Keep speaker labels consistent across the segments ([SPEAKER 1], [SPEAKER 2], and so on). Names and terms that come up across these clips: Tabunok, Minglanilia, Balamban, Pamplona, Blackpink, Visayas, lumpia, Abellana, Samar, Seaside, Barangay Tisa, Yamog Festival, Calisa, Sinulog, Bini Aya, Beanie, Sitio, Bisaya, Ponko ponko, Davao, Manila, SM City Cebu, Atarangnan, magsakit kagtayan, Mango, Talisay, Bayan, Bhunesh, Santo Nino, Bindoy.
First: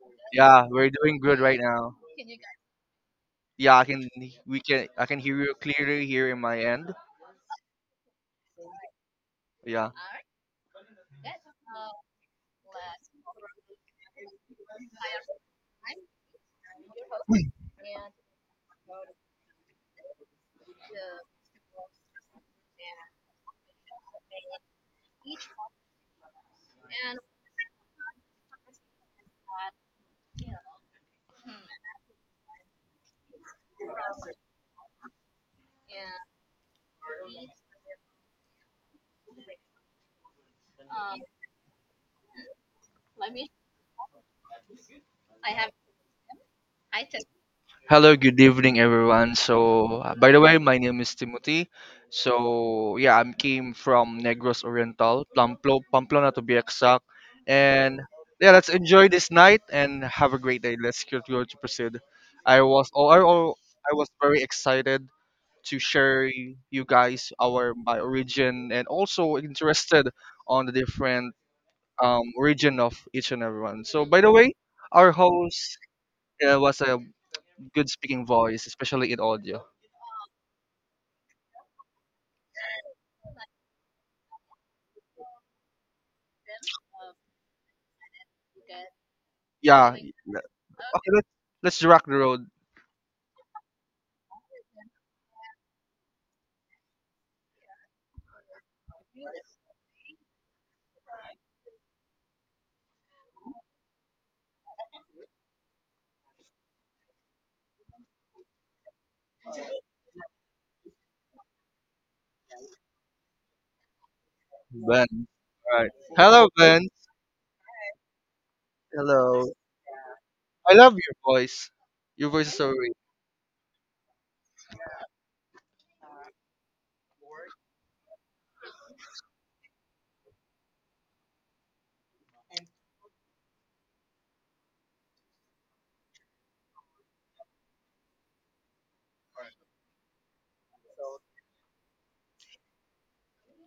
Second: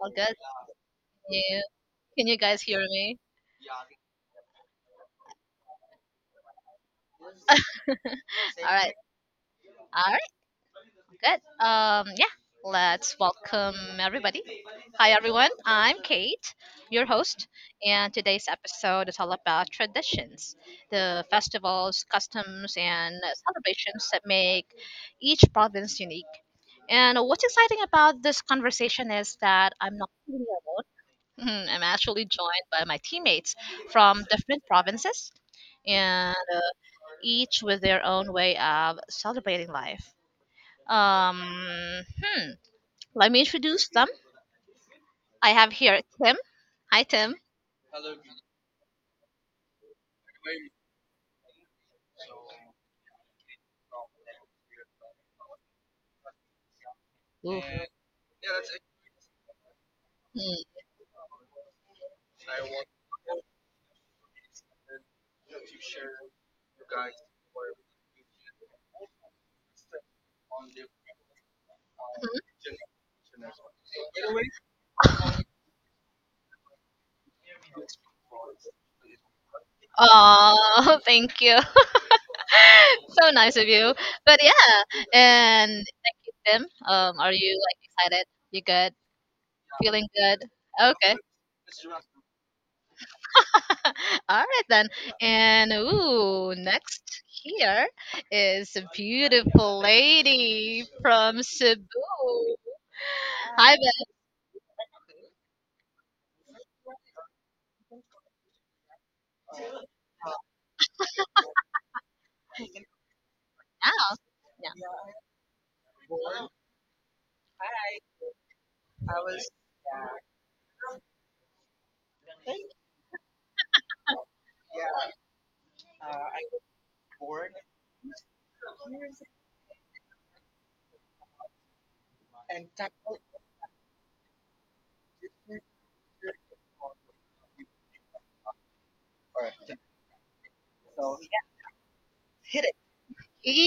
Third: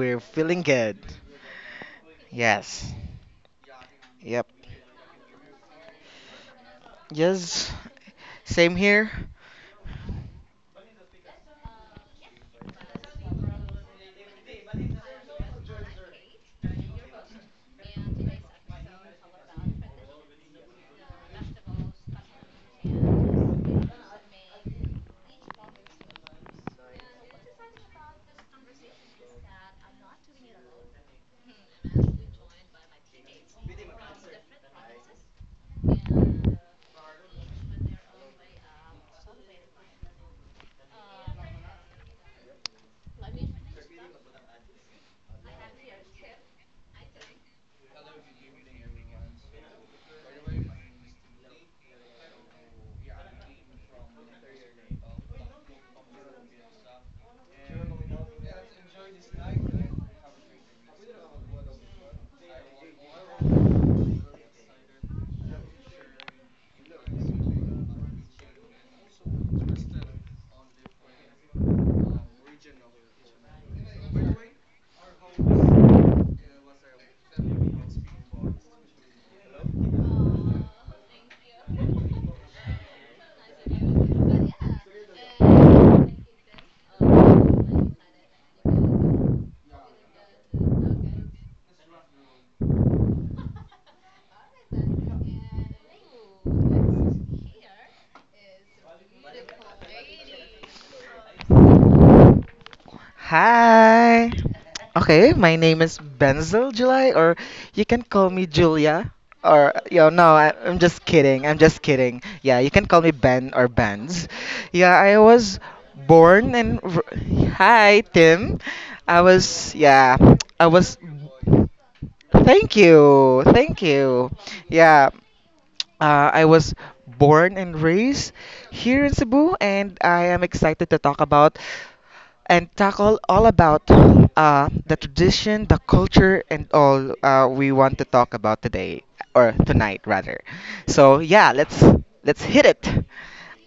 [SPEAKER 1] All good?
[SPEAKER 2] feeling
[SPEAKER 3] Yeah, we're
[SPEAKER 2] good.
[SPEAKER 3] doing good right
[SPEAKER 1] You?
[SPEAKER 3] now.
[SPEAKER 1] Can you guys hear
[SPEAKER 2] Yes.
[SPEAKER 1] me?
[SPEAKER 3] Yeah, I can
[SPEAKER 2] Yep.
[SPEAKER 3] we can I can hear you clearly here in my end.
[SPEAKER 2] Yes.
[SPEAKER 1] All
[SPEAKER 2] Same
[SPEAKER 1] right.
[SPEAKER 2] here.
[SPEAKER 3] Yeah.
[SPEAKER 1] All right. Good. Yeah. Let's welcome everybody. Hi everyone. I'm Kate, your host, and today's episode is all about traditions, the festivals, customs, and celebrations that make each province unique. And what's exciting about this conversation is that I'm not feeling alone. Mhm, I'm actually joined by my teammates from different provinces, and each with their own way of celebrating life. Um, hmm, let me introduce them. I have here Tim. Hi, Tim.
[SPEAKER 3] Hello, good evening everyone. So, by the way, my name is Timothy. So, yeah, I'm came from Negros Oriental, Pamplona to be exact. And yeah, let's enjoy this night and have a great day.
[SPEAKER 1] Hmm.
[SPEAKER 3] Let's continue to proceed. I was oh, I was very excited to share you guys our my origin and also interested on the different region of each and everyone. So, by the way, our host was a good speaking voice, especially in audio.
[SPEAKER 1] Oh, thank you. So nice of you. But yeah, and Tim, are you like excited? You good?
[SPEAKER 3] Yeah.
[SPEAKER 1] Feeling good?
[SPEAKER 3] Okay,
[SPEAKER 1] Okay.
[SPEAKER 3] let's rock the road,
[SPEAKER 1] All right then. And ooh, next here is a beautiful lady from Cebu. Hi, Beth.
[SPEAKER 2] Hi. Okay, my name is Benzel July, or you can call me Julia. Or yo, no, I'm just kidding. I'm just kidding. Yeah, you can call me Ben or
[SPEAKER 1] Now,
[SPEAKER 2] Benz. Yeah,
[SPEAKER 3] Ben.
[SPEAKER 2] I was
[SPEAKER 3] All right. Hello,
[SPEAKER 2] born and
[SPEAKER 3] Ben.
[SPEAKER 2] hi Tim. I
[SPEAKER 3] Hello.
[SPEAKER 2] was yeah, I
[SPEAKER 3] I love
[SPEAKER 2] was.
[SPEAKER 3] your voice. Your voice is so
[SPEAKER 2] Thank
[SPEAKER 3] great.
[SPEAKER 2] you, thank you. Yeah, I was born and raised here in Cebu, and I am excited to talk about and tackle all about the tradition, the culture, and all we want to talk about today or tonight rather. So yeah, let's hit it.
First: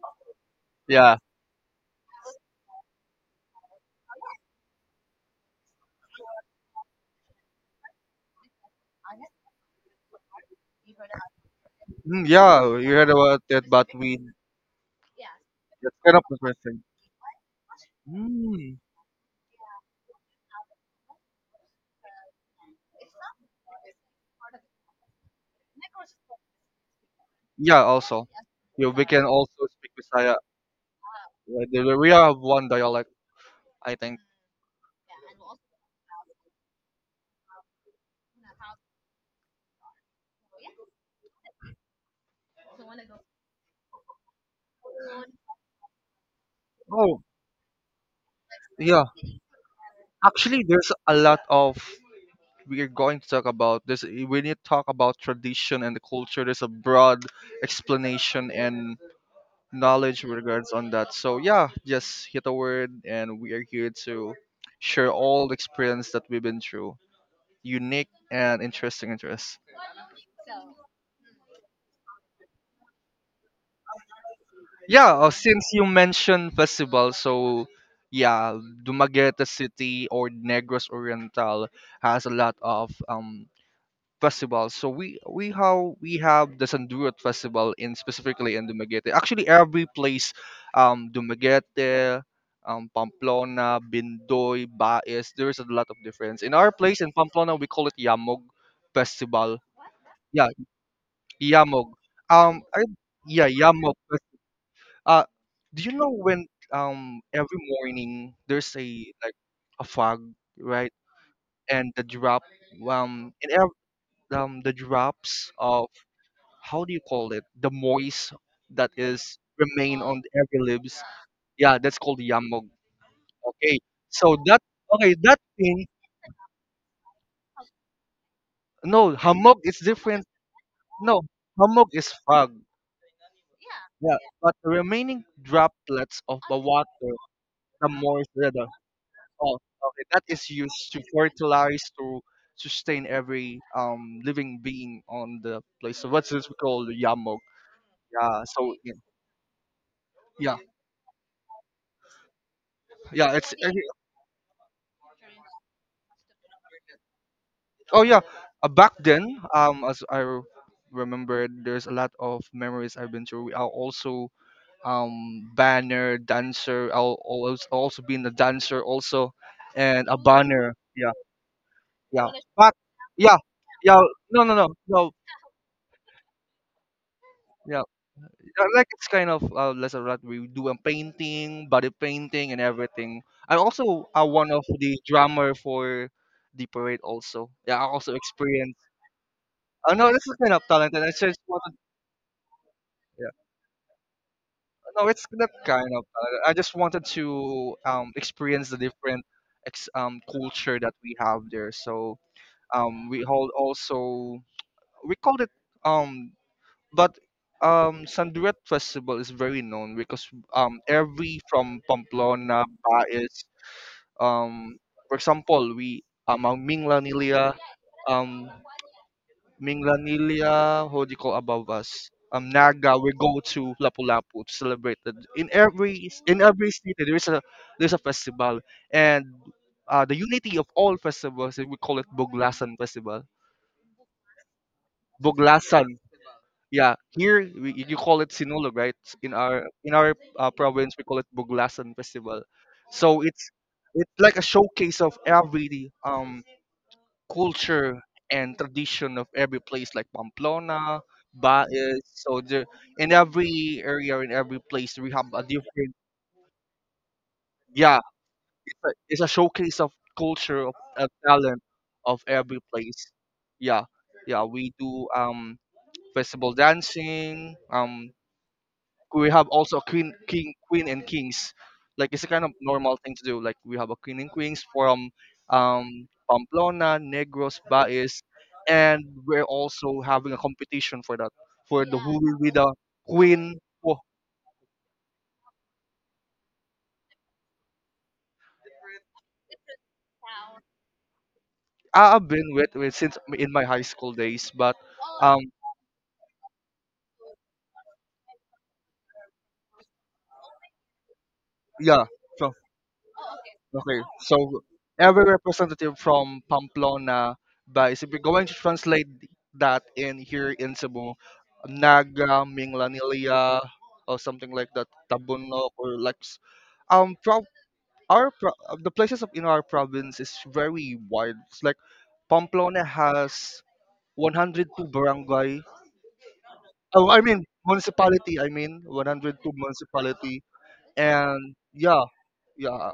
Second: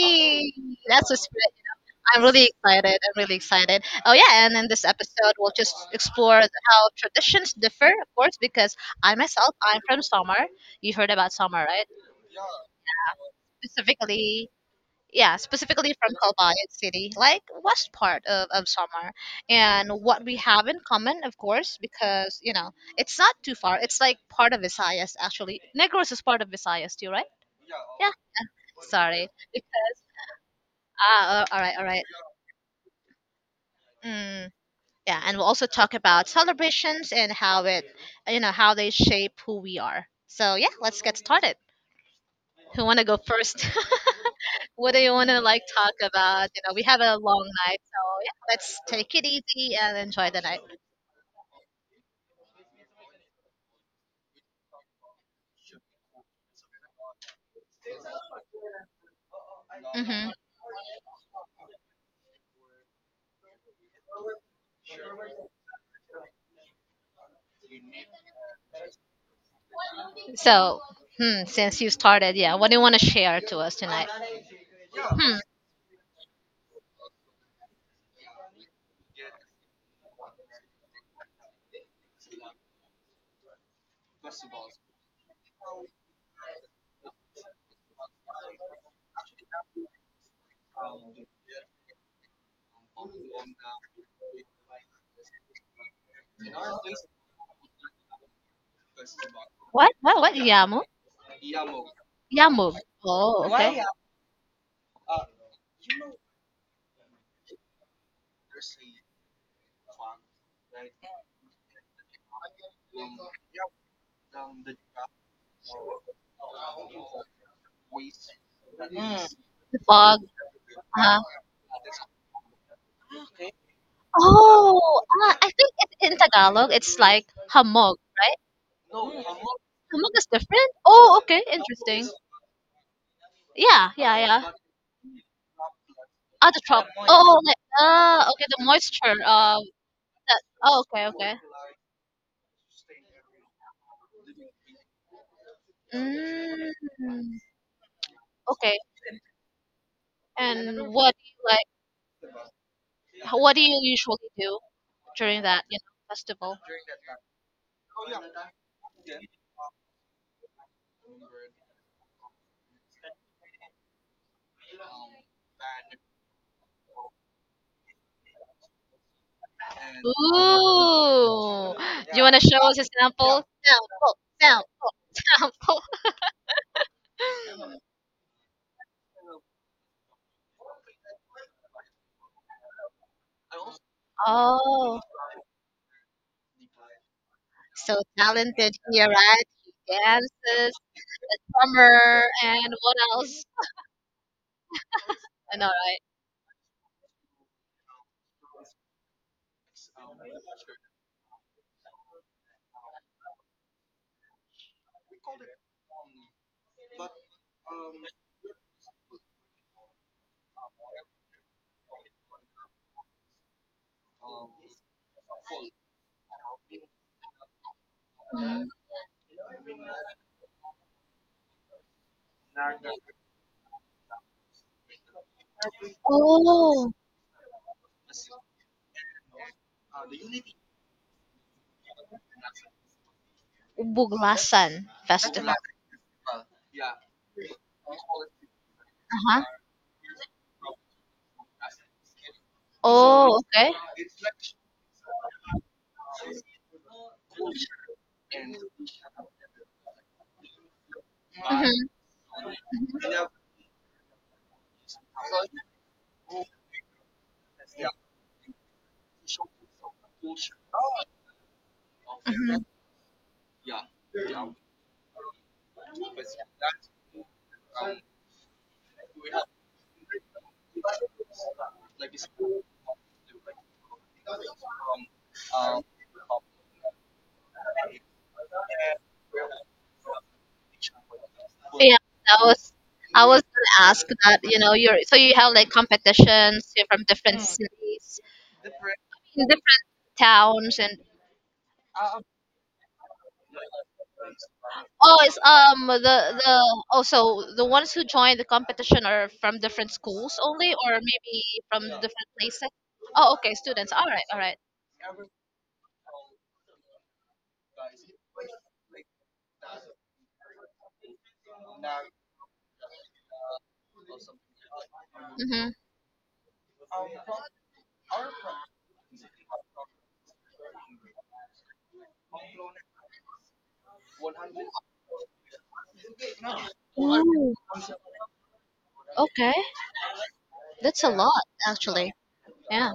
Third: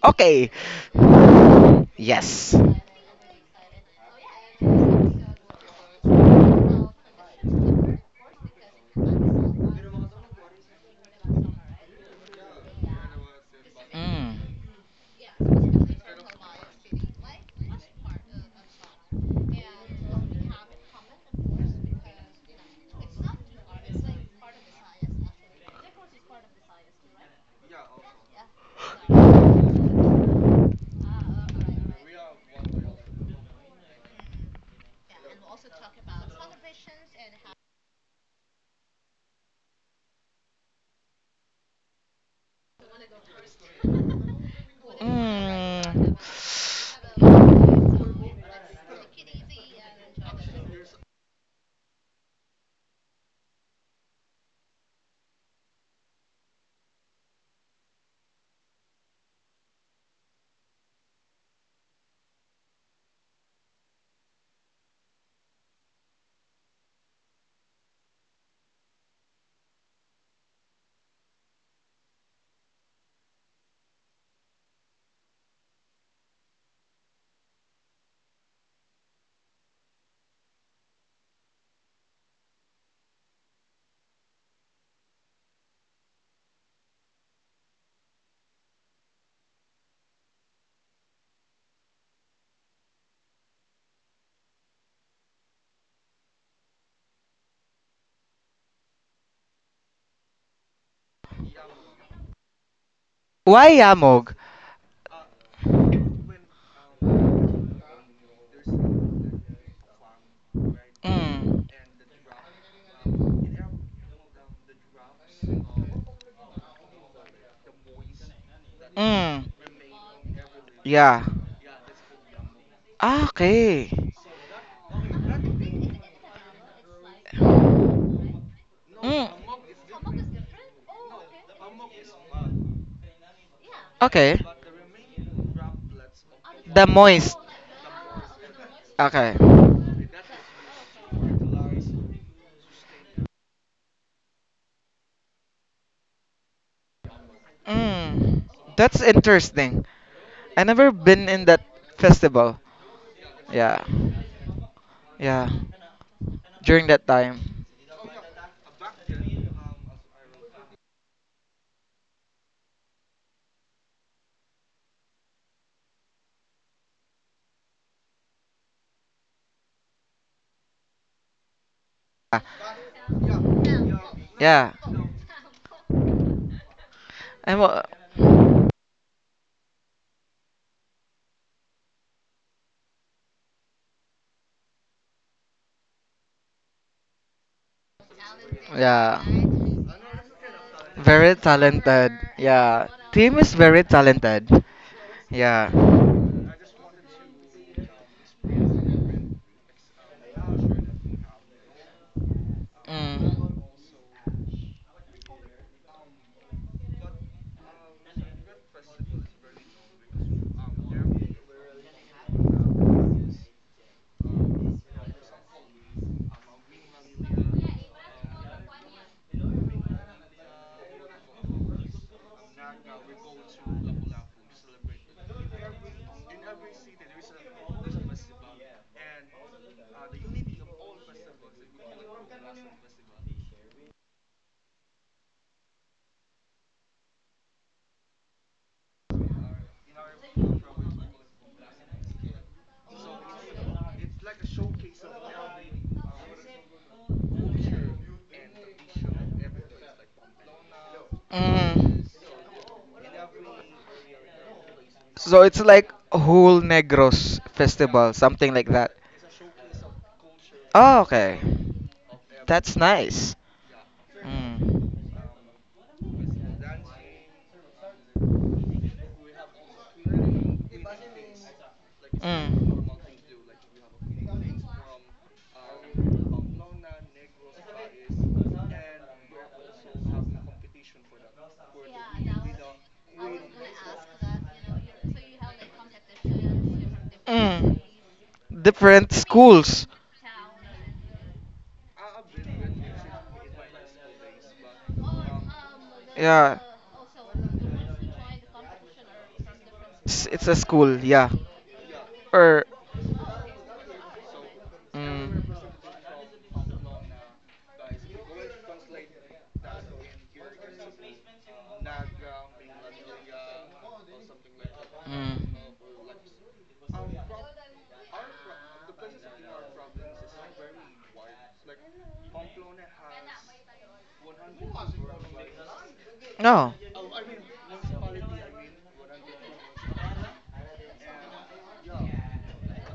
[SPEAKER 2] Okay.
[SPEAKER 1] that's
[SPEAKER 3] Yeah.
[SPEAKER 1] just, I'm really
[SPEAKER 2] Yes.
[SPEAKER 1] excited. I'm really excited. Oh yeah, and in this episode, we'll just explore how traditions differ, of course, because I myself, I'm from Samar. You heard about Samar, right?
[SPEAKER 3] Mm, yeah, you heard about that, but we that's
[SPEAKER 2] Mm.
[SPEAKER 1] Specifically, yeah, specifically
[SPEAKER 3] kind
[SPEAKER 1] from
[SPEAKER 3] of
[SPEAKER 1] Kalbayog
[SPEAKER 3] interesting.
[SPEAKER 1] City, like west part of
[SPEAKER 3] Mm.
[SPEAKER 1] Samar. And what we have in common, of course, because, you know, it's not too far. It's like part of Visayas, actually. Negros is part of Visayas too, right?
[SPEAKER 3] Yeah,
[SPEAKER 1] Yeah,
[SPEAKER 3] also. Yeah, we can
[SPEAKER 1] sorry.
[SPEAKER 3] also Bisaya.
[SPEAKER 1] Ah, all right, all right.
[SPEAKER 3] We have one dialect, I think.
[SPEAKER 1] Mm, yeah, and we'll also talk about celebrations and how it, you know, how they shape who we are. So yeah, let's get started. Who want to go first? What do you want to like talk
[SPEAKER 2] Mm.
[SPEAKER 1] about? You know, we have a
[SPEAKER 3] Oh,
[SPEAKER 1] long night, so yeah, let's
[SPEAKER 3] yeah.
[SPEAKER 1] take it easy and enjoy the night.
[SPEAKER 3] Actually, there's a lot of we're going to talk about this. When you talk about tradition and the culture, there's a broad explanation and knowledge
[SPEAKER 1] Hmm.
[SPEAKER 3] with regards on that. So yeah, just hit a word and we are here to share all the experience that we've been through, unique and interesting interests.
[SPEAKER 1] So, hmm, since you started, yeah, what do you want to share to us tonight?
[SPEAKER 3] Yeah, since you mentioned festival, so yeah, Dumaguete City or Negros Oriental has a lot of festivals. So we have the Sandurat Festival in specifically in Dumaguete. Actually, every place, Dumaguete, Pamplona, Bindoy, Baez. There's a lot of difference. In our place in Pamplona, we call it Yamog Festival.
[SPEAKER 1] What? What? What?
[SPEAKER 3] Yeah,
[SPEAKER 1] Yamu?
[SPEAKER 3] Yamog. Um,
[SPEAKER 1] Yamu?
[SPEAKER 3] I,
[SPEAKER 1] Oh,
[SPEAKER 3] yeah,
[SPEAKER 2] Why
[SPEAKER 1] okay.
[SPEAKER 3] Yamog.
[SPEAKER 2] yamog?
[SPEAKER 3] Uh, do you know when, every morning, there's a like a fog, right?
[SPEAKER 2] Mm.
[SPEAKER 3] And the drop um in ev- the drops of, how do you call it? The moist that is
[SPEAKER 2] Mm.
[SPEAKER 1] The
[SPEAKER 3] remain
[SPEAKER 1] fog.
[SPEAKER 3] on every lips.
[SPEAKER 1] Uh-huh.
[SPEAKER 2] Yeah.
[SPEAKER 3] Yeah, that's called yamog.
[SPEAKER 2] Ah,
[SPEAKER 3] Okay.
[SPEAKER 2] okay.
[SPEAKER 3] So that
[SPEAKER 1] Oh,
[SPEAKER 3] okay, that
[SPEAKER 1] I think
[SPEAKER 3] thing.
[SPEAKER 1] it's in Tagalog. It's like hamog.
[SPEAKER 3] No,
[SPEAKER 2] Mm.
[SPEAKER 3] hamog is
[SPEAKER 1] Hammock
[SPEAKER 3] different.
[SPEAKER 1] is different? Oh,
[SPEAKER 3] No,
[SPEAKER 1] okay,
[SPEAKER 3] hamog
[SPEAKER 1] interesting.
[SPEAKER 3] is fog.
[SPEAKER 1] Yeah, yeah,
[SPEAKER 3] Yeah.
[SPEAKER 2] Okay.
[SPEAKER 1] yeah.
[SPEAKER 3] But the remaining droplets of the
[SPEAKER 1] Other
[SPEAKER 2] The
[SPEAKER 1] tropic. Oh,
[SPEAKER 3] water,
[SPEAKER 2] moist.
[SPEAKER 1] oh, like,
[SPEAKER 3] the moist
[SPEAKER 1] ah, okay, the moisture.
[SPEAKER 2] Okay.
[SPEAKER 3] oh okay, that
[SPEAKER 1] That.
[SPEAKER 3] is
[SPEAKER 1] Oh,
[SPEAKER 3] used to
[SPEAKER 1] okay, okay.
[SPEAKER 3] fertilize to sustain every living being on the place. So what's this we call the
[SPEAKER 1] Mm,
[SPEAKER 3] yamog?
[SPEAKER 2] Mm.
[SPEAKER 3] Yeah, so
[SPEAKER 1] okay.
[SPEAKER 3] yeah,
[SPEAKER 2] That's interesting.
[SPEAKER 3] yeah,
[SPEAKER 2] I never
[SPEAKER 1] And what do
[SPEAKER 2] been in
[SPEAKER 1] you
[SPEAKER 2] that
[SPEAKER 1] like?
[SPEAKER 2] festival.
[SPEAKER 3] yeah. It's
[SPEAKER 1] What do you
[SPEAKER 2] Yeah.
[SPEAKER 1] usually do during
[SPEAKER 2] Yeah.
[SPEAKER 1] that, you know, festival?
[SPEAKER 2] During that time.
[SPEAKER 3] Oh yeah, back then, as I remember, there's a lot of memories I've been through. I also banner dancer. I'll always also been a dancer also, and a banner. Yeah,
[SPEAKER 1] Ooh, do you
[SPEAKER 3] yeah.
[SPEAKER 1] want to show
[SPEAKER 3] Back,
[SPEAKER 1] us a
[SPEAKER 3] yeah,
[SPEAKER 1] sample?
[SPEAKER 3] yeah.
[SPEAKER 1] Sample,
[SPEAKER 3] No, no,
[SPEAKER 1] sample,
[SPEAKER 2] Yeah.
[SPEAKER 3] no, no.
[SPEAKER 1] sample.
[SPEAKER 2] I'm
[SPEAKER 3] Yeah,
[SPEAKER 2] a-
[SPEAKER 3] yeah, like it's kind of less of that. We do a painting, body painting, and everything. I also one of the
[SPEAKER 1] Oh,
[SPEAKER 3] drummer for the parade also. Yeah, I
[SPEAKER 1] so
[SPEAKER 3] also
[SPEAKER 1] talented
[SPEAKER 3] experienced.
[SPEAKER 1] here,
[SPEAKER 2] yeah.
[SPEAKER 1] right? He
[SPEAKER 3] I know this is kind of
[SPEAKER 1] dances,
[SPEAKER 3] talented. I
[SPEAKER 2] Very
[SPEAKER 3] just wanted.
[SPEAKER 2] talented.
[SPEAKER 1] summer, and
[SPEAKER 2] Yeah.
[SPEAKER 1] what
[SPEAKER 2] Team
[SPEAKER 1] else?
[SPEAKER 2] is very talented.
[SPEAKER 3] No, it's that
[SPEAKER 1] Ano,
[SPEAKER 2] Yeah.
[SPEAKER 3] kind
[SPEAKER 1] right?
[SPEAKER 3] of. I just wanted to experience the different culture that we have there. So we hold
[SPEAKER 2] Mm.
[SPEAKER 3] also we called it um, but Sanduret Festival is very known because every from Pamplona, Baez, um, for example, we ang um, Minglanilia, how do you call above us? Naga, we go to Lapu-Lapu to celebrate. In every
[SPEAKER 1] Oh,
[SPEAKER 3] city, there is a there's a festival, and the unity of all festivals, we call it Buglasan Festival.
[SPEAKER 1] Buglasan Festival.
[SPEAKER 3] Buglasan, yeah. Here, you call it Sinulog, right? In
[SPEAKER 1] Uh-huh.
[SPEAKER 3] our in our uh, province, we call it Buglasan Festival. So
[SPEAKER 1] Oh,
[SPEAKER 3] it's
[SPEAKER 1] okay.
[SPEAKER 3] it's like a showcase of every culture and tradition of every place like Pamplona,
[SPEAKER 1] Hmm.
[SPEAKER 3] Baez.
[SPEAKER 2] Mm.
[SPEAKER 3] So there, in every area, in every place, we have a
[SPEAKER 2] So it's like
[SPEAKER 3] different.
[SPEAKER 2] whole Negros
[SPEAKER 3] Yeah,
[SPEAKER 2] festival, something like
[SPEAKER 3] it's a,
[SPEAKER 2] that.
[SPEAKER 3] it's a showcase of culture of,
[SPEAKER 2] Oh,
[SPEAKER 3] of
[SPEAKER 2] okay.
[SPEAKER 3] talent of every
[SPEAKER 1] Hmm.
[SPEAKER 2] That's
[SPEAKER 3] place.
[SPEAKER 2] nice.
[SPEAKER 3] Yeah, yeah, we
[SPEAKER 2] Mm.
[SPEAKER 3] do festival dancing. We have also a queen, king, queen and kings. Like it's a kind of
[SPEAKER 2] Mm.
[SPEAKER 3] normal thing to do. Like we have a queen and queens from Pamplona, Negros, Baez, and we're also having a competition for that. For the
[SPEAKER 1] Yeah,
[SPEAKER 3] who will
[SPEAKER 1] that
[SPEAKER 3] be
[SPEAKER 1] was.
[SPEAKER 3] the
[SPEAKER 1] I was
[SPEAKER 3] queen.
[SPEAKER 1] gonna ask that. You know, you're so you have like competitions you're from different
[SPEAKER 2] Mm.
[SPEAKER 1] cities,
[SPEAKER 2] Different
[SPEAKER 1] different
[SPEAKER 2] schools.
[SPEAKER 1] towns, and
[SPEAKER 3] I've been with, since in my high school days, but
[SPEAKER 1] oh, it's
[SPEAKER 3] um,
[SPEAKER 2] Yeah.
[SPEAKER 1] the also the ones who join the competition are from different
[SPEAKER 2] It's,
[SPEAKER 1] schools
[SPEAKER 2] it's a
[SPEAKER 1] only, or
[SPEAKER 2] school, yeah.
[SPEAKER 1] maybe from
[SPEAKER 3] yeah.
[SPEAKER 1] different.
[SPEAKER 3] So
[SPEAKER 2] Or
[SPEAKER 1] Oh, okay, students.
[SPEAKER 3] Okay,
[SPEAKER 1] All right, all right.
[SPEAKER 3] so every
[SPEAKER 2] mm.
[SPEAKER 3] representative from Pamplona, guys, if you're going to translate that in here in Cebu, Naga, Minglanilia, or something like that,
[SPEAKER 2] Mm.
[SPEAKER 1] Mm-hmm.
[SPEAKER 3] Tabunok, or like, um, pro- the places of in our province is very wide. It's like Pamplona has 102 barangay.
[SPEAKER 2] No.
[SPEAKER 3] Oh, I mean
[SPEAKER 1] Wow.
[SPEAKER 3] municipality. I mean 102
[SPEAKER 1] Okay.
[SPEAKER 3] municipality,
[SPEAKER 1] That's a lot,
[SPEAKER 3] and yeah,
[SPEAKER 1] actually.
[SPEAKER 3] yeah.
[SPEAKER 1] Yeah.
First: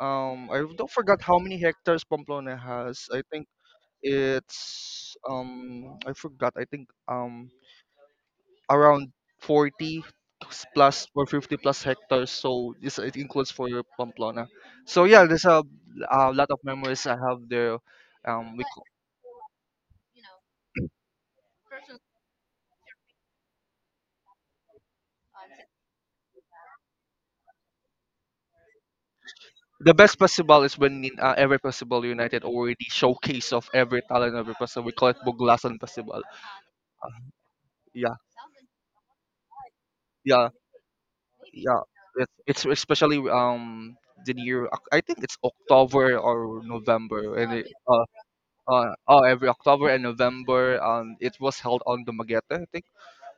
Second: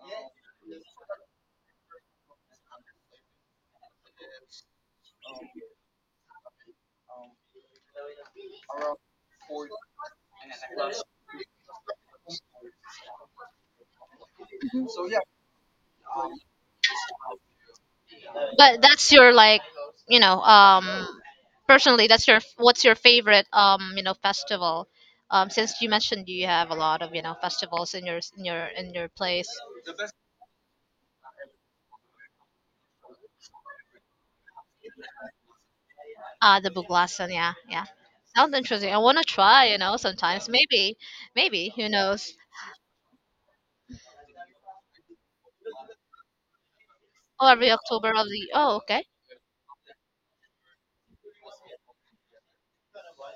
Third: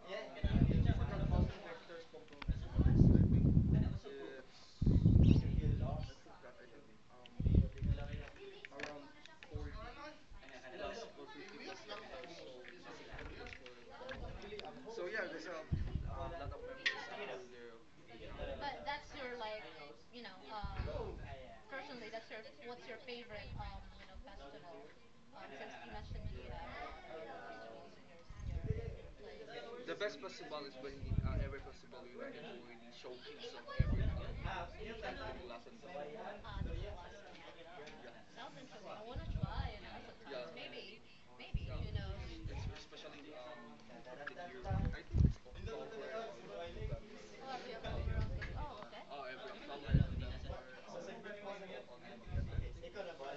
[SPEAKER 3] I don't forgot how many hectares Pamplona has. I think it's I forgot. I think around 40 plus or 50 plus hectares. So this it includes for your Pamplona. So yeah, there's a lot of memories I have there. Um, we, c-
[SPEAKER 1] But that's your like, you know, personally, that's your what's your favorite, you know, festival? Since you mentioned you have a lot of you know festivals in your place.
[SPEAKER 3] the best festival is when every festival united or the showcase of every talent every person. We call it Buglasan Festival.
[SPEAKER 1] Ah, the Buglasan, yeah, yeah.
[SPEAKER 3] Yeah,
[SPEAKER 1] Sounds interesting. I want to try, you know,
[SPEAKER 3] yeah,
[SPEAKER 1] sometimes. Maybe, maybe,
[SPEAKER 3] yeah,
[SPEAKER 1] who
[SPEAKER 3] it's,
[SPEAKER 1] knows?
[SPEAKER 3] it's especially the near I think it's October or November,
[SPEAKER 1] Oh,
[SPEAKER 3] and
[SPEAKER 1] every October of the, oh, okay.
[SPEAKER 3] oh, every October and November, it was held on Dumaguete, I think.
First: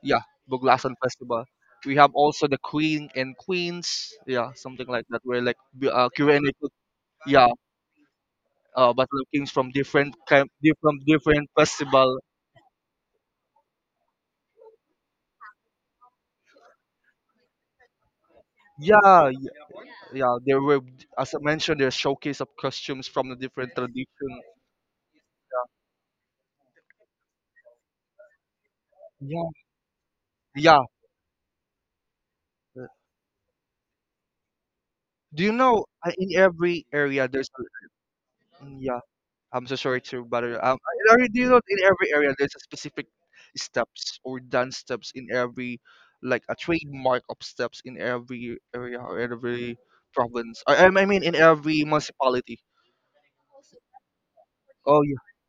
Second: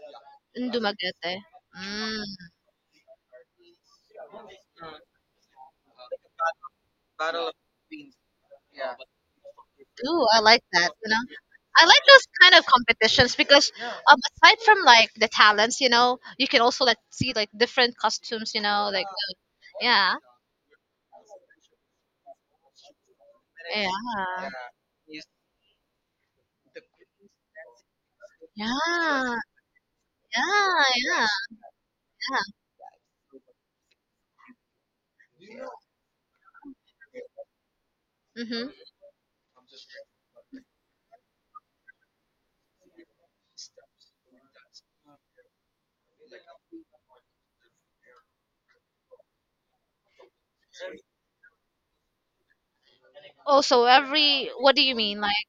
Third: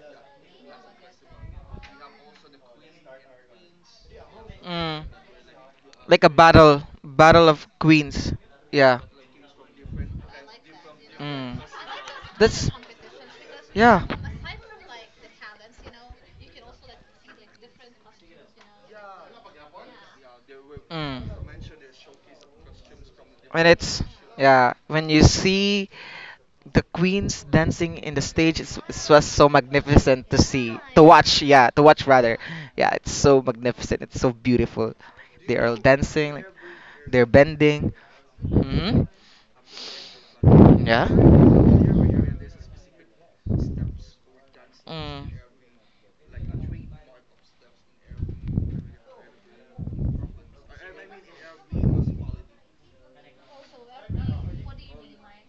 [SPEAKER 3] Yeah, Buglasan
[SPEAKER 1] Ndumagete.
[SPEAKER 3] Festival. We have
[SPEAKER 1] Mm,
[SPEAKER 3] also the queen and queens, yeah, something like
[SPEAKER 2] Mm.
[SPEAKER 3] that, where like
[SPEAKER 2] Like a
[SPEAKER 3] Q&A,
[SPEAKER 2] battle.
[SPEAKER 3] yeah,
[SPEAKER 2] Battle of Queens. Yeah.
[SPEAKER 3] battle of kings from different
[SPEAKER 1] ooh, I
[SPEAKER 3] kind,
[SPEAKER 1] like that,
[SPEAKER 3] different
[SPEAKER 1] you know.
[SPEAKER 3] different
[SPEAKER 2] Mm.
[SPEAKER 1] I like
[SPEAKER 3] festival.
[SPEAKER 1] those kind of
[SPEAKER 2] That's
[SPEAKER 1] competitions because
[SPEAKER 2] yeah.
[SPEAKER 1] um, aside from like the talents, you know, you can also like see like different costumes, you know, like
[SPEAKER 3] Yeah, yeah,
[SPEAKER 1] yeah,
[SPEAKER 3] yeah, there were, as I
[SPEAKER 2] Mm.
[SPEAKER 3] mentioned, there's showcase of costumes from the
[SPEAKER 2] When
[SPEAKER 3] different
[SPEAKER 1] yeah,
[SPEAKER 2] it's
[SPEAKER 3] tradition.
[SPEAKER 2] yeah, when you see the queens dancing in the stage, it's just
[SPEAKER 1] yeah,
[SPEAKER 2] so
[SPEAKER 3] Yeah,
[SPEAKER 2] magnificent to see,
[SPEAKER 3] yeah.
[SPEAKER 1] yeah,
[SPEAKER 2] to
[SPEAKER 1] yeah.
[SPEAKER 2] watch. Yeah, to watch rather.
[SPEAKER 1] Yeah.
[SPEAKER 2] Yeah, it's so magnificent. It's so beautiful.
[SPEAKER 3] Do you
[SPEAKER 2] They are all
[SPEAKER 3] know, in
[SPEAKER 2] dancing, like,
[SPEAKER 3] every
[SPEAKER 2] they're
[SPEAKER 3] area there's
[SPEAKER 2] bending.
[SPEAKER 3] a,
[SPEAKER 1] Mm-hmm.
[SPEAKER 3] yeah,
[SPEAKER 2] Hmm
[SPEAKER 3] I'm so sorry to bother you.
[SPEAKER 2] Yeah.
[SPEAKER 3] I already, do you know in every area there's a specific steps or dance steps in
[SPEAKER 2] Mm.
[SPEAKER 3] every, like a trademark of steps in every area or every province. I mean in every municipality.
[SPEAKER 1] Also, every what do you
[SPEAKER 3] Oh yeah,
[SPEAKER 1] mean? Like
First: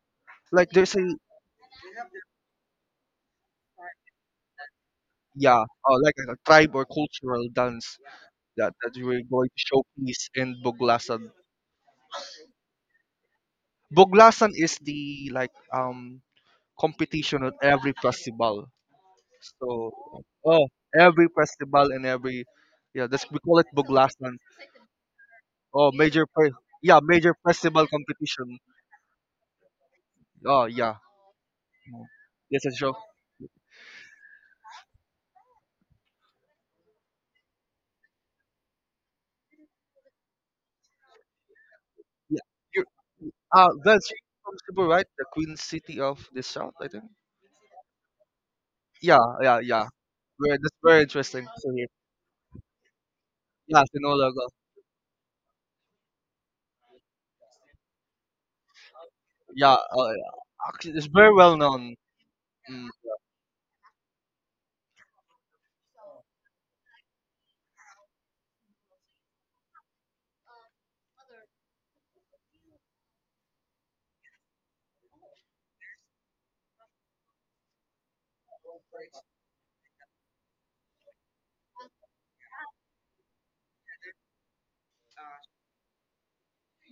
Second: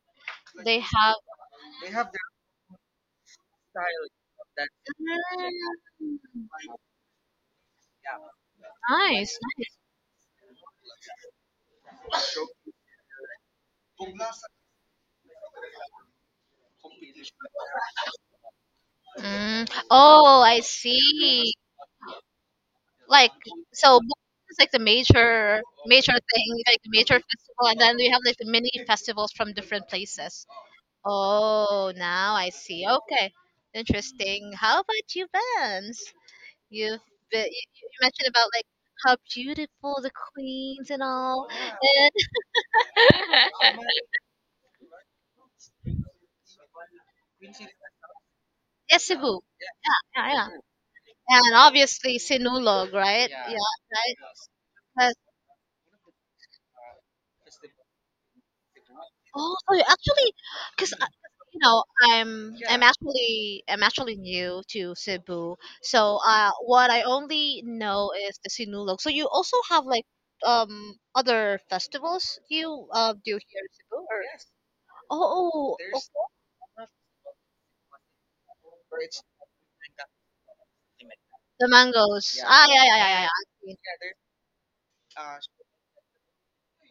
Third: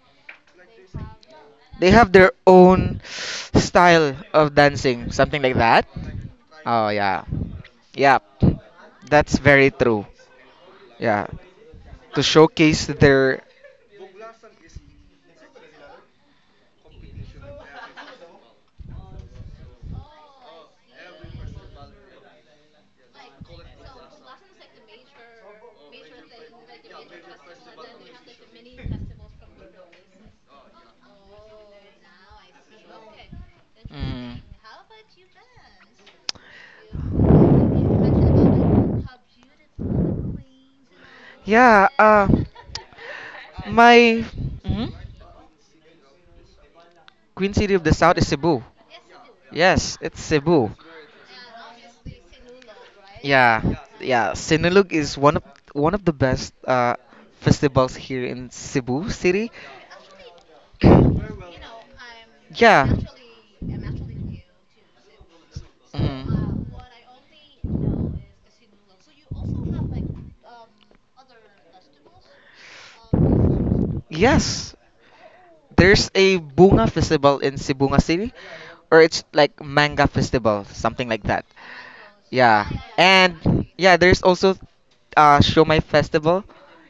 [SPEAKER 3] like
[SPEAKER 1] they
[SPEAKER 3] there's
[SPEAKER 1] have
[SPEAKER 3] a,
[SPEAKER 2] They have their own style of dancing, something like
[SPEAKER 3] yeah,
[SPEAKER 2] that.
[SPEAKER 1] mm,
[SPEAKER 3] like a tribe or
[SPEAKER 2] Oh yeah,
[SPEAKER 3] cultural dance
[SPEAKER 2] yeah,
[SPEAKER 3] that we're
[SPEAKER 2] that's
[SPEAKER 1] nice.
[SPEAKER 3] going to
[SPEAKER 2] very true.
[SPEAKER 3] showcase in
[SPEAKER 2] Yeah,
[SPEAKER 3] Buglasan.
[SPEAKER 2] to showcase their
[SPEAKER 3] Buglasan is the like competition at every festival.
[SPEAKER 1] Mm.
[SPEAKER 3] So,
[SPEAKER 1] Oh, I
[SPEAKER 3] oh, every
[SPEAKER 1] see.
[SPEAKER 3] festival and every, yeah, that's
[SPEAKER 1] Like
[SPEAKER 3] we call it
[SPEAKER 1] so,
[SPEAKER 3] Buglasan.
[SPEAKER 1] it's like the major
[SPEAKER 3] Oh,
[SPEAKER 1] major thing, like the
[SPEAKER 3] yeah,
[SPEAKER 1] major
[SPEAKER 3] major
[SPEAKER 1] festival, and
[SPEAKER 3] festival
[SPEAKER 1] then we have like the
[SPEAKER 3] competition.
[SPEAKER 1] mini festivals from different places.
[SPEAKER 3] Oh, yeah.
[SPEAKER 1] Oh,
[SPEAKER 3] Mm.
[SPEAKER 1] now I
[SPEAKER 3] Yes, it's
[SPEAKER 1] see.
[SPEAKER 3] sure.
[SPEAKER 1] Okay,
[SPEAKER 2] mm,
[SPEAKER 1] interesting. How about you, Vance? You've been, you mentioned about like how beautiful the queens and all,
[SPEAKER 2] yeah.
[SPEAKER 1] and
[SPEAKER 3] Yeah, you, are that's
[SPEAKER 2] My
[SPEAKER 3] from Cebu,
[SPEAKER 2] mhm.
[SPEAKER 3] right? The Queen City of the South, I think.
[SPEAKER 2] Queen City of the South is Cebu.
[SPEAKER 1] yes,
[SPEAKER 3] Yeah,
[SPEAKER 1] Cebu.
[SPEAKER 3] yeah, yeah.
[SPEAKER 2] Yes, it's
[SPEAKER 1] Yeah, yeah.
[SPEAKER 2] Cebu.
[SPEAKER 3] That's very interesting.
[SPEAKER 1] And
[SPEAKER 3] So here,
[SPEAKER 1] obviously Sinulog, right? Yeah,
[SPEAKER 2] Yeah,
[SPEAKER 3] yeah,
[SPEAKER 1] right.
[SPEAKER 2] yeah.
[SPEAKER 3] Sinulog.
[SPEAKER 2] Sinulog
[SPEAKER 1] 'Cause-
[SPEAKER 2] is one of the best festivals here in Cebu City.
[SPEAKER 1] oh,
[SPEAKER 3] Yeah,
[SPEAKER 1] so you actually,
[SPEAKER 3] actually,
[SPEAKER 1] because
[SPEAKER 3] it's very well
[SPEAKER 1] you know
[SPEAKER 3] known.
[SPEAKER 1] I'm yeah.
[SPEAKER 3] Mm,
[SPEAKER 2] Yeah.
[SPEAKER 1] Actually, I'm actually new to Cebu, so
[SPEAKER 2] Mhm.
[SPEAKER 1] what I only know is the Sinulog, so you also have like other festivals you do here in Cebu or yes.
[SPEAKER 2] Yes,
[SPEAKER 1] Oh, oh there's
[SPEAKER 2] there's
[SPEAKER 1] okay.
[SPEAKER 2] a bunga festival in Sibunga City, or it's like manga festival, something like that.
[SPEAKER 1] The mangoes yeah.
[SPEAKER 2] Yeah,
[SPEAKER 1] Ah yeah yeah yeah yeah, yeah.
[SPEAKER 2] and
[SPEAKER 1] I've
[SPEAKER 2] yeah, there's also Shomai festival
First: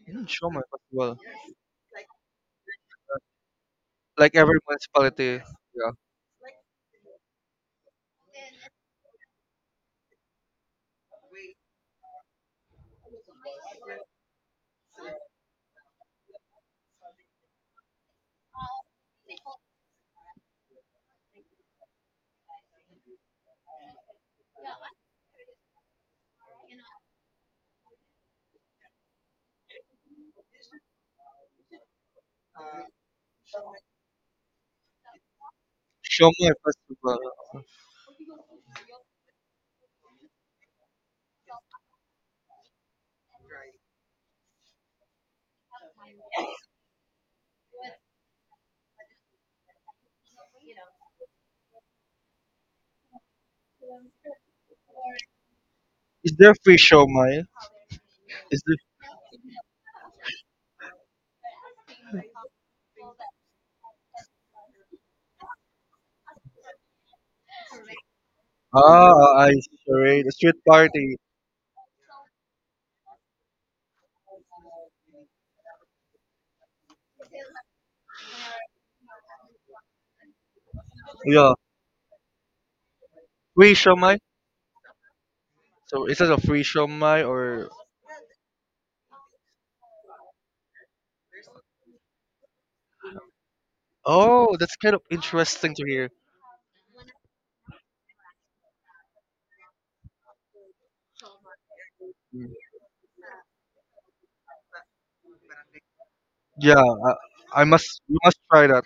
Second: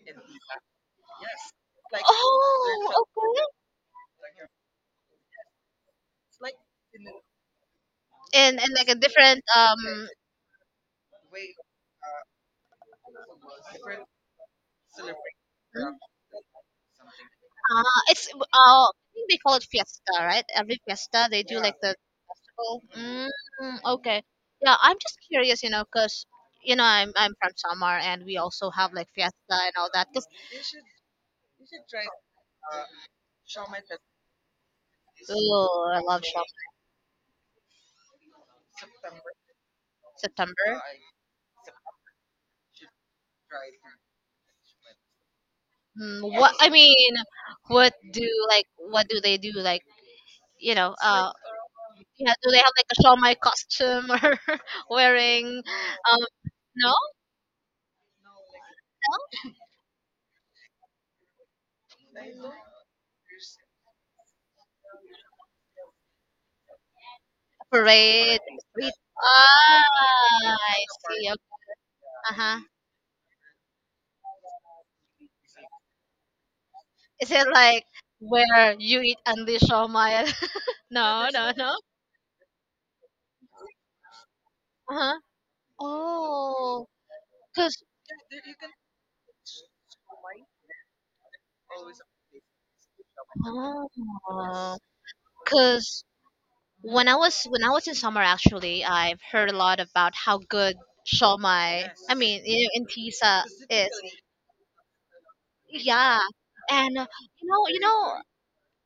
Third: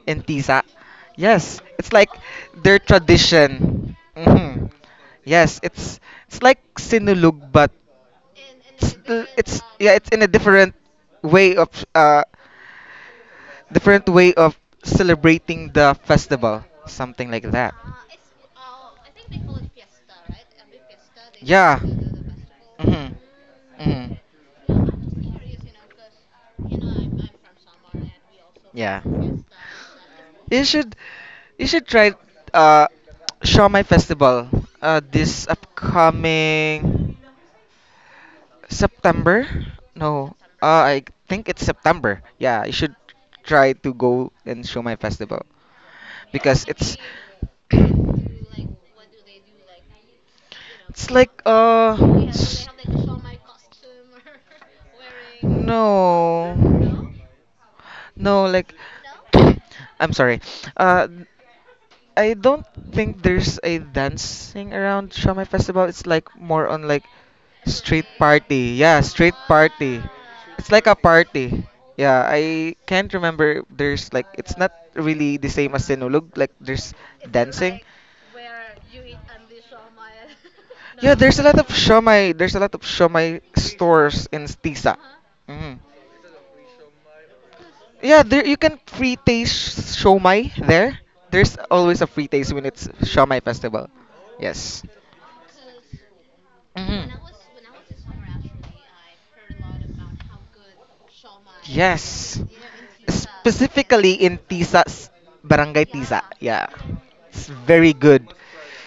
[SPEAKER 3] yeah.
[SPEAKER 2] in
[SPEAKER 3] Mm,
[SPEAKER 2] Tisa.
[SPEAKER 3] Siomai Festival,
[SPEAKER 2] Yes, it's
[SPEAKER 1] like
[SPEAKER 2] like
[SPEAKER 1] there's
[SPEAKER 2] their
[SPEAKER 1] oh there's a okay
[SPEAKER 2] tradition.
[SPEAKER 3] like every
[SPEAKER 2] Hmm
[SPEAKER 3] municipality.
[SPEAKER 2] Yes,
[SPEAKER 3] Yeah,
[SPEAKER 2] it's like sinulog, but
[SPEAKER 1] and like a
[SPEAKER 2] it's,
[SPEAKER 1] different
[SPEAKER 2] it's yeah, it's in a way of uh, different way of celebrating
[SPEAKER 1] like
[SPEAKER 2] the
[SPEAKER 1] mm,
[SPEAKER 2] festival, something like that.
[SPEAKER 1] ah, it's I think they call it fiesta, right? Every fiesta they do yeah. Like
[SPEAKER 2] Yeah.
[SPEAKER 1] the festival.
[SPEAKER 2] Mhm.
[SPEAKER 1] Mm. Mm,
[SPEAKER 2] Mhm.
[SPEAKER 1] okay. Yeah, I'm just curious, you know, because you know I'm from Samar and we also have
[SPEAKER 2] Yeah.
[SPEAKER 1] like fiesta and all that. Cause
[SPEAKER 2] You should you should try uh Shawmai Festival this
[SPEAKER 1] oh, I love shop
[SPEAKER 3] Siomai
[SPEAKER 2] upcoming
[SPEAKER 3] Festival.
[SPEAKER 2] September? No.
[SPEAKER 1] September.
[SPEAKER 2] I think it's September. Yeah, you should try to go and show my festival.
[SPEAKER 1] Mm, what
[SPEAKER 2] Because
[SPEAKER 1] I
[SPEAKER 2] it's
[SPEAKER 1] mean, what do like what do they do like you know
[SPEAKER 2] it's like
[SPEAKER 1] yeah do they
[SPEAKER 2] s-
[SPEAKER 1] have like a shawmai costume or wearing um
[SPEAKER 3] Is
[SPEAKER 2] no,
[SPEAKER 3] there free
[SPEAKER 1] no
[SPEAKER 3] Siomai?
[SPEAKER 2] no,
[SPEAKER 3] Is
[SPEAKER 2] like
[SPEAKER 1] no
[SPEAKER 2] I'm sorry, uh I don't think there's a dancing around Shamai Festival. It's like more on like street
[SPEAKER 1] parade
[SPEAKER 2] party, yeah,
[SPEAKER 3] Ah,
[SPEAKER 2] street
[SPEAKER 3] ah, I see.
[SPEAKER 2] party.
[SPEAKER 3] Right. The street
[SPEAKER 2] It's
[SPEAKER 1] ah I
[SPEAKER 2] like a
[SPEAKER 3] party.
[SPEAKER 1] see okay.
[SPEAKER 2] party. Yeah,
[SPEAKER 1] Uh-huh.
[SPEAKER 2] I can't remember. There's like it's not really the same as Sinulog. Like, there's
[SPEAKER 1] Is it
[SPEAKER 2] dancing.
[SPEAKER 1] like where you eat only shawmai?
[SPEAKER 2] Yeah,
[SPEAKER 1] No,
[SPEAKER 2] there's a
[SPEAKER 1] no,
[SPEAKER 3] Yeah.
[SPEAKER 2] lot of
[SPEAKER 1] no.
[SPEAKER 2] shomai. There's a lot of shomai
[SPEAKER 3] Free shomai.
[SPEAKER 2] stores in Tisa.
[SPEAKER 1] Uh-huh.
[SPEAKER 2] Mhm.
[SPEAKER 3] So is it a free
[SPEAKER 1] Oh,
[SPEAKER 3] shomai or?
[SPEAKER 1] cause,
[SPEAKER 2] Yeah, there you can free taste shomai there. There's always a free taste when it's shomai festival.
[SPEAKER 3] Oh, that's
[SPEAKER 1] oh,
[SPEAKER 2] Yes.
[SPEAKER 3] kind of interesting to
[SPEAKER 1] cause
[SPEAKER 3] hear.
[SPEAKER 2] Mhm.
[SPEAKER 1] when I was in summer, actually, I've heard a lot about how good shawmai. I
[SPEAKER 2] Yes.
[SPEAKER 1] mean,
[SPEAKER 3] Mm.
[SPEAKER 1] in Tisa is.
[SPEAKER 2] Specifically in Tisa, Barangay Tisa.
[SPEAKER 1] Yeah,
[SPEAKER 2] Yeah.
[SPEAKER 3] Yeah,
[SPEAKER 1] and
[SPEAKER 2] It's
[SPEAKER 1] you
[SPEAKER 3] I
[SPEAKER 1] know, you
[SPEAKER 2] very
[SPEAKER 3] must. You
[SPEAKER 1] know.
[SPEAKER 2] good.
[SPEAKER 3] must try that.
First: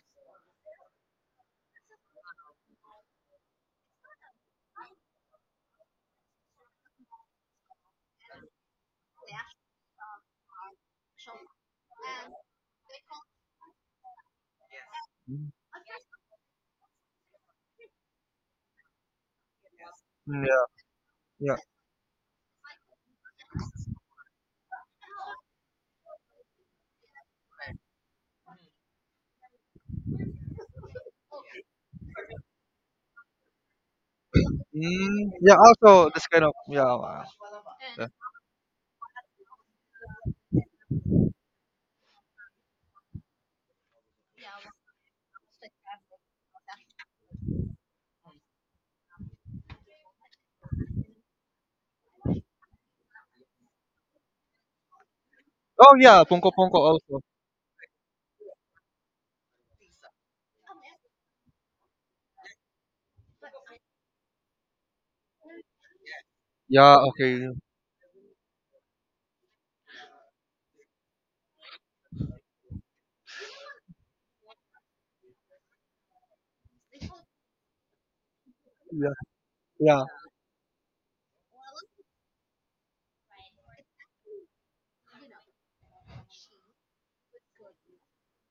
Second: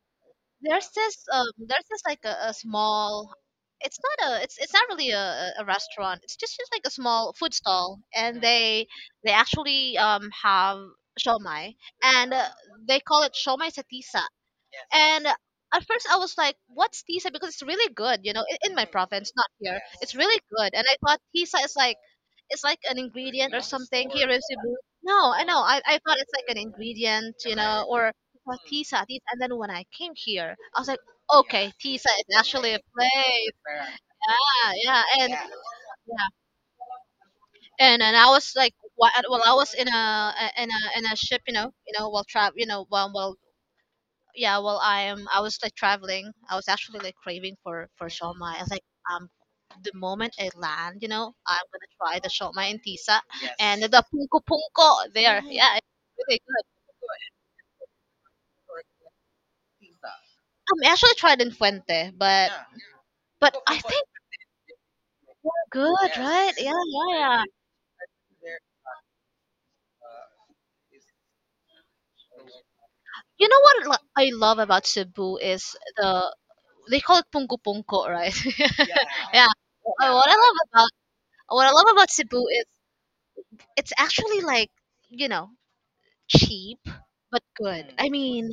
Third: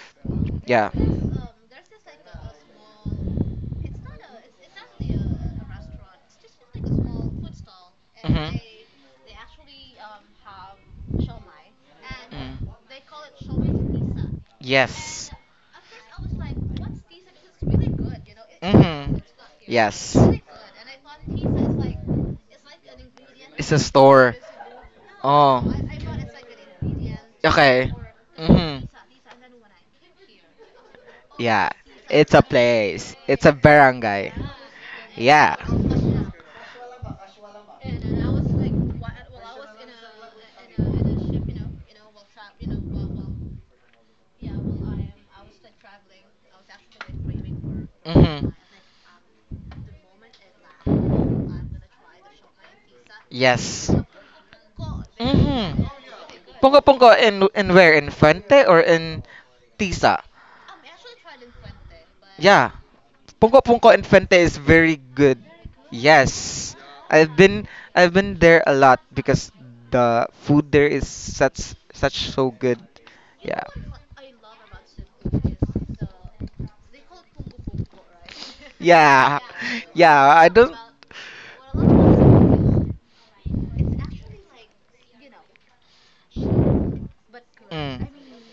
[SPEAKER 1] There's
[SPEAKER 2] Yeah.
[SPEAKER 1] this there's this like a small it's not a it's not really a restaurant it's just like a small food stall and
[SPEAKER 2] Mm-hmm.
[SPEAKER 1] they actually have shomai and
[SPEAKER 2] Mm.
[SPEAKER 1] they call it shomai sa tisa and
[SPEAKER 2] Yes.
[SPEAKER 3] Mm,
[SPEAKER 1] at first I was like what's tisa because it's really good you know in my
[SPEAKER 2] Mm-hmm.
[SPEAKER 1] province not here it's
[SPEAKER 2] Yes.
[SPEAKER 1] really
[SPEAKER 3] yeah,
[SPEAKER 1] good and I thought
[SPEAKER 3] yeah.
[SPEAKER 1] tisa is like it's like an ingredient or
[SPEAKER 2] It's a
[SPEAKER 1] something here
[SPEAKER 2] store.
[SPEAKER 1] in Cebu no I know
[SPEAKER 2] Oh.
[SPEAKER 1] I thought it's like an ingredient you know
[SPEAKER 2] Okay.
[SPEAKER 1] or
[SPEAKER 2] Mm-hmm.
[SPEAKER 1] Tisa, Tisa. And then when I came here, I was like,
[SPEAKER 2] Yeah.
[SPEAKER 1] okay, Tisa
[SPEAKER 2] It's
[SPEAKER 1] is
[SPEAKER 2] a
[SPEAKER 1] actually a
[SPEAKER 2] place. It's
[SPEAKER 1] place.
[SPEAKER 2] a barangay.
[SPEAKER 1] Yeah, yeah.
[SPEAKER 3] Mm,
[SPEAKER 1] And
[SPEAKER 2] Yeah.
[SPEAKER 3] yeah. Also, this
[SPEAKER 1] yeah,
[SPEAKER 3] kind of. Yeah. Wow.
[SPEAKER 1] and I was like, wha- well, I was in a ship, you know, while travel, you know, while yeah, while I am, I was like traveling. I was actually like craving for
[SPEAKER 2] Mm-hmm.
[SPEAKER 1] shawmai. I was like, um, the moment I land, you know, I'm gonna try the shawmai in Tisa and
[SPEAKER 2] Yes.
[SPEAKER 1] the punko punko there. Yeah,
[SPEAKER 2] Mhm.
[SPEAKER 1] it's
[SPEAKER 3] Oh yeah,
[SPEAKER 1] really
[SPEAKER 3] ponko
[SPEAKER 1] good.
[SPEAKER 3] ponko
[SPEAKER 2] Pongo Pongo
[SPEAKER 3] also.
[SPEAKER 2] in where in Fuente or in Tisa?
[SPEAKER 1] I'm actually tried in Fuente,
[SPEAKER 2] Yeah,
[SPEAKER 1] but I
[SPEAKER 2] Punko in
[SPEAKER 1] think
[SPEAKER 2] Infante is very good.
[SPEAKER 1] good, yes. Right? Yeah,
[SPEAKER 2] Yes,
[SPEAKER 3] Yeah.
[SPEAKER 1] yeah,
[SPEAKER 2] I've
[SPEAKER 1] yeah.
[SPEAKER 3] Okay.
[SPEAKER 2] been I've been there a lot because the food there is such so good.
[SPEAKER 1] You know
[SPEAKER 2] Yeah.
[SPEAKER 1] what lo- I love about Cebu is the they call it punko punko, right? Yeah.
[SPEAKER 3] Yeah.
[SPEAKER 2] Yeah,
[SPEAKER 1] Yeah.
[SPEAKER 3] Yeah.
[SPEAKER 1] Yeah.
[SPEAKER 2] yeah.
[SPEAKER 1] What I
[SPEAKER 2] I
[SPEAKER 1] love
[SPEAKER 2] don't.
[SPEAKER 1] about what I love about Cebu is it's actually like you know cheap but good. Mm.
[SPEAKER 2] Mm.
[SPEAKER 1] I mean,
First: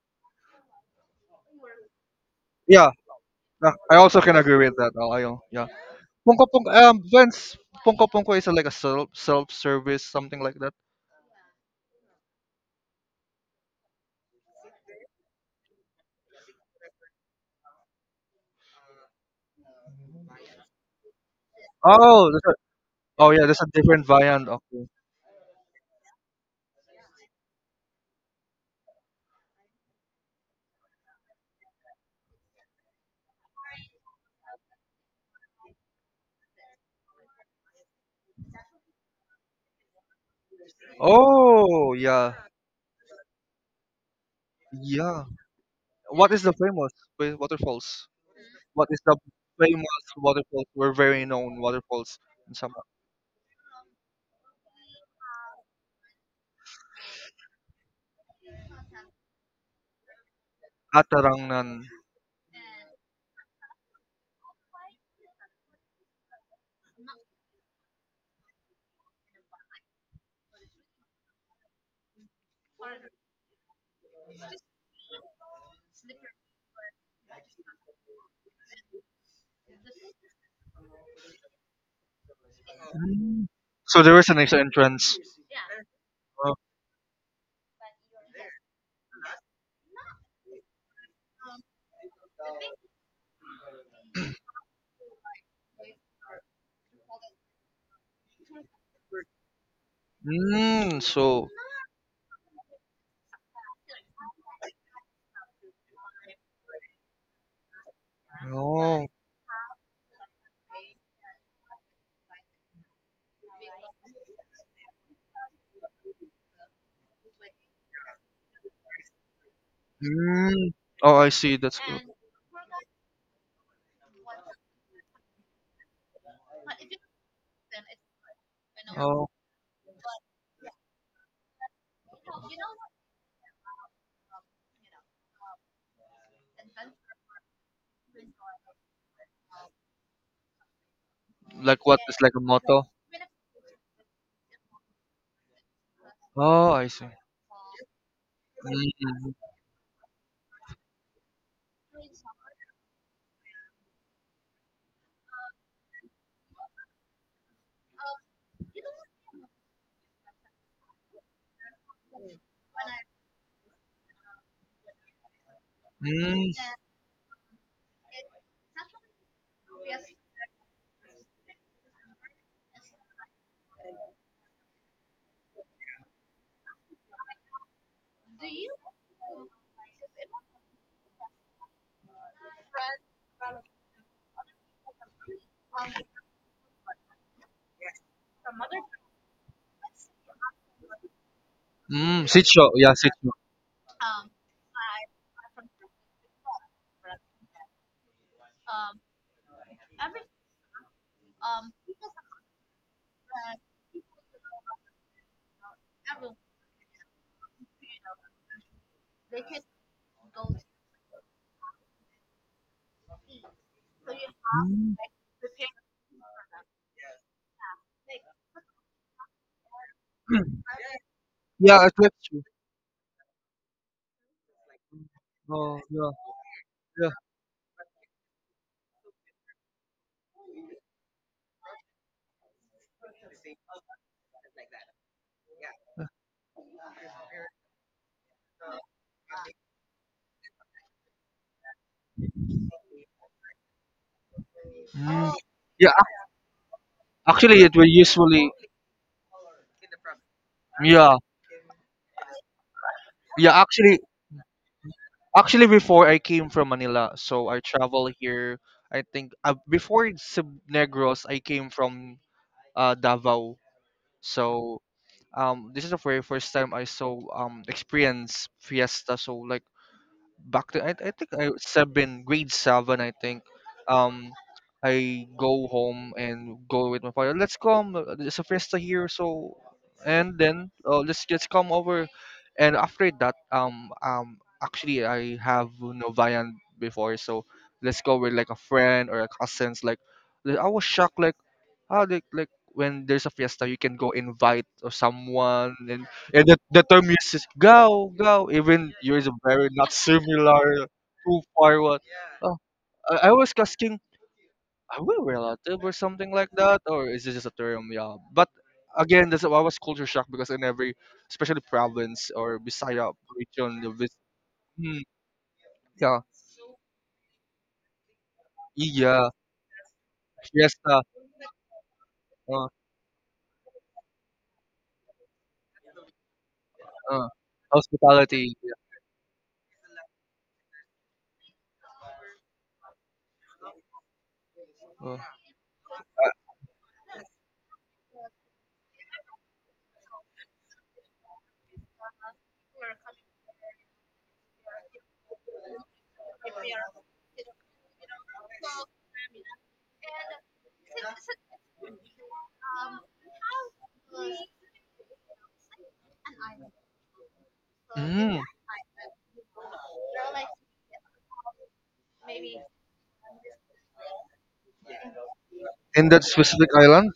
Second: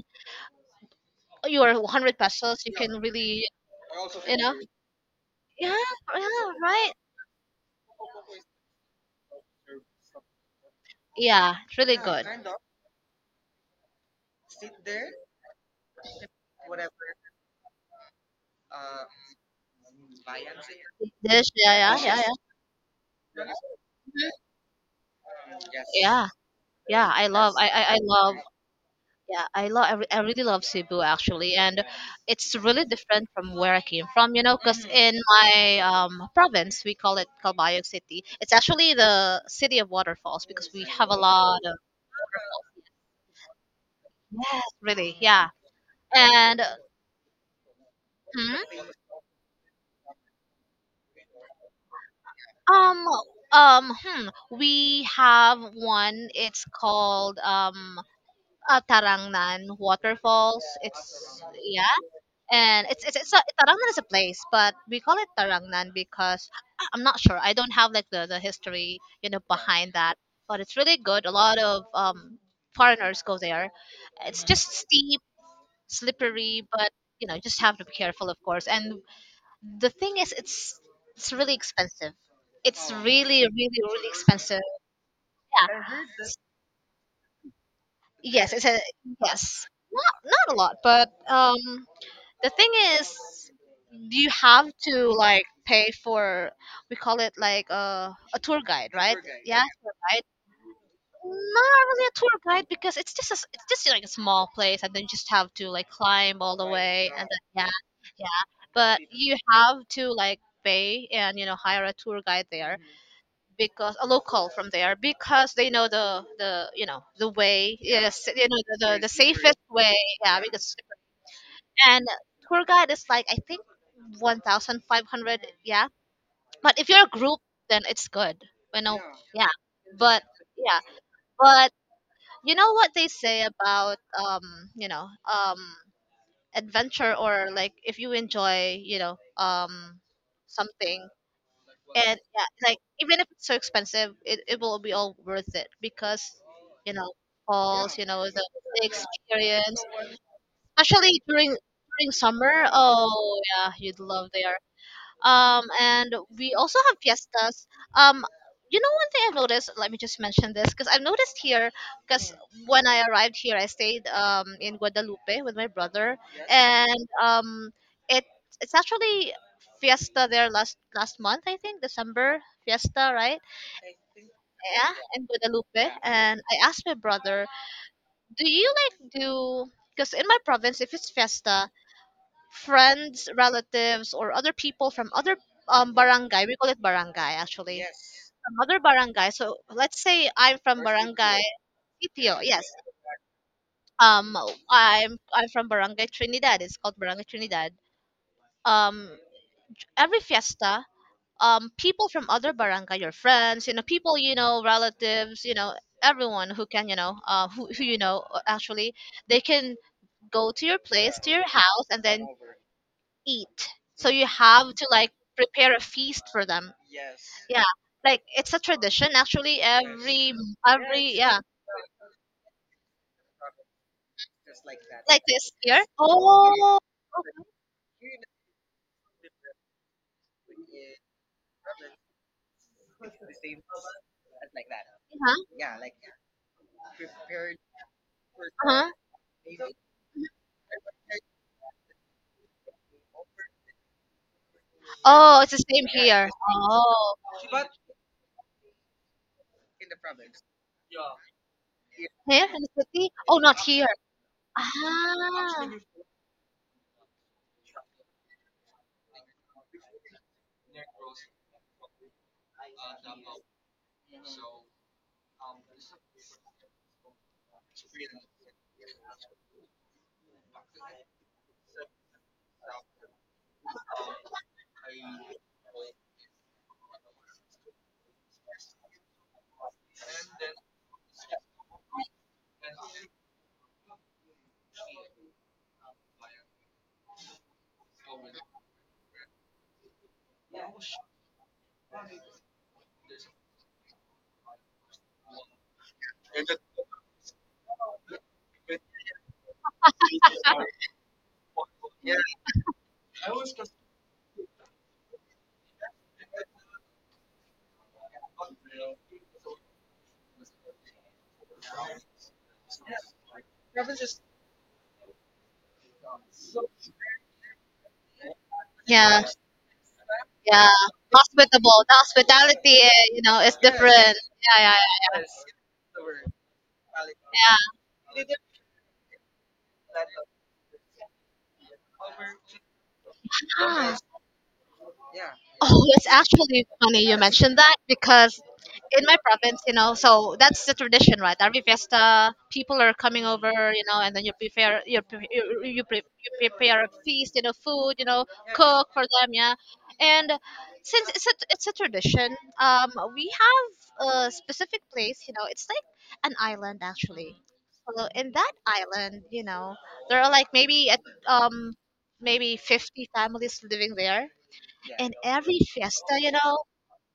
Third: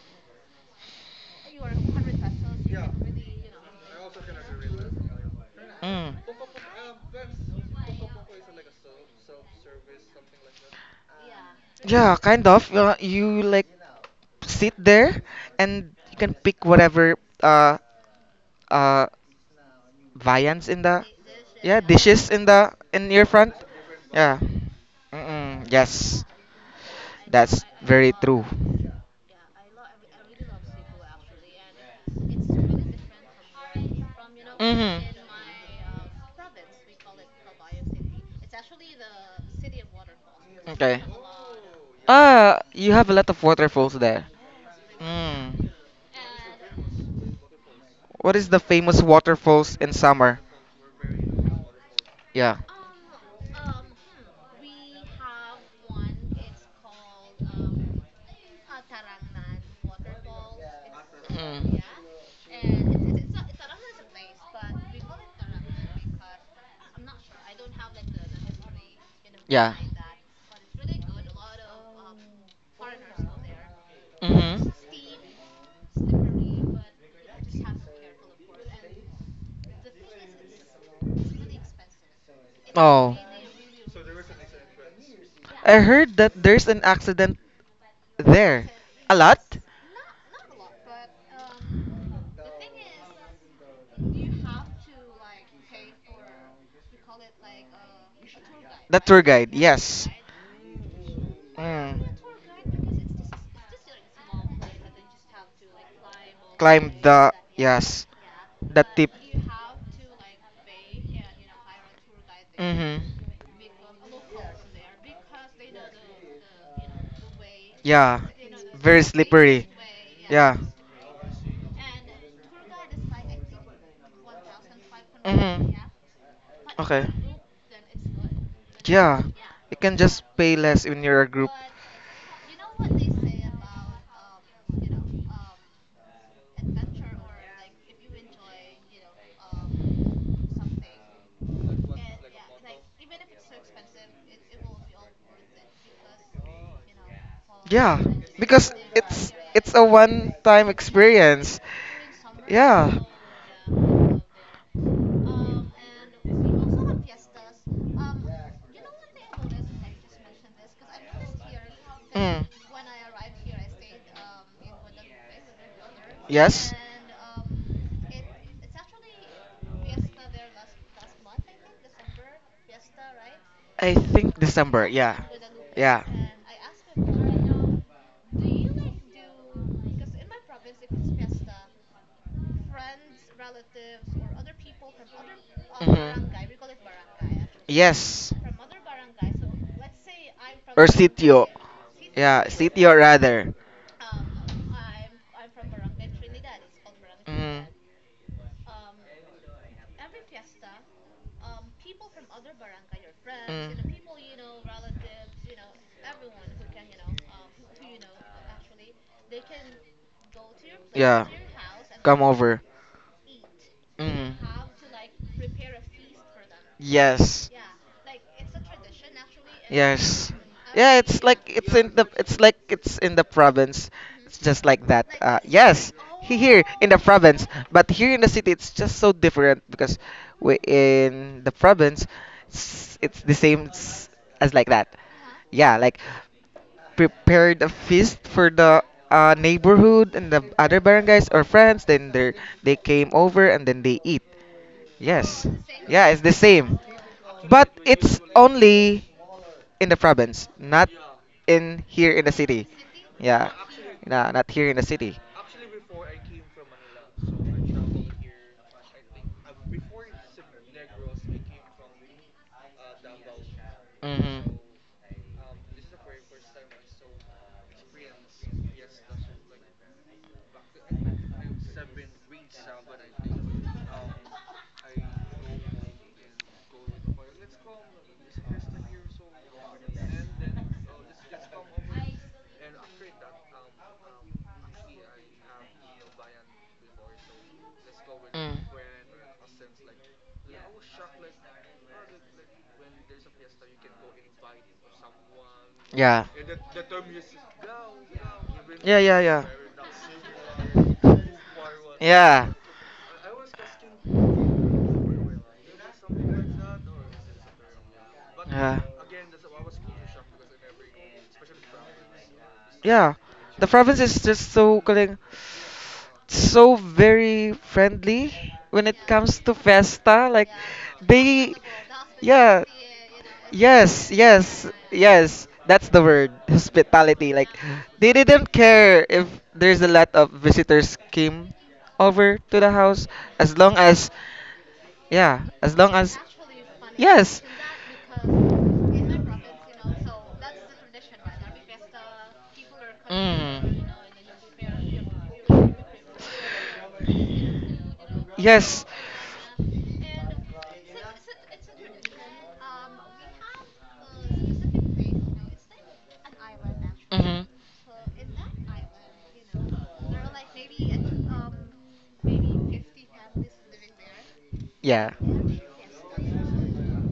[SPEAKER 1] you are 100 pesos, you yeah.
[SPEAKER 3] Yeah.
[SPEAKER 1] Can really
[SPEAKER 3] I also can
[SPEAKER 1] you know
[SPEAKER 3] agree with that. Oh, I don't- yeah.
[SPEAKER 1] yeah
[SPEAKER 2] Mm.
[SPEAKER 3] Ponko
[SPEAKER 1] yeah
[SPEAKER 3] ponko.
[SPEAKER 1] right
[SPEAKER 3] Vince. Ponko ponko is like a self service, something like that.
[SPEAKER 1] yeah it's really yeah,
[SPEAKER 2] Yeah, kind
[SPEAKER 1] good.
[SPEAKER 2] of. You like sit there and you can pick whatever uh uh viands in the,
[SPEAKER 1] Dish yeah
[SPEAKER 2] yeah,
[SPEAKER 1] yeah yeah
[SPEAKER 3] Oh.
[SPEAKER 2] dishes in your
[SPEAKER 3] Oh yeah,
[SPEAKER 2] front,
[SPEAKER 3] there's a different
[SPEAKER 1] yeah
[SPEAKER 2] yeah.
[SPEAKER 3] variant. Okay.
[SPEAKER 1] mhm.
[SPEAKER 2] Mm-mm,
[SPEAKER 1] Yes. Yeah
[SPEAKER 2] yes,
[SPEAKER 1] yeah I love
[SPEAKER 2] that's
[SPEAKER 1] yes. I
[SPEAKER 2] very
[SPEAKER 1] love
[SPEAKER 2] true.
[SPEAKER 1] yeah, I love. I really love Cebu actually, and it's really different from where I came from. You know, because in
[SPEAKER 2] Mm-hmm.
[SPEAKER 1] my province we call it Calbayog City. It's actually the city of waterfalls because we
[SPEAKER 2] Okay.
[SPEAKER 1] have a lot of.
[SPEAKER 3] Oh yeah,
[SPEAKER 2] Ah, you have a lot of waterfalls there.
[SPEAKER 1] Yes, really,
[SPEAKER 3] yeah.
[SPEAKER 1] yeah.
[SPEAKER 2] Mm.
[SPEAKER 3] What is the
[SPEAKER 1] And
[SPEAKER 3] famous waterfalls?
[SPEAKER 2] What is the
[SPEAKER 3] What
[SPEAKER 1] hmm,
[SPEAKER 3] is
[SPEAKER 2] famous
[SPEAKER 3] the
[SPEAKER 2] waterfalls in
[SPEAKER 3] famous
[SPEAKER 2] summer?
[SPEAKER 3] waterfalls? We're very known waterfalls in
[SPEAKER 2] Yeah.
[SPEAKER 3] Samoa.
[SPEAKER 1] um um hmm, we have one. It's called Tarangnan Waterfalls. It's
[SPEAKER 3] Atarangnan.
[SPEAKER 2] Mm.
[SPEAKER 1] yeah, and it's a, Tarangnan is a place, but we call it Tarangnan because I- I'm not sure. I don't have like the history, you know,
[SPEAKER 2] Yeah.
[SPEAKER 1] behind that. But it's really good. A lot of foreigners go there. It's just
[SPEAKER 2] Mm-hmm.
[SPEAKER 1] steep, slippery, but you know, just have to be careful, of course. And the thing is, it's really expensive. It's
[SPEAKER 2] Oh,
[SPEAKER 1] really,
[SPEAKER 3] Mm.
[SPEAKER 1] really,
[SPEAKER 3] So
[SPEAKER 1] really
[SPEAKER 3] there is an extra
[SPEAKER 1] expensive.
[SPEAKER 3] entrance.
[SPEAKER 2] I heard that
[SPEAKER 3] Oh,
[SPEAKER 2] there's an accident
[SPEAKER 1] Yes, it's
[SPEAKER 2] there.
[SPEAKER 1] a
[SPEAKER 2] A lot?
[SPEAKER 1] yes. Not not a lot, but the thing is you have to like pay for we call it like a tour guide
[SPEAKER 2] The
[SPEAKER 1] right tour
[SPEAKER 2] tour
[SPEAKER 1] guide, yeah
[SPEAKER 2] guide,
[SPEAKER 1] yeah. Tour
[SPEAKER 2] yes.
[SPEAKER 1] guide
[SPEAKER 3] mm, so,
[SPEAKER 1] not
[SPEAKER 2] Mm.
[SPEAKER 1] really a tour guide because it's just a, s- it's just like a small place and then you just have to like climb all the right,
[SPEAKER 2] Climb
[SPEAKER 1] way and
[SPEAKER 2] the,
[SPEAKER 1] then yeah
[SPEAKER 2] yes,
[SPEAKER 1] yeah
[SPEAKER 2] the
[SPEAKER 1] but
[SPEAKER 3] oh,
[SPEAKER 2] tip.
[SPEAKER 1] you have to like pay and you know hire a tour guide there
[SPEAKER 2] Mhm.
[SPEAKER 1] mhm. Because a local from there because they know the you know the way
[SPEAKER 2] Yeah.
[SPEAKER 1] yes you know the, the,
[SPEAKER 2] Very
[SPEAKER 1] the safest
[SPEAKER 2] slippery.
[SPEAKER 1] way yeah
[SPEAKER 2] Yeah.
[SPEAKER 3] mm,
[SPEAKER 1] because
[SPEAKER 3] oh, I see. That's good.
[SPEAKER 1] and tour guide is like I think 1,500.
[SPEAKER 2] Mhm.
[SPEAKER 1] Yeah, but if you're
[SPEAKER 2] Okay.
[SPEAKER 1] a group, then it's good. You know,
[SPEAKER 2] Yeah.
[SPEAKER 3] Oh,
[SPEAKER 1] yeah.
[SPEAKER 2] You can
[SPEAKER 1] But
[SPEAKER 2] just pay
[SPEAKER 1] yeah,
[SPEAKER 2] less when you're a group.
[SPEAKER 1] but you know what they say about you know, um, adventure or like if you enjoy, you know, something
[SPEAKER 3] like what?
[SPEAKER 1] and
[SPEAKER 3] It's like a
[SPEAKER 1] yeah, like
[SPEAKER 3] motto.
[SPEAKER 1] even if it's so expensive, it will be all worth it because
[SPEAKER 3] Oh, I
[SPEAKER 1] you
[SPEAKER 3] see.
[SPEAKER 1] know falls,
[SPEAKER 2] Yeah,
[SPEAKER 1] you know
[SPEAKER 2] because
[SPEAKER 1] the
[SPEAKER 3] Mm,
[SPEAKER 2] it's
[SPEAKER 1] experience,
[SPEAKER 2] a one-time
[SPEAKER 1] especially during
[SPEAKER 2] experience.
[SPEAKER 1] during summer.
[SPEAKER 2] Yeah.
[SPEAKER 1] Oh yeah, you'd love there. Um and we also have fiestas um you know one thing I've noticed let me just mention this because I've noticed here because
[SPEAKER 2] Mm.
[SPEAKER 1] when I arrived here I stayed in Guadalupe with my brother
[SPEAKER 3] mm,
[SPEAKER 2] Yes.
[SPEAKER 1] and it it's actually fiesta there last month I think December fiesta right
[SPEAKER 2] I think December.
[SPEAKER 1] yeah
[SPEAKER 2] Yeah.
[SPEAKER 1] in Guadalupe
[SPEAKER 2] Yeah.
[SPEAKER 1] and I asked my brother
[SPEAKER 2] Mhm.
[SPEAKER 1] do you like do because in my province if it's fiesta friends, relatives, or other people from other barangay. We call it barangay actually.
[SPEAKER 2] Yes.
[SPEAKER 1] From other barangay. So let's say I'm from
[SPEAKER 2] Or
[SPEAKER 1] barangay
[SPEAKER 2] sitio.
[SPEAKER 1] B
[SPEAKER 3] mm.
[SPEAKER 1] P O. Itio.
[SPEAKER 2] Yeah,
[SPEAKER 3] Sitio,
[SPEAKER 1] Yes.
[SPEAKER 3] yeah,
[SPEAKER 2] sitio
[SPEAKER 3] sitio.
[SPEAKER 2] rather.
[SPEAKER 1] Um, I'm from barangay Trinidad. It's called barangay
[SPEAKER 2] Mhm.
[SPEAKER 1] Trinidad. Um, every fiesta, people from other barangay, your friends, you know,
[SPEAKER 2] Mm.
[SPEAKER 1] people you know, relatives, you know, everyone who can, who you know, actually, they can go to your place, to
[SPEAKER 2] Yeah.
[SPEAKER 1] your house, and
[SPEAKER 2] Come
[SPEAKER 1] then
[SPEAKER 2] over.
[SPEAKER 1] eat. So you
[SPEAKER 2] Mhm.
[SPEAKER 1] have to
[SPEAKER 3] Mm.
[SPEAKER 1] like prepare a feast for them.
[SPEAKER 2] Yes.
[SPEAKER 1] Yeah. Like it's a tradition, actually, every
[SPEAKER 2] Yes. Yeah,
[SPEAKER 1] every
[SPEAKER 2] it's
[SPEAKER 1] yeah.
[SPEAKER 2] like it's
[SPEAKER 3] Yeah, I
[SPEAKER 2] in the,
[SPEAKER 3] get
[SPEAKER 2] it's
[SPEAKER 3] you.
[SPEAKER 2] like it's in the province. It's just like that.
[SPEAKER 1] Like this
[SPEAKER 3] Oh,
[SPEAKER 1] here.
[SPEAKER 2] Yes,
[SPEAKER 3] yeah.
[SPEAKER 2] here
[SPEAKER 1] Oh,
[SPEAKER 2] in the
[SPEAKER 3] Yeah.
[SPEAKER 2] province, but here in the city, it's just so different because we in the province, it's the same as like that.
[SPEAKER 1] uh-huh,
[SPEAKER 2] Yeah, like prepared a feast for the
[SPEAKER 1] uh-huh.
[SPEAKER 2] neighborhood and the other barangays or friends. Then they came over and then they eat.
[SPEAKER 3] Mm.
[SPEAKER 1] Oh,
[SPEAKER 2] Yes.
[SPEAKER 1] it's the same
[SPEAKER 3] Yeah,
[SPEAKER 2] Yeah, it's
[SPEAKER 1] here.
[SPEAKER 2] the same.
[SPEAKER 1] Oh.
[SPEAKER 3] actually,
[SPEAKER 2] But
[SPEAKER 3] it will
[SPEAKER 2] it's
[SPEAKER 3] usually.
[SPEAKER 2] only in the province, not
[SPEAKER 3] Yeah,
[SPEAKER 2] in here in the
[SPEAKER 1] Here in
[SPEAKER 2] city.
[SPEAKER 1] the city? Oh,
[SPEAKER 2] Yeah.
[SPEAKER 1] not
[SPEAKER 3] yeah.
[SPEAKER 1] here.
[SPEAKER 3] Actually,
[SPEAKER 2] Nah, not here in the city.
[SPEAKER 3] actually,
[SPEAKER 1] Ah,
[SPEAKER 3] before I came from Manila, so I travel here. I think before Negros, I came from Davao.
[SPEAKER 2] Mhm.
[SPEAKER 3] So this is the very first time I saw experience fiesta. So like. Back to I think I seven, grade seven, I think, um I go home and go with my father. Let's come, there's a fiesta here, so and then, let's just come over. And after that, actually I have no Novayan before, so let's go with like a
[SPEAKER 2] Mm.
[SPEAKER 3] friend or a cousins, like I was shocked, like, ah, like when there's a fiesta, you can go invite or someone, and
[SPEAKER 2] Yeah.
[SPEAKER 3] the term used is "go go," even
[SPEAKER 2] Yeah, yeah,
[SPEAKER 3] yours is
[SPEAKER 2] yeah.
[SPEAKER 3] very not similar, too far. What?
[SPEAKER 2] Yeah.
[SPEAKER 3] Oh, I was asking, are we relative or something like that, or is this just a term? Yeah, but again, that's why I was culture shock because in every,
[SPEAKER 2] Yeah.
[SPEAKER 3] especially province or Bisaya
[SPEAKER 2] Yeah, the
[SPEAKER 3] region, the
[SPEAKER 2] province is just so
[SPEAKER 3] Hmm,
[SPEAKER 2] calling,
[SPEAKER 3] yeah,
[SPEAKER 2] so very friendly when it
[SPEAKER 1] yeah.
[SPEAKER 3] yeah,
[SPEAKER 2] comes to festa. Like
[SPEAKER 1] Yeah.
[SPEAKER 3] fiesta,
[SPEAKER 2] they,
[SPEAKER 1] Hospitable. The
[SPEAKER 2] yeah,
[SPEAKER 3] uh,
[SPEAKER 1] hospitality, eh, you know, is different.
[SPEAKER 2] yes,
[SPEAKER 1] Yeah,
[SPEAKER 2] yes,
[SPEAKER 1] yeah,
[SPEAKER 2] yes. That's the word,
[SPEAKER 3] uh,
[SPEAKER 2] hospitality. Like
[SPEAKER 1] yeah.
[SPEAKER 2] they
[SPEAKER 3] hospitality.
[SPEAKER 2] didn't
[SPEAKER 3] Yeah.
[SPEAKER 2] care if there's a lot of visitors came over to the house, as long
[SPEAKER 1] Ah.
[SPEAKER 2] as,
[SPEAKER 3] Uh.
[SPEAKER 2] yeah, as
[SPEAKER 1] Oh,
[SPEAKER 2] long
[SPEAKER 1] it's
[SPEAKER 2] as,
[SPEAKER 1] actually funny you
[SPEAKER 2] yes.
[SPEAKER 1] mentioned that because in my province, you know, so that's the tradition, right? Every fiesta, people are coming over, you
[SPEAKER 2] Mm.
[SPEAKER 1] know, and then you prepare a feast, you know, food, you know, cook
[SPEAKER 2] Yes.
[SPEAKER 1] for them, yeah. And since it's a tradition, we have a specific place, you know, it's like an island, actually.
[SPEAKER 2] hmm
[SPEAKER 1] So in
[SPEAKER 3] Mm.
[SPEAKER 1] that island, you know, there are like, maybe at um maybe 50 families living there in
[SPEAKER 2] Yeah.
[SPEAKER 1] every
[SPEAKER 2] Mm.
[SPEAKER 3] In
[SPEAKER 1] fiesta,
[SPEAKER 3] that
[SPEAKER 1] you know.
[SPEAKER 3] specific island,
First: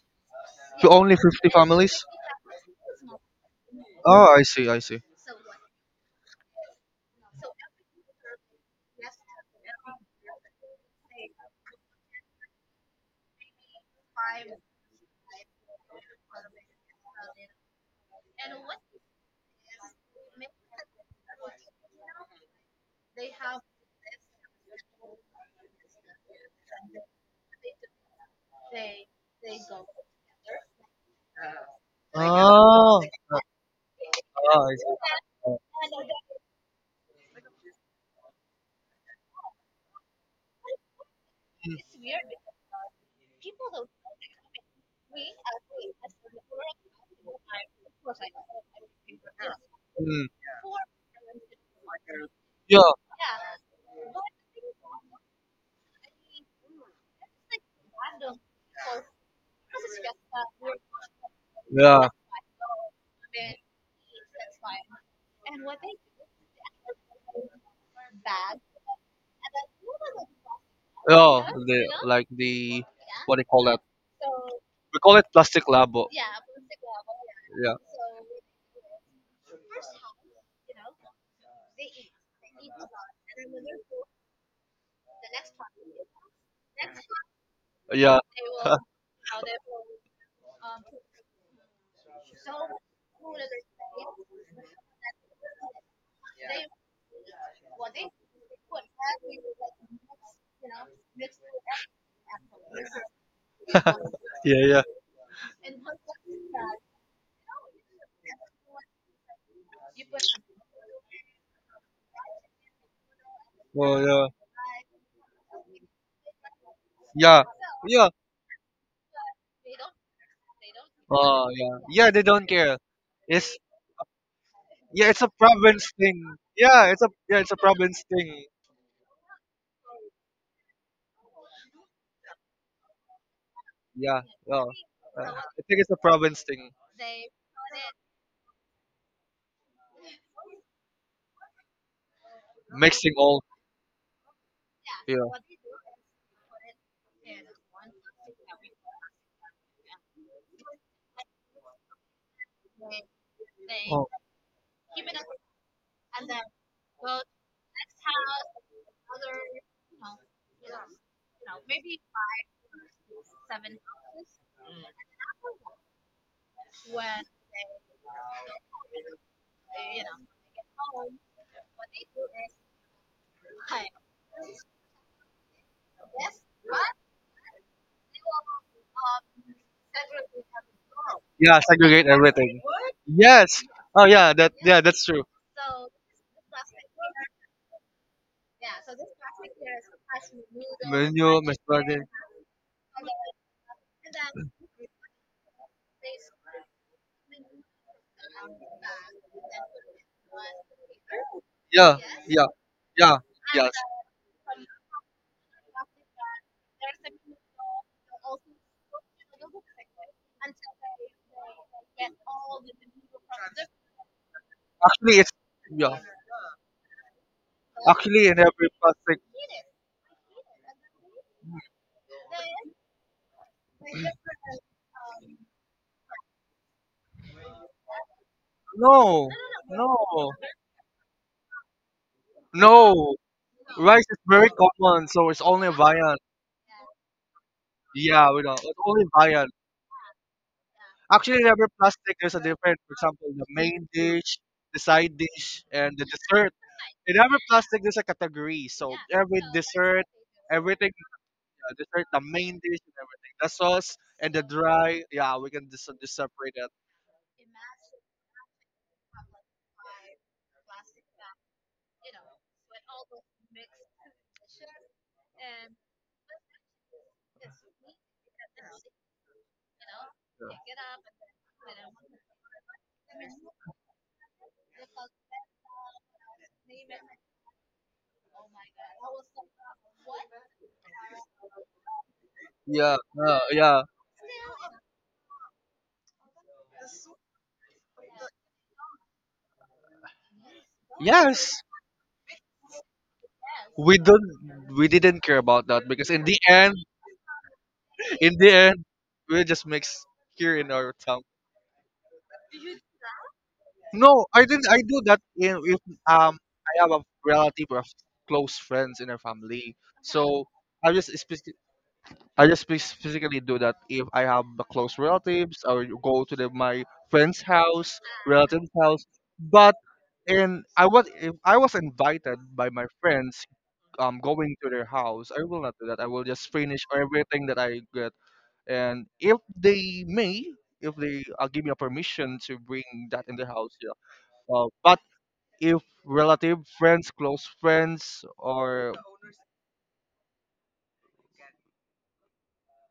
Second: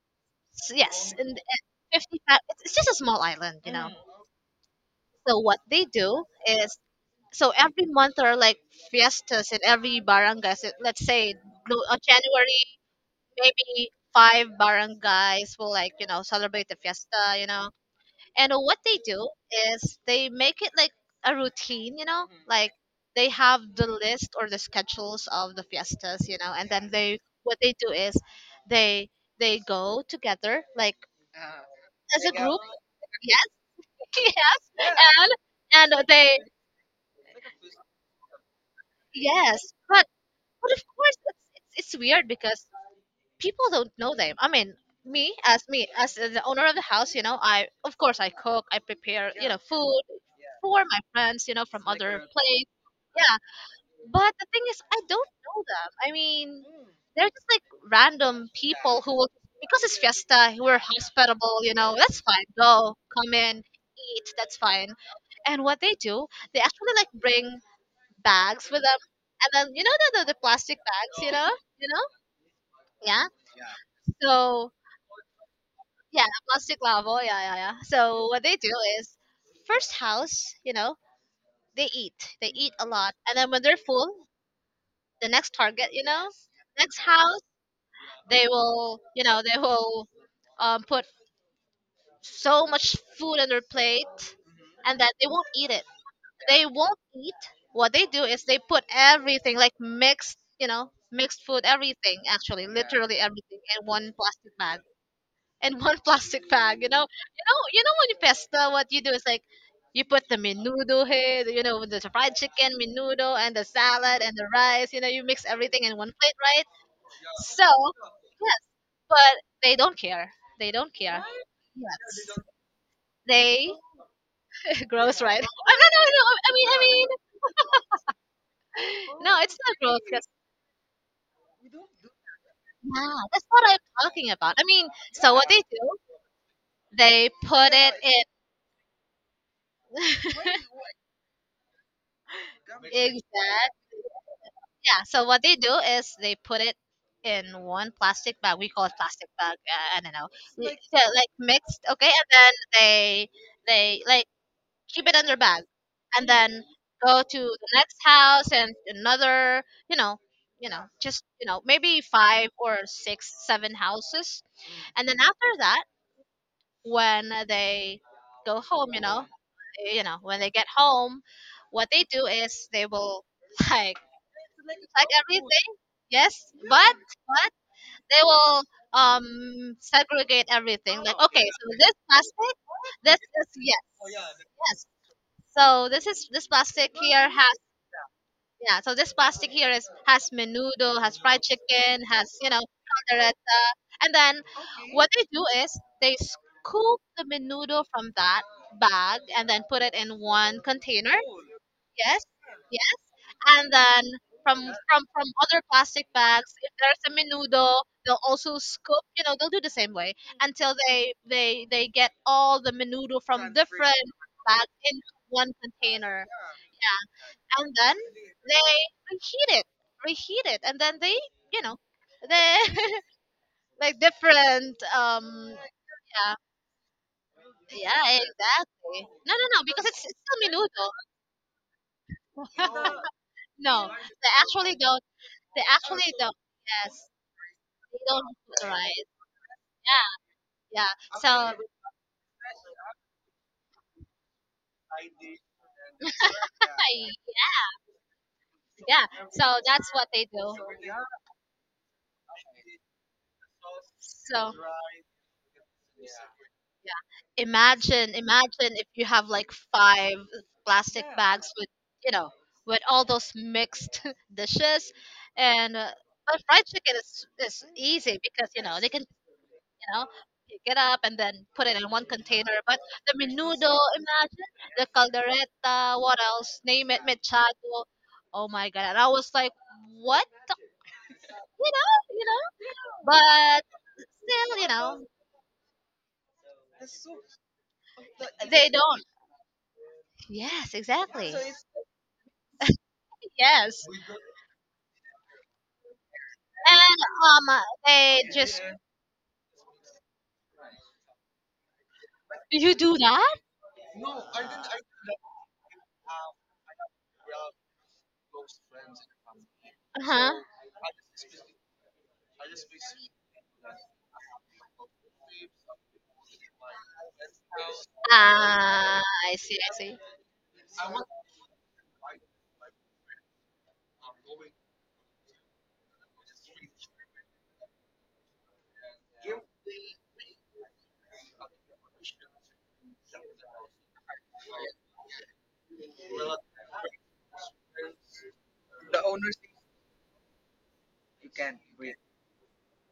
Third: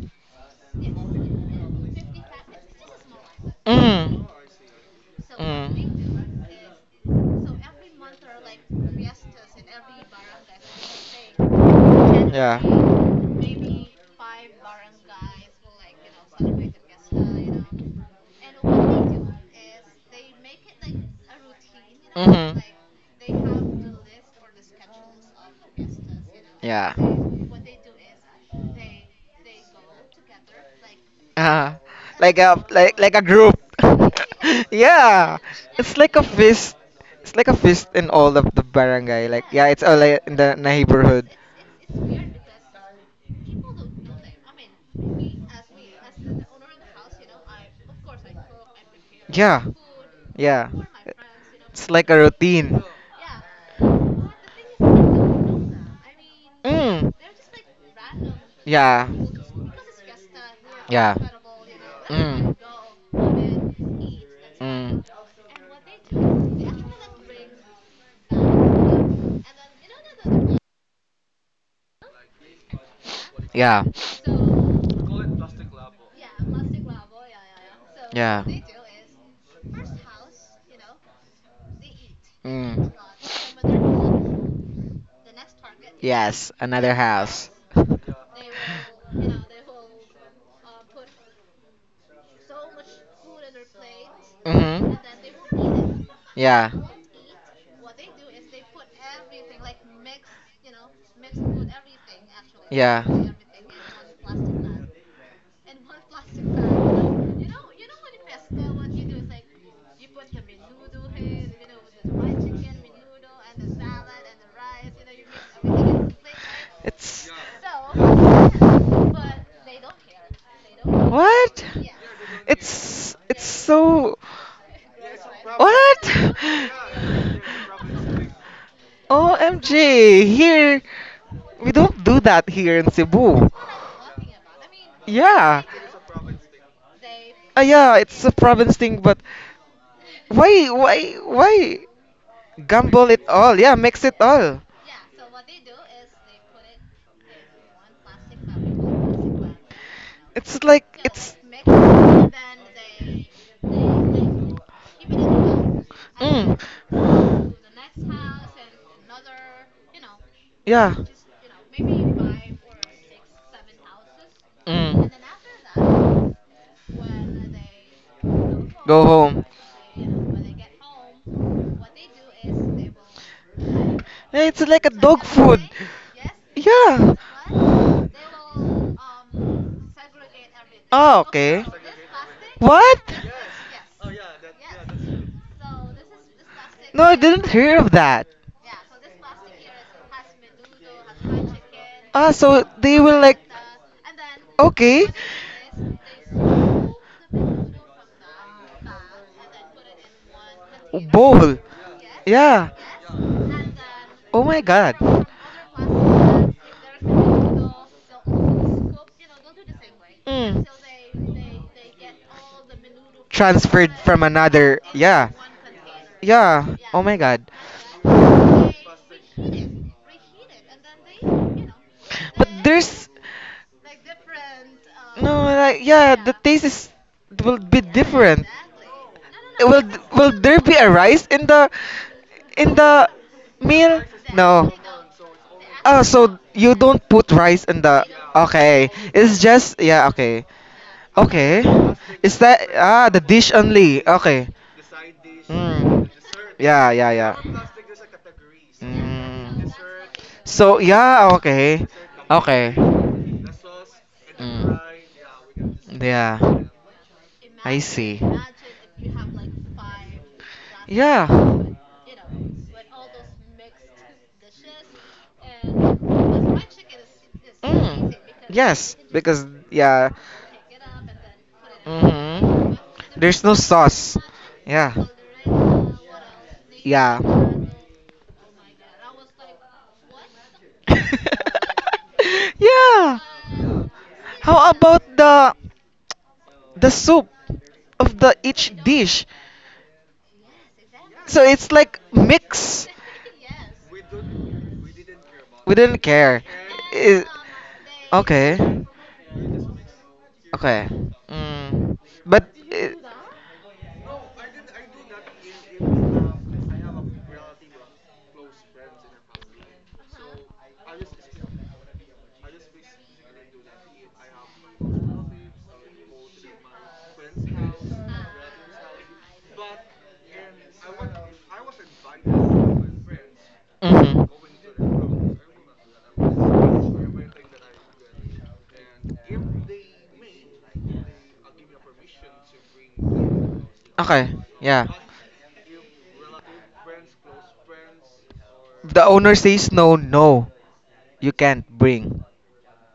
[SPEAKER 3] to
[SPEAKER 1] Yes,
[SPEAKER 3] only
[SPEAKER 1] in
[SPEAKER 3] 50 families.
[SPEAKER 1] 50, it's just a small island, you know.
[SPEAKER 3] Oh, I see. I see.
[SPEAKER 1] So what they do
[SPEAKER 2] Mm.
[SPEAKER 1] is, so every month there are like fiestas in every barangay. So let's say on
[SPEAKER 2] Yeah.
[SPEAKER 1] January, maybe five barangays will, like, you know, celebrate the fiesta, you know.
[SPEAKER 2] hmm
[SPEAKER 1] And what they do is they make it like a routine, you know. Mhm. Like they have the list or the schedules of the fiestas, you know, and yeah, then
[SPEAKER 2] Yeah.
[SPEAKER 1] they, what they do is they they go together like
[SPEAKER 2] Uh,
[SPEAKER 1] as a group.
[SPEAKER 3] Oh,
[SPEAKER 2] like a
[SPEAKER 1] Yes,
[SPEAKER 2] group.
[SPEAKER 1] yes,
[SPEAKER 3] oh I
[SPEAKER 1] yeah.
[SPEAKER 3] see.
[SPEAKER 1] and
[SPEAKER 2] Yeah, it's
[SPEAKER 1] and
[SPEAKER 2] like a
[SPEAKER 1] they,
[SPEAKER 2] feast. It's like a feast in all of the barangay. Like
[SPEAKER 1] yes,
[SPEAKER 2] yeah, it's all like, in the
[SPEAKER 1] but of course
[SPEAKER 2] neighborhood.
[SPEAKER 1] it's, it's weird because people don't know them. I mean, me as the owner of the house, you know, I, of course, I cook, I prepare, you yeah, know,
[SPEAKER 2] Yeah,
[SPEAKER 1] food
[SPEAKER 3] Mm,
[SPEAKER 2] yeah.
[SPEAKER 1] for my friends, you know, from
[SPEAKER 2] It's
[SPEAKER 1] like
[SPEAKER 2] like
[SPEAKER 1] other
[SPEAKER 2] a
[SPEAKER 1] a
[SPEAKER 2] routine.
[SPEAKER 3] yeah,
[SPEAKER 1] yeah. But the thing is, I don't know them. I mean,
[SPEAKER 2] Mm.
[SPEAKER 1] they're just like random people
[SPEAKER 2] Yeah.
[SPEAKER 1] who will, because it's fiesta, we're
[SPEAKER 2] Yeah.
[SPEAKER 1] hospitable, you know,
[SPEAKER 3] yeah,
[SPEAKER 1] that's fine.
[SPEAKER 2] Mm.
[SPEAKER 1] Go, come in, eat, that's fine.
[SPEAKER 2] Mm.
[SPEAKER 1] And what they do, they actually like bring bags with them, and then you know the plastic bags,
[SPEAKER 3] yeah.
[SPEAKER 1] you
[SPEAKER 3] The
[SPEAKER 1] know,
[SPEAKER 3] like the
[SPEAKER 1] yeah.
[SPEAKER 3] what do you call that?
[SPEAKER 2] Yeah.
[SPEAKER 1] So
[SPEAKER 3] We call it plastic labo.
[SPEAKER 1] yeah, plastic lavo, yeah, yeah,
[SPEAKER 3] Yeah,
[SPEAKER 1] yeah. So what
[SPEAKER 2] Yeah.
[SPEAKER 1] they do is, first house, you know, they eat a
[SPEAKER 2] Mm.
[SPEAKER 1] lot, and then when they're full, the next target, you know,
[SPEAKER 2] Yes, another
[SPEAKER 1] next house.
[SPEAKER 2] house.
[SPEAKER 3] yeah,
[SPEAKER 1] They will, you know, they will put so much food on their plate
[SPEAKER 2] Mhm.
[SPEAKER 1] and that they won't eat it. They
[SPEAKER 2] Yeah.
[SPEAKER 1] won't eat. What they do is they put everything, like mixed, you know, mixed food, everything, actually,
[SPEAKER 2] Yeah.
[SPEAKER 1] literally everything, in one plastic
[SPEAKER 3] yeah,
[SPEAKER 1] bag.
[SPEAKER 3] yeah.
[SPEAKER 1] In one plastic bag, you know, you know, you know, when you pesta, what you do is like you put the menudo here, you know, the fried chicken, menudo, and the
[SPEAKER 3] Oh
[SPEAKER 1] salad
[SPEAKER 3] yeah.
[SPEAKER 1] and the rice. You know, you mix everything in one plate, right?
[SPEAKER 2] It's
[SPEAKER 3] Yeah,
[SPEAKER 1] So
[SPEAKER 3] yeah,
[SPEAKER 1] but they don't care. They don't care.
[SPEAKER 3] oh
[SPEAKER 2] what?
[SPEAKER 3] yeah, yeah. They
[SPEAKER 1] Yes,
[SPEAKER 3] don't care.
[SPEAKER 2] It's
[SPEAKER 3] It's
[SPEAKER 1] they,
[SPEAKER 2] so
[SPEAKER 3] Yeah,
[SPEAKER 1] gross,
[SPEAKER 3] it's a
[SPEAKER 1] right? Oh, no,
[SPEAKER 3] province
[SPEAKER 1] no, no.
[SPEAKER 3] thing.
[SPEAKER 2] what?
[SPEAKER 1] I
[SPEAKER 3] Yeah, it's
[SPEAKER 1] mean,
[SPEAKER 3] a yeah, it's a province thing.
[SPEAKER 1] no, it's not gross.
[SPEAKER 2] OMG! Here we don't do that here in
[SPEAKER 1] Yeah, that's
[SPEAKER 2] Cebu.
[SPEAKER 1] what I'm
[SPEAKER 3] Yeah,
[SPEAKER 1] talking about.
[SPEAKER 3] yeah.
[SPEAKER 1] I mean, so what they
[SPEAKER 3] I
[SPEAKER 2] Yeah.
[SPEAKER 3] think it's
[SPEAKER 1] do,
[SPEAKER 3] a province thing.
[SPEAKER 1] they
[SPEAKER 2] Ah
[SPEAKER 1] put it
[SPEAKER 2] yeah, it's
[SPEAKER 1] in.
[SPEAKER 2] a province thing, but why gamble
[SPEAKER 3] Mixing
[SPEAKER 2] it
[SPEAKER 3] all,
[SPEAKER 2] all? Yeah,
[SPEAKER 1] Exact.
[SPEAKER 2] mix it all.
[SPEAKER 1] Yeah.
[SPEAKER 3] yeah.
[SPEAKER 1] So what they do is they put it in one plastic bag. We call it plastic bag. I don't know.
[SPEAKER 2] It's
[SPEAKER 1] Like,
[SPEAKER 2] like
[SPEAKER 1] yeah, like
[SPEAKER 2] it's.
[SPEAKER 1] mixed. Okay, and
[SPEAKER 2] Mm.
[SPEAKER 1] then they they
[SPEAKER 3] Oh,
[SPEAKER 1] like keep it in their bag, and then go to the next house and another. You know, you know,
[SPEAKER 2] Yeah.
[SPEAKER 1] just, you know, maybe five
[SPEAKER 2] Mm.
[SPEAKER 1] or six, seven houses, and then after that, when they go home,
[SPEAKER 2] Go home.
[SPEAKER 1] you know, when they get home, what they do is they will like,
[SPEAKER 2] Yeah, it's like a
[SPEAKER 1] like
[SPEAKER 2] dog food.
[SPEAKER 1] everything, yes, but
[SPEAKER 2] Yeah.
[SPEAKER 1] but they will segregate everything.
[SPEAKER 2] Oh,
[SPEAKER 1] Like, okay,
[SPEAKER 3] yeah,
[SPEAKER 2] okay.
[SPEAKER 1] so this
[SPEAKER 3] segregate
[SPEAKER 1] plastic,
[SPEAKER 3] everything.
[SPEAKER 2] What?
[SPEAKER 1] this is,
[SPEAKER 3] Yes.
[SPEAKER 1] yes,
[SPEAKER 3] Oh yeah,
[SPEAKER 1] yes.
[SPEAKER 3] that's true.
[SPEAKER 1] So this is, this plastic
[SPEAKER 2] No, I
[SPEAKER 1] here
[SPEAKER 2] didn't
[SPEAKER 1] has,
[SPEAKER 2] hear of that.
[SPEAKER 1] yeah, so this plastic here is has menudo, has
[SPEAKER 3] Menu,
[SPEAKER 1] fried chicken,
[SPEAKER 3] misbranding.
[SPEAKER 2] Ah,
[SPEAKER 1] has, you know,
[SPEAKER 2] so they will like.
[SPEAKER 1] caldereta, and then
[SPEAKER 2] Okay.
[SPEAKER 1] what they do is they scoop the menudo from that bag and then put it in one container.
[SPEAKER 2] Bowl.
[SPEAKER 3] Yeah,
[SPEAKER 1] Yes,
[SPEAKER 3] yeah,
[SPEAKER 2] Yeah.
[SPEAKER 1] yeah,
[SPEAKER 3] yeah,
[SPEAKER 1] and
[SPEAKER 3] yes.
[SPEAKER 1] then
[SPEAKER 2] Oh my
[SPEAKER 1] from
[SPEAKER 2] god.
[SPEAKER 1] from from other plastic bags, if there's a menudo, they'll also scoop. You know, they'll do the same way until they get all the menudo from
[SPEAKER 2] Transferred
[SPEAKER 1] different
[SPEAKER 2] from
[SPEAKER 1] bags
[SPEAKER 2] another,
[SPEAKER 1] into
[SPEAKER 3] Actually,
[SPEAKER 2] yeah,
[SPEAKER 3] it's
[SPEAKER 1] one
[SPEAKER 3] yeah.
[SPEAKER 1] container,
[SPEAKER 2] yeah. Oh my god.
[SPEAKER 1] and then
[SPEAKER 3] Actually, in every
[SPEAKER 1] they
[SPEAKER 3] plastic.
[SPEAKER 1] reheat it, reheat it, and then they, you know,
[SPEAKER 2] But
[SPEAKER 1] they
[SPEAKER 2] there's
[SPEAKER 1] like different.
[SPEAKER 2] no, like, yeah, the
[SPEAKER 1] Yeah,
[SPEAKER 2] taste is will be
[SPEAKER 1] yeah,
[SPEAKER 2] different.
[SPEAKER 1] exactly.
[SPEAKER 3] No,
[SPEAKER 1] No, no, no,
[SPEAKER 2] will
[SPEAKER 1] because
[SPEAKER 3] no,
[SPEAKER 1] it's
[SPEAKER 2] will
[SPEAKER 1] still
[SPEAKER 2] there be
[SPEAKER 1] menudo.
[SPEAKER 2] a rice in the in the
[SPEAKER 3] no.
[SPEAKER 1] No,
[SPEAKER 2] meal?
[SPEAKER 3] Rice is
[SPEAKER 1] they
[SPEAKER 3] very
[SPEAKER 2] No.
[SPEAKER 1] actually don't.
[SPEAKER 3] common, so it's
[SPEAKER 1] They
[SPEAKER 3] only
[SPEAKER 2] Oh
[SPEAKER 1] actually
[SPEAKER 3] Bayan.
[SPEAKER 1] don't.
[SPEAKER 2] so you don't put rice in
[SPEAKER 1] They
[SPEAKER 2] the.
[SPEAKER 3] Yeah, we don't.
[SPEAKER 1] don't,
[SPEAKER 3] It's
[SPEAKER 2] Okay,
[SPEAKER 1] right.
[SPEAKER 3] only
[SPEAKER 2] it's
[SPEAKER 3] Bayan.
[SPEAKER 2] just, yeah.
[SPEAKER 1] Yeah.
[SPEAKER 2] Okay.
[SPEAKER 1] Yeah.
[SPEAKER 3] Actually, in
[SPEAKER 1] So
[SPEAKER 2] Okay.
[SPEAKER 3] every plastic, there's
[SPEAKER 2] Is
[SPEAKER 3] a
[SPEAKER 2] that
[SPEAKER 3] different. For
[SPEAKER 2] the
[SPEAKER 3] example, the
[SPEAKER 2] dish
[SPEAKER 3] main
[SPEAKER 2] only?
[SPEAKER 3] dish,
[SPEAKER 2] Okay.
[SPEAKER 3] the side dish, and the
[SPEAKER 2] Mm.
[SPEAKER 3] dessert.
[SPEAKER 2] Yeah, yeah,
[SPEAKER 3] In every
[SPEAKER 2] yeah.
[SPEAKER 3] plastic, there's a category. So
[SPEAKER 1] yeah.
[SPEAKER 3] every
[SPEAKER 1] So
[SPEAKER 2] Mm.
[SPEAKER 1] that's
[SPEAKER 3] dessert,
[SPEAKER 1] what they do.
[SPEAKER 2] So
[SPEAKER 3] everything,
[SPEAKER 2] yeah,
[SPEAKER 3] yeah,
[SPEAKER 2] okay.
[SPEAKER 3] dessert, the main
[SPEAKER 2] Okay.
[SPEAKER 3] dish, and everything, the sauce and the
[SPEAKER 1] So
[SPEAKER 2] Mm.
[SPEAKER 3] dry. Yeah, we can just
[SPEAKER 2] Yeah.
[SPEAKER 3] separate it.
[SPEAKER 1] yeah.
[SPEAKER 2] I
[SPEAKER 1] Imagine,
[SPEAKER 2] see.
[SPEAKER 1] imagine if you have like five plastic
[SPEAKER 2] Yeah.
[SPEAKER 1] bags, you know, with all those mixed dishes. And but fried chicken is
[SPEAKER 2] Mm.
[SPEAKER 1] easy because you know they
[SPEAKER 2] Yes,
[SPEAKER 1] can,
[SPEAKER 2] because
[SPEAKER 1] you know,
[SPEAKER 2] yeah.
[SPEAKER 1] pick it up and then put it in one container.
[SPEAKER 2] hmm
[SPEAKER 1] But the
[SPEAKER 2] There's no
[SPEAKER 1] menudo,
[SPEAKER 2] sauce.
[SPEAKER 1] imagine, the
[SPEAKER 2] Yeah.
[SPEAKER 1] caldereta, what else? Name it,
[SPEAKER 2] Yeah.
[SPEAKER 1] mechado. Oh my god! And I was like, what? You know,
[SPEAKER 3] Yeah,
[SPEAKER 2] Yeah.
[SPEAKER 3] yeah.
[SPEAKER 1] but.
[SPEAKER 3] Yeah.
[SPEAKER 1] Still, you
[SPEAKER 2] How
[SPEAKER 1] know,
[SPEAKER 2] about the soup of the
[SPEAKER 1] they
[SPEAKER 2] each
[SPEAKER 1] don't.
[SPEAKER 2] dish?
[SPEAKER 1] Yes, exactly.
[SPEAKER 2] So
[SPEAKER 3] Yes,
[SPEAKER 2] it's like mix.
[SPEAKER 1] Yes,
[SPEAKER 3] we don't. We didn't care about
[SPEAKER 2] We
[SPEAKER 3] that
[SPEAKER 2] didn't
[SPEAKER 3] because in the
[SPEAKER 2] care.
[SPEAKER 3] end.
[SPEAKER 2] It,
[SPEAKER 1] and they.
[SPEAKER 3] In the
[SPEAKER 2] okay.
[SPEAKER 3] end, we just mix here in
[SPEAKER 2] Okay.
[SPEAKER 3] our town.
[SPEAKER 2] Mm. But
[SPEAKER 1] Do you
[SPEAKER 2] it,
[SPEAKER 1] do that?
[SPEAKER 3] No, I didn't. I do that in if um I have a relative or close friends in our family.
[SPEAKER 1] Uh huh.
[SPEAKER 3] So I just speci- I just spec- specifically do that if I have a close relatives or you go to my friend's house, relative's
[SPEAKER 1] Ah,
[SPEAKER 3] house.
[SPEAKER 1] I see, I
[SPEAKER 3] But
[SPEAKER 1] see.
[SPEAKER 3] in I was if I was invited by my friends going to their
[SPEAKER 2] mhm.
[SPEAKER 3] house, I will not do that. I will just finish everything that I get, and if they give me a permission to bring that in the house, yeah.
[SPEAKER 2] Okay. Yeah.
[SPEAKER 3] But if relative friends, close friends, or
[SPEAKER 2] The owner says no, no. You can't bring.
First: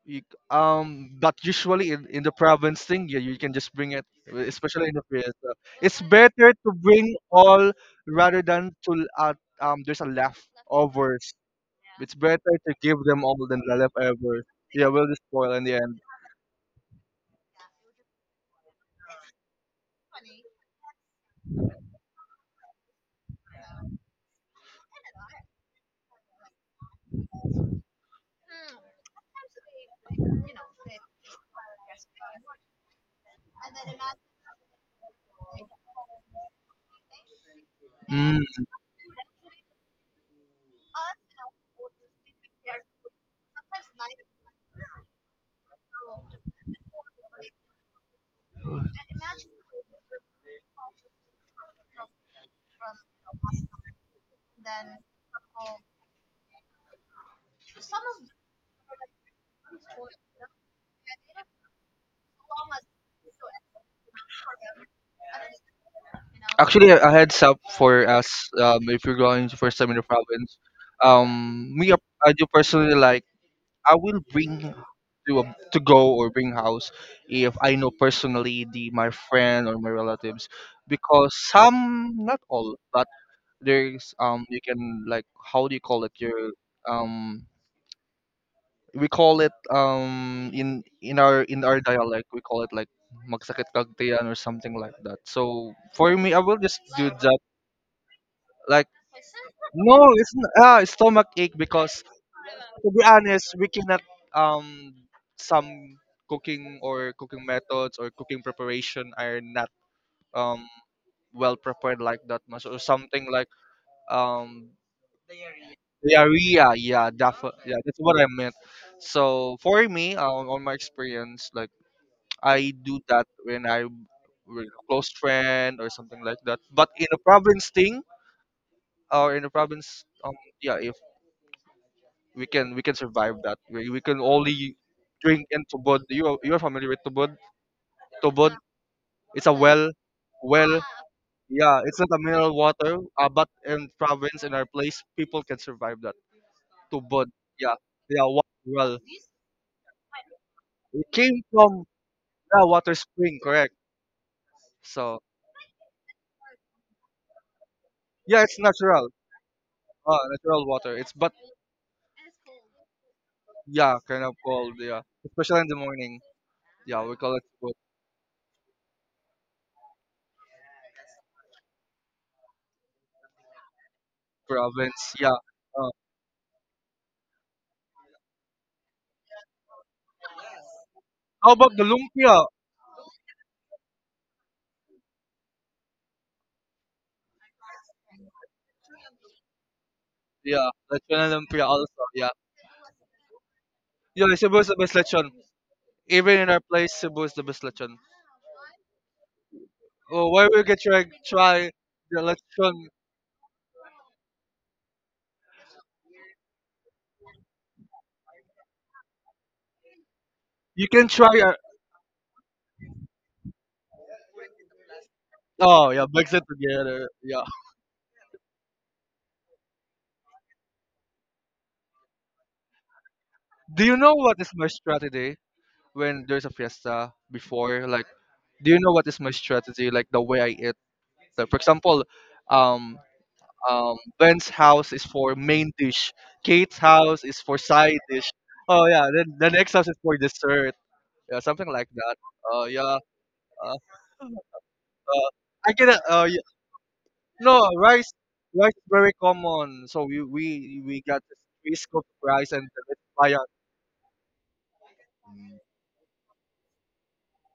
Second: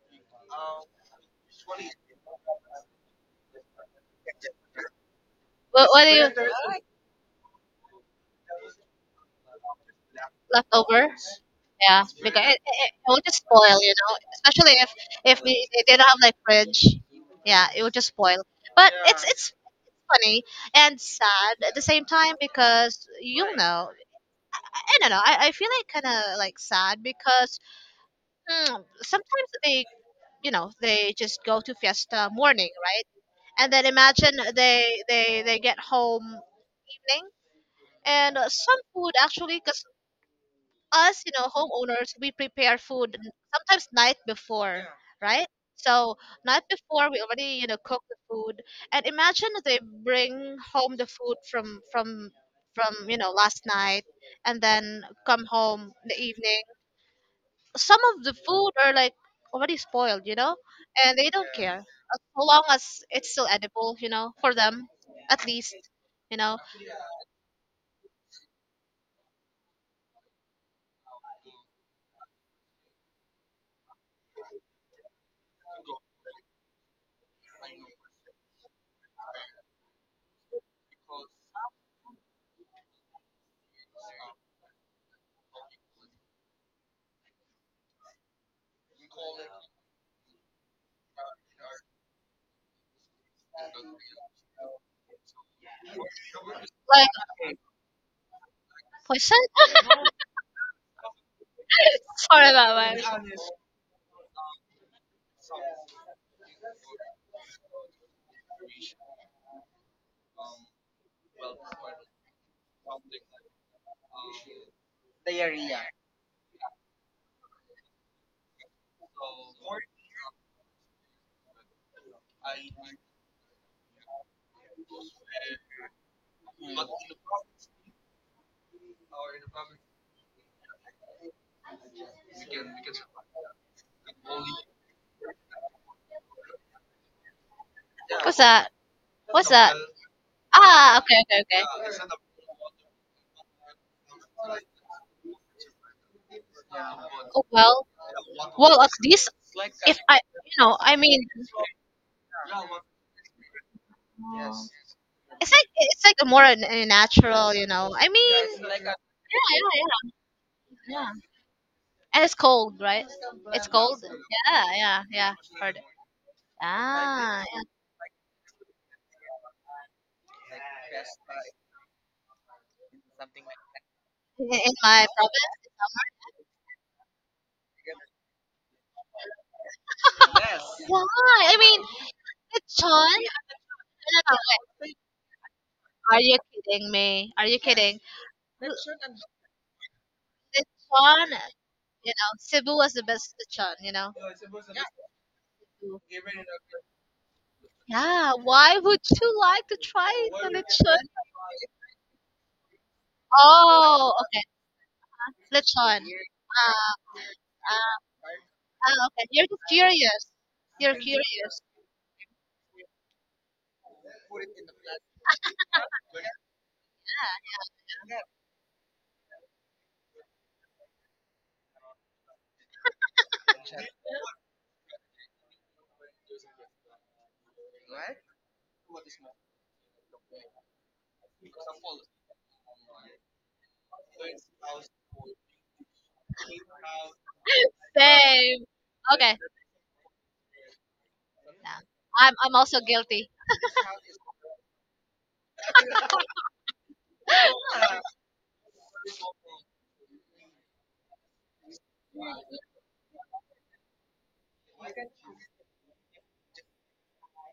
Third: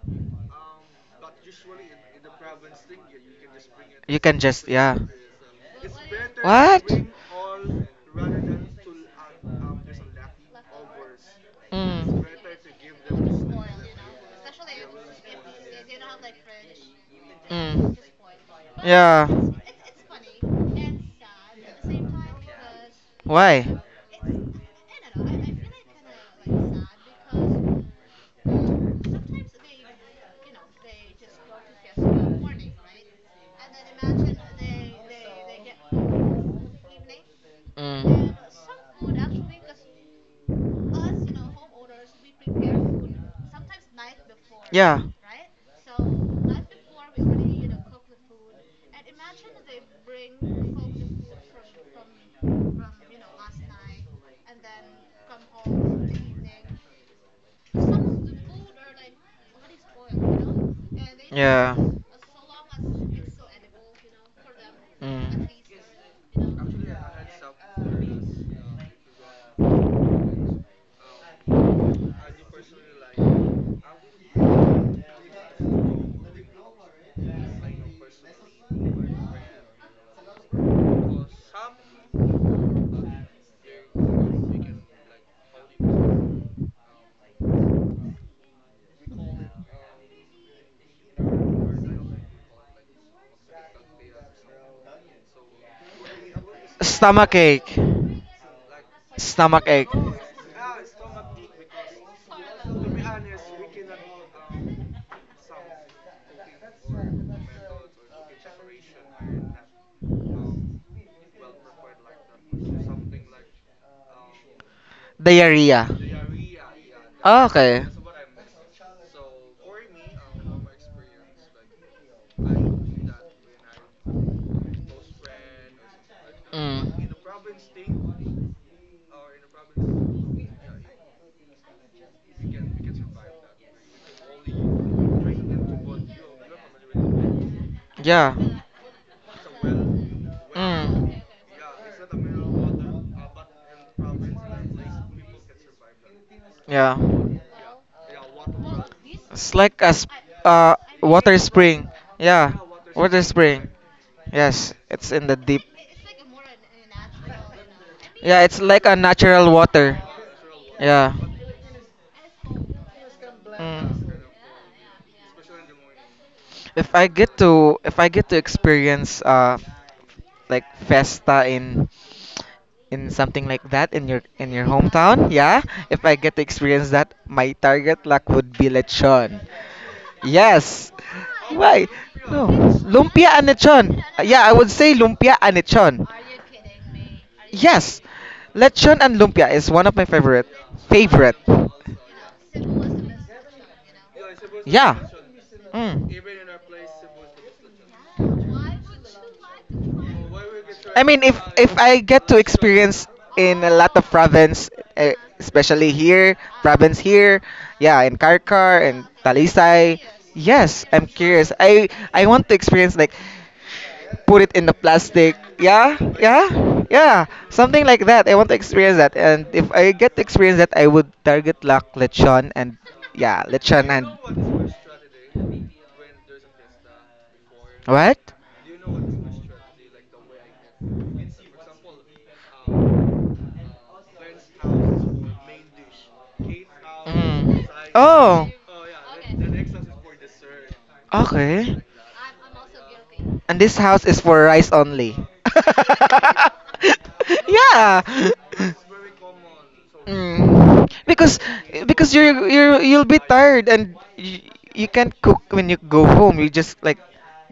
[SPEAKER 3] but usually in the province thing, yeah, you can just bring it,
[SPEAKER 2] You can just
[SPEAKER 3] especially in
[SPEAKER 2] yeah.
[SPEAKER 3] the fiesta. It's
[SPEAKER 1] What do you,
[SPEAKER 3] better to
[SPEAKER 2] What?
[SPEAKER 3] bring all rather than to there's a
[SPEAKER 1] left over?
[SPEAKER 3] leftovers.
[SPEAKER 1] Yeah,
[SPEAKER 3] It's
[SPEAKER 2] Mm.
[SPEAKER 1] because
[SPEAKER 3] better
[SPEAKER 1] it,
[SPEAKER 3] to
[SPEAKER 1] it, it
[SPEAKER 3] give
[SPEAKER 1] will
[SPEAKER 3] them all
[SPEAKER 1] just
[SPEAKER 3] than the
[SPEAKER 1] spoil, you know.
[SPEAKER 3] leftovers,
[SPEAKER 1] Especially
[SPEAKER 3] yeah,
[SPEAKER 1] if
[SPEAKER 3] we'll just
[SPEAKER 1] if
[SPEAKER 3] spoil in
[SPEAKER 1] we,
[SPEAKER 3] the
[SPEAKER 1] they
[SPEAKER 3] end.
[SPEAKER 1] don't have like fridge, yeah, it will
[SPEAKER 2] Mm.
[SPEAKER 1] just spoil. But it's
[SPEAKER 2] Yeah.
[SPEAKER 1] it's funny and sad at the same time because, you
[SPEAKER 2] Why?
[SPEAKER 1] know, I don't know, I feel like kind of like sad because, sometimes they, you know, they just go to fiesta morning, right? And then imagine they get home evening,
[SPEAKER 2] Mm.
[SPEAKER 1] and
[SPEAKER 3] Mm.
[SPEAKER 1] some food, actually, because us, you know, homeowners, we prepare food, sometimes night before. Yeah,
[SPEAKER 2] Yeah.
[SPEAKER 1] right. So night before we already, you know, cook the food, and imagine they bring home the food from you know last night, and then come home in the evening, some of the food are like already spoiled, you know, and they don't
[SPEAKER 2] Yeah.
[SPEAKER 1] care as long as it's still edible, you know, for them, at
[SPEAKER 2] Mm.
[SPEAKER 1] least, you know,
[SPEAKER 3] Actually, a heads up for us, if you're going for some Summer Province. Um, me, uh, I do personally like. I will bring to to go or bring house if I know personally the my friend or my relatives, because some not all, but there's you can like how do you call it, your um we call it in our dialect we call it like magsakit kagtayan or something like that. So for me, I will just
[SPEAKER 1] like
[SPEAKER 3] do that.
[SPEAKER 2] Stomachache.
[SPEAKER 3] Like,
[SPEAKER 1] poison.
[SPEAKER 2] Stomachache.
[SPEAKER 3] no, it's stomach ache, because
[SPEAKER 1] Sorry about
[SPEAKER 3] to be
[SPEAKER 1] that.
[SPEAKER 3] honest, we cannot um some cooking or cooking methods or cooking preparation are not um well prepared like that much or something like um
[SPEAKER 2] Diarrhea.
[SPEAKER 3] diarrhea. Yeah,
[SPEAKER 2] Ah,
[SPEAKER 3] yeah,
[SPEAKER 2] okay.
[SPEAKER 3] that's what I meant. So for me, on my experience, like I do that when I'm with a close friend or something like that. But
[SPEAKER 2] Mm.
[SPEAKER 3] in a province thing or in a province, yeah, if we can survive that. We can only drink in tubod. You are familiar with tubod?
[SPEAKER 2] Yeah.
[SPEAKER 1] What's
[SPEAKER 3] Tubod,
[SPEAKER 1] that?
[SPEAKER 3] it's
[SPEAKER 1] What's
[SPEAKER 3] a
[SPEAKER 1] that?
[SPEAKER 3] well,
[SPEAKER 1] Ah,
[SPEAKER 2] Mm.
[SPEAKER 1] okay, okay,
[SPEAKER 3] yeah, it's not
[SPEAKER 1] okay.
[SPEAKER 3] a mineral water. But in province in our place, people can survive that.
[SPEAKER 2] Yeah.
[SPEAKER 3] Tubod,
[SPEAKER 1] Oh,
[SPEAKER 3] yeah,
[SPEAKER 1] well,
[SPEAKER 3] yeah, water
[SPEAKER 1] well, at
[SPEAKER 3] well.
[SPEAKER 1] least
[SPEAKER 2] It's like a
[SPEAKER 1] if I, you
[SPEAKER 2] uh,
[SPEAKER 1] know, I
[SPEAKER 3] It
[SPEAKER 1] mean,
[SPEAKER 2] water
[SPEAKER 3] came from
[SPEAKER 2] spring. Yeah.
[SPEAKER 3] the water
[SPEAKER 2] Water
[SPEAKER 3] spring,
[SPEAKER 2] spring.
[SPEAKER 3] correct?
[SPEAKER 2] Yes, it's
[SPEAKER 3] So
[SPEAKER 2] in the
[SPEAKER 1] it's
[SPEAKER 2] deep.
[SPEAKER 1] like, it's like a more a natural, you know. I
[SPEAKER 3] yeah,
[SPEAKER 2] Yeah,
[SPEAKER 1] mean,
[SPEAKER 3] it's
[SPEAKER 2] it's
[SPEAKER 1] yeah,
[SPEAKER 2] like a
[SPEAKER 3] natural.
[SPEAKER 2] natural water.
[SPEAKER 1] yeah,
[SPEAKER 3] Natural
[SPEAKER 1] yeah,
[SPEAKER 3] water. It's
[SPEAKER 2] Yeah.
[SPEAKER 1] yeah.
[SPEAKER 3] but
[SPEAKER 1] And it's cold, right? It's
[SPEAKER 3] yeah,
[SPEAKER 1] cold.
[SPEAKER 2] Mm.
[SPEAKER 3] kind of
[SPEAKER 1] Yeah,
[SPEAKER 3] cold. Yeah,
[SPEAKER 1] yeah, yeah.
[SPEAKER 3] especially in the
[SPEAKER 1] Heard it.
[SPEAKER 3] morning. Yeah, we call it
[SPEAKER 1] Ah,
[SPEAKER 3] food
[SPEAKER 2] If I get to experience like festa in something like that in your
[SPEAKER 1] in my
[SPEAKER 3] province. Yeah.
[SPEAKER 2] hometown, yeah,
[SPEAKER 1] province.
[SPEAKER 3] Uh,
[SPEAKER 2] if I get to experience that, my target luck would be lechon. Yes.
[SPEAKER 1] Why?
[SPEAKER 3] how
[SPEAKER 1] I
[SPEAKER 3] about the
[SPEAKER 1] mean,
[SPEAKER 2] Why?
[SPEAKER 3] lumpia?
[SPEAKER 2] No.
[SPEAKER 1] Sean,
[SPEAKER 2] Lumpia and
[SPEAKER 1] no,
[SPEAKER 2] lechon.
[SPEAKER 1] no, no,
[SPEAKER 2] Yeah, I would say lumpia and lechon.
[SPEAKER 1] are you kidding me? Are you
[SPEAKER 2] Yes,
[SPEAKER 1] kidding?
[SPEAKER 2] lechon and lumpia is one of my favorite
[SPEAKER 3] Yeah, lechon
[SPEAKER 1] Lechon,
[SPEAKER 3] and
[SPEAKER 2] favorite
[SPEAKER 3] lumpia also.
[SPEAKER 1] you
[SPEAKER 3] Yeah.
[SPEAKER 1] know, Cebu was the best lechon, you know.
[SPEAKER 3] Yeah, Cebu is the best
[SPEAKER 2] Yeah.
[SPEAKER 3] lechon.
[SPEAKER 2] Mm.
[SPEAKER 3] Even in our place, Cebu is the best lechon.
[SPEAKER 1] Yeah, why would you like to
[SPEAKER 3] Oh,
[SPEAKER 1] try
[SPEAKER 3] why
[SPEAKER 1] the
[SPEAKER 3] we get
[SPEAKER 1] lechon?
[SPEAKER 2] I mean, if
[SPEAKER 3] try
[SPEAKER 2] if I
[SPEAKER 3] the
[SPEAKER 2] get to
[SPEAKER 3] lechon?
[SPEAKER 2] experience in a lot of
[SPEAKER 1] Oh, okay,
[SPEAKER 2] province, eh, especially
[SPEAKER 1] lechon.
[SPEAKER 2] here,
[SPEAKER 1] Ah,
[SPEAKER 2] province here,
[SPEAKER 1] ah,
[SPEAKER 2] yeah, in Karkar and
[SPEAKER 1] ah, okay. You're just
[SPEAKER 2] Talisay,
[SPEAKER 1] curious.
[SPEAKER 3] You
[SPEAKER 2] yes,
[SPEAKER 1] You're
[SPEAKER 3] can
[SPEAKER 2] I'm
[SPEAKER 3] try.
[SPEAKER 2] curious.
[SPEAKER 3] Our,
[SPEAKER 1] curious.
[SPEAKER 2] I want to experience like put it in the plastic,
[SPEAKER 3] oh
[SPEAKER 2] yeah,
[SPEAKER 3] yeah, mix it
[SPEAKER 2] yeah,
[SPEAKER 3] together.
[SPEAKER 2] yeah,
[SPEAKER 3] Yeah.
[SPEAKER 2] something like that. I want to experience that, and if I get to experience that, I would target Lac Lechon and yeah,
[SPEAKER 3] Do
[SPEAKER 2] Lechon
[SPEAKER 3] you know what is my
[SPEAKER 2] and
[SPEAKER 3] strategy when there's a fiesta before? Like,
[SPEAKER 2] what?
[SPEAKER 3] do you know what is my strategy? Like the way I eat.
[SPEAKER 2] Mm.
[SPEAKER 3] Like for example, um, Ben's house is for main dish. Kate's house is for side dish.
[SPEAKER 2] Oh,
[SPEAKER 1] Same.
[SPEAKER 3] Oh yeah, then
[SPEAKER 1] Okay.
[SPEAKER 3] the next house is for dessert. Yeah, something
[SPEAKER 2] okay.
[SPEAKER 1] Yeah.
[SPEAKER 3] like that.
[SPEAKER 1] I'm
[SPEAKER 3] Uh,
[SPEAKER 1] also
[SPEAKER 3] yeah.
[SPEAKER 1] guilty.
[SPEAKER 2] And
[SPEAKER 3] Uh,
[SPEAKER 2] this house is for rice only.
[SPEAKER 3] uh, I get it. No
[SPEAKER 2] Yeah.
[SPEAKER 3] rice. Rice is very common, so we we
[SPEAKER 2] Mm.
[SPEAKER 3] we got this
[SPEAKER 2] Because
[SPEAKER 3] three scoop
[SPEAKER 2] because
[SPEAKER 3] of
[SPEAKER 2] you're
[SPEAKER 3] rice and
[SPEAKER 2] you're
[SPEAKER 3] the
[SPEAKER 2] you'll be
[SPEAKER 3] papaya.
[SPEAKER 2] tired and you can't cook when you go home. You just like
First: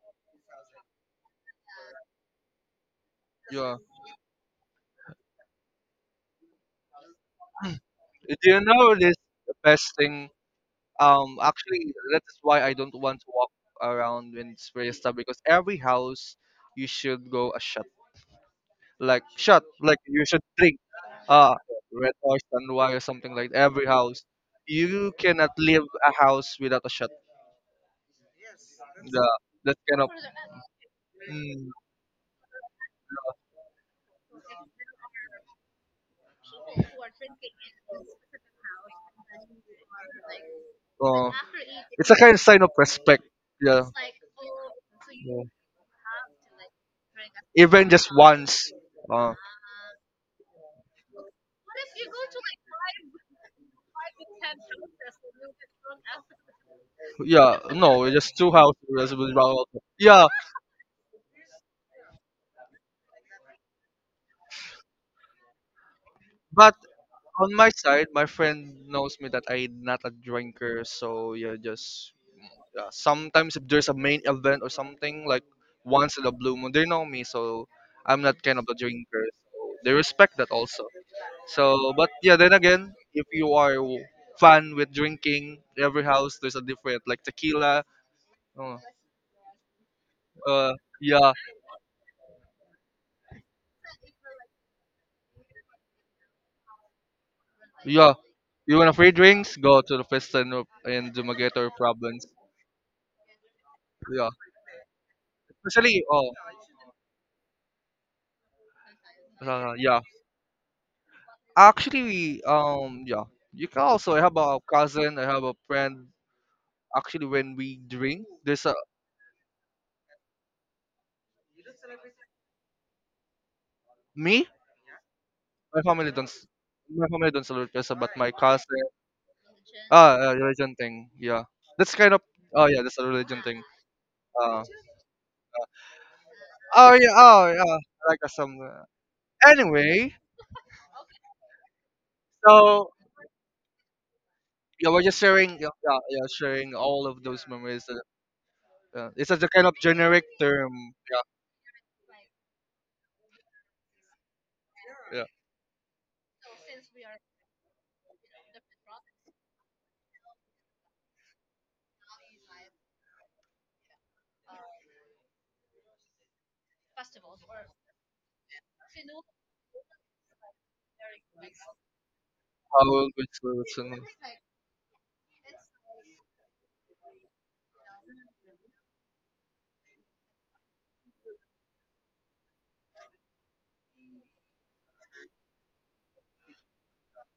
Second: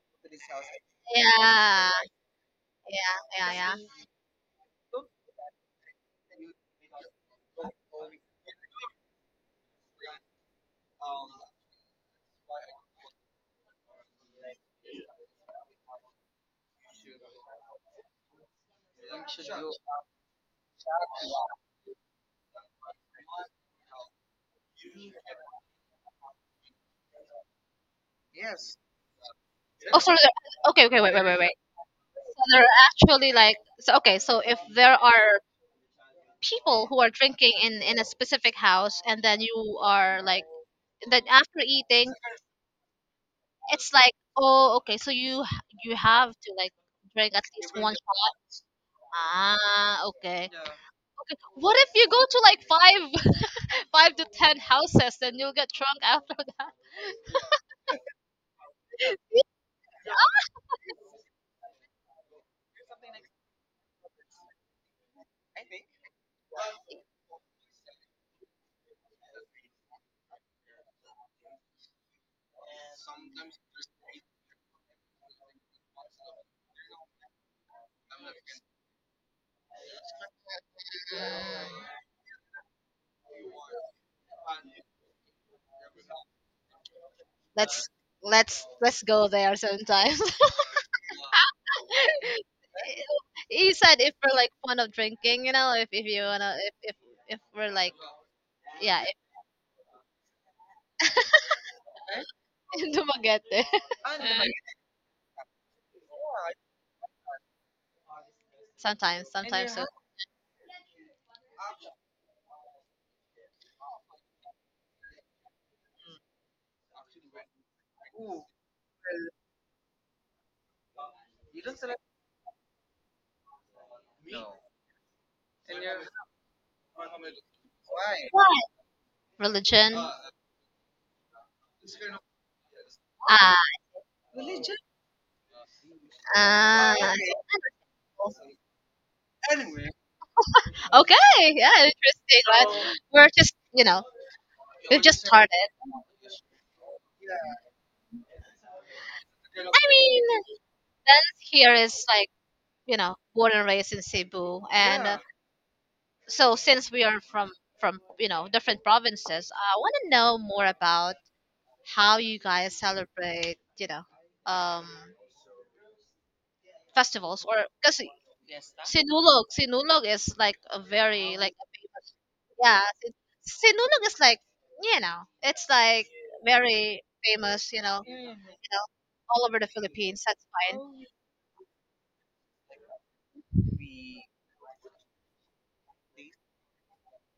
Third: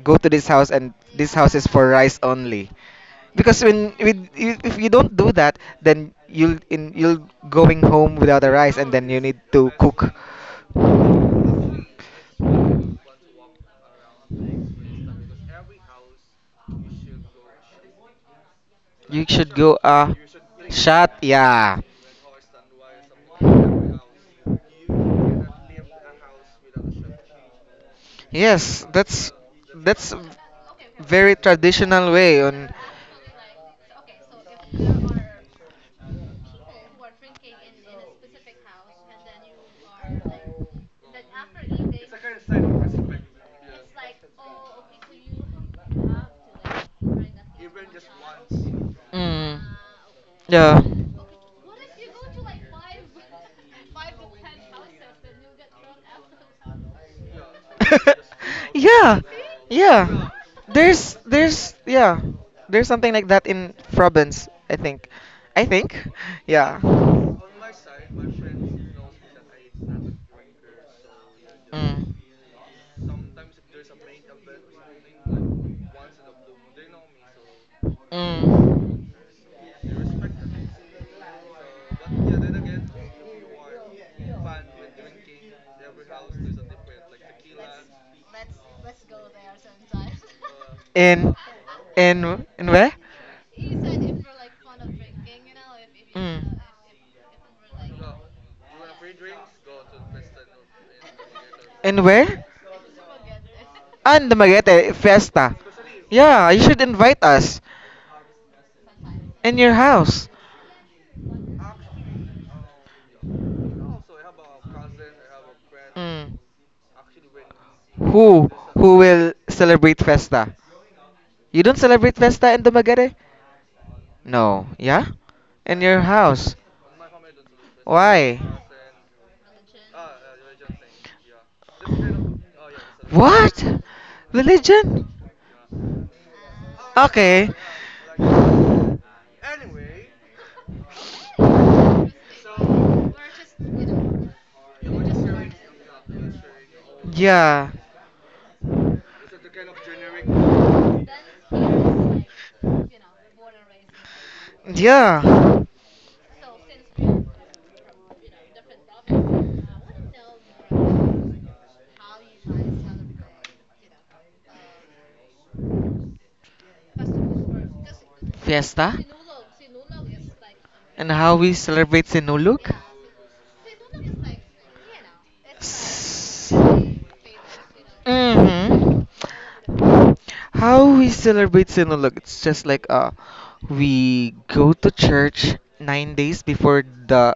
[SPEAKER 2] go to this house and this house is for
[SPEAKER 1] Yeah,
[SPEAKER 2] rice only.
[SPEAKER 1] yeah, yeah,
[SPEAKER 2] Because
[SPEAKER 3] Yeah.
[SPEAKER 1] yeah.
[SPEAKER 2] when with if you don't do that, then you'll going home
[SPEAKER 3] Do
[SPEAKER 2] without a
[SPEAKER 3] you
[SPEAKER 2] rice, and
[SPEAKER 3] know
[SPEAKER 2] then
[SPEAKER 3] this
[SPEAKER 2] you need
[SPEAKER 3] the
[SPEAKER 2] to
[SPEAKER 3] best
[SPEAKER 2] cook.
[SPEAKER 3] thing? Actually, that is why I don't want to walk around when it's very stuff, because every house you should go a shot. Like
[SPEAKER 2] You should
[SPEAKER 3] shot,
[SPEAKER 2] go
[SPEAKER 3] like you should drink
[SPEAKER 2] shot.
[SPEAKER 3] uh
[SPEAKER 2] Yeah,
[SPEAKER 3] red horse and why or something, like every house you cannot leave a house without a shot.
[SPEAKER 2] yes,
[SPEAKER 3] The
[SPEAKER 2] that's
[SPEAKER 3] that
[SPEAKER 1] Oh,
[SPEAKER 3] kind of.
[SPEAKER 1] so
[SPEAKER 2] that's a
[SPEAKER 1] there, okay, okay, wait, wait,
[SPEAKER 2] very
[SPEAKER 1] wait, wait.
[SPEAKER 3] Mm,
[SPEAKER 2] traditional way
[SPEAKER 1] So there
[SPEAKER 2] on.
[SPEAKER 1] are actually like, so okay, so if there are people who are drinking in a specific house, and then you are like, then
[SPEAKER 3] uh,
[SPEAKER 1] after
[SPEAKER 3] it's
[SPEAKER 1] eating,
[SPEAKER 3] a kind of sign of respect, yeah,
[SPEAKER 1] it's like, oh, okay, so
[SPEAKER 3] yeah.
[SPEAKER 1] you you have to like drink at least
[SPEAKER 3] Even
[SPEAKER 1] one
[SPEAKER 3] just
[SPEAKER 1] shot.
[SPEAKER 3] once, uh,
[SPEAKER 2] Mm,
[SPEAKER 1] Ah, okay.
[SPEAKER 2] yeah.
[SPEAKER 1] Okay. What if you go to like five five to 10 houses, then you'll get drunk after that?
[SPEAKER 3] yeah, no, just two houses, that's
[SPEAKER 2] Yeah,
[SPEAKER 3] what about- yeah,
[SPEAKER 2] yeah. There's yeah, there's something like that in Province. I think,
[SPEAKER 3] but
[SPEAKER 2] yeah. Mm.
[SPEAKER 3] on my side, my friend knows me that I'm not a drinker, so yeah, just sometimes if there's a main event or something like once in a blue moon, they know me, so I'm not kind of a
[SPEAKER 2] Mm.
[SPEAKER 3] drinker. So they respect that also.
[SPEAKER 1] Mm,
[SPEAKER 3] So, but yeah, then again, if you are fun with drinking, every house there's a different, like tequila.
[SPEAKER 1] let's let's
[SPEAKER 3] Uh,
[SPEAKER 1] let's go there sometime.
[SPEAKER 3] uh, yeah,
[SPEAKER 2] In in where?
[SPEAKER 1] He said if we're like fond of drinking, you know, if you wanna,
[SPEAKER 2] Mm.
[SPEAKER 1] if we're like,
[SPEAKER 3] yeah. You want a
[SPEAKER 1] yeah,
[SPEAKER 3] free
[SPEAKER 1] if
[SPEAKER 3] drinks? Go to the Fiesta in Dumaguete or
[SPEAKER 2] And
[SPEAKER 3] province.
[SPEAKER 2] where?
[SPEAKER 1] Dumaguete.
[SPEAKER 2] And
[SPEAKER 3] Yeah,
[SPEAKER 2] the Magete Fiesta.
[SPEAKER 3] especially oh
[SPEAKER 2] Yeah, you should invite us
[SPEAKER 1] Sometimes,
[SPEAKER 2] in your
[SPEAKER 1] sometimes so,
[SPEAKER 3] yeah.
[SPEAKER 2] house.
[SPEAKER 3] Actually, we yeah. You can also. I have a cousin. I have a friend
[SPEAKER 2] Mm.
[SPEAKER 3] actually when we drink,
[SPEAKER 2] Who
[SPEAKER 3] there's a
[SPEAKER 2] who will celebrate Festa? You don't celebrate Festa in Dumaguete?
[SPEAKER 3] me.
[SPEAKER 2] No. Yeah? In
[SPEAKER 3] My
[SPEAKER 2] your
[SPEAKER 3] family don't s-
[SPEAKER 2] house.
[SPEAKER 3] my family don't celebrate Quezon, but my
[SPEAKER 2] Why?
[SPEAKER 1] what,
[SPEAKER 3] cousin.
[SPEAKER 1] religion?
[SPEAKER 3] Ah, religion thing. Yeah, that's kind of. Oh yeah, that's a religion
[SPEAKER 1] Ah,
[SPEAKER 3] thing.
[SPEAKER 2] What?
[SPEAKER 3] Uh,
[SPEAKER 2] Religion?
[SPEAKER 3] oh
[SPEAKER 1] ah,
[SPEAKER 3] yeah,
[SPEAKER 2] Okay.
[SPEAKER 3] oh yeah. Like a some. Anyway,
[SPEAKER 1] okay, yeah, interesting,
[SPEAKER 3] so
[SPEAKER 1] right? We're just, you know,
[SPEAKER 3] yeah,
[SPEAKER 1] we've
[SPEAKER 3] we're just
[SPEAKER 1] just started.
[SPEAKER 3] sharing. Yeah, yeah, yeah, sharing all of those
[SPEAKER 2] Yeah.
[SPEAKER 3] memories. It's such a kind of
[SPEAKER 1] I mean,
[SPEAKER 3] generic term.
[SPEAKER 1] dance here is like, you know, born and raised in Cebu, and
[SPEAKER 3] Yeah,
[SPEAKER 2] Yeah,
[SPEAKER 3] yeah.
[SPEAKER 1] so since we are from you know different provinces, I want to know more about how you guys celebrate, you know, um, festivals or because
[SPEAKER 2] fiesta
[SPEAKER 1] Sinulog, Sinulog is like a
[SPEAKER 2] and how
[SPEAKER 1] very
[SPEAKER 2] we
[SPEAKER 1] like,
[SPEAKER 2] celebrate Sinulog.
[SPEAKER 1] yeah,
[SPEAKER 3] How with salutes
[SPEAKER 1] Sinulog
[SPEAKER 3] and-
[SPEAKER 1] is like, you know, it's like very famous, you know,
[SPEAKER 2] Mm-hmm.
[SPEAKER 1] all over the Philippines. That's
[SPEAKER 2] How
[SPEAKER 1] fine.
[SPEAKER 2] we celebrate Sinulog? It's just like we go to church 9 days before the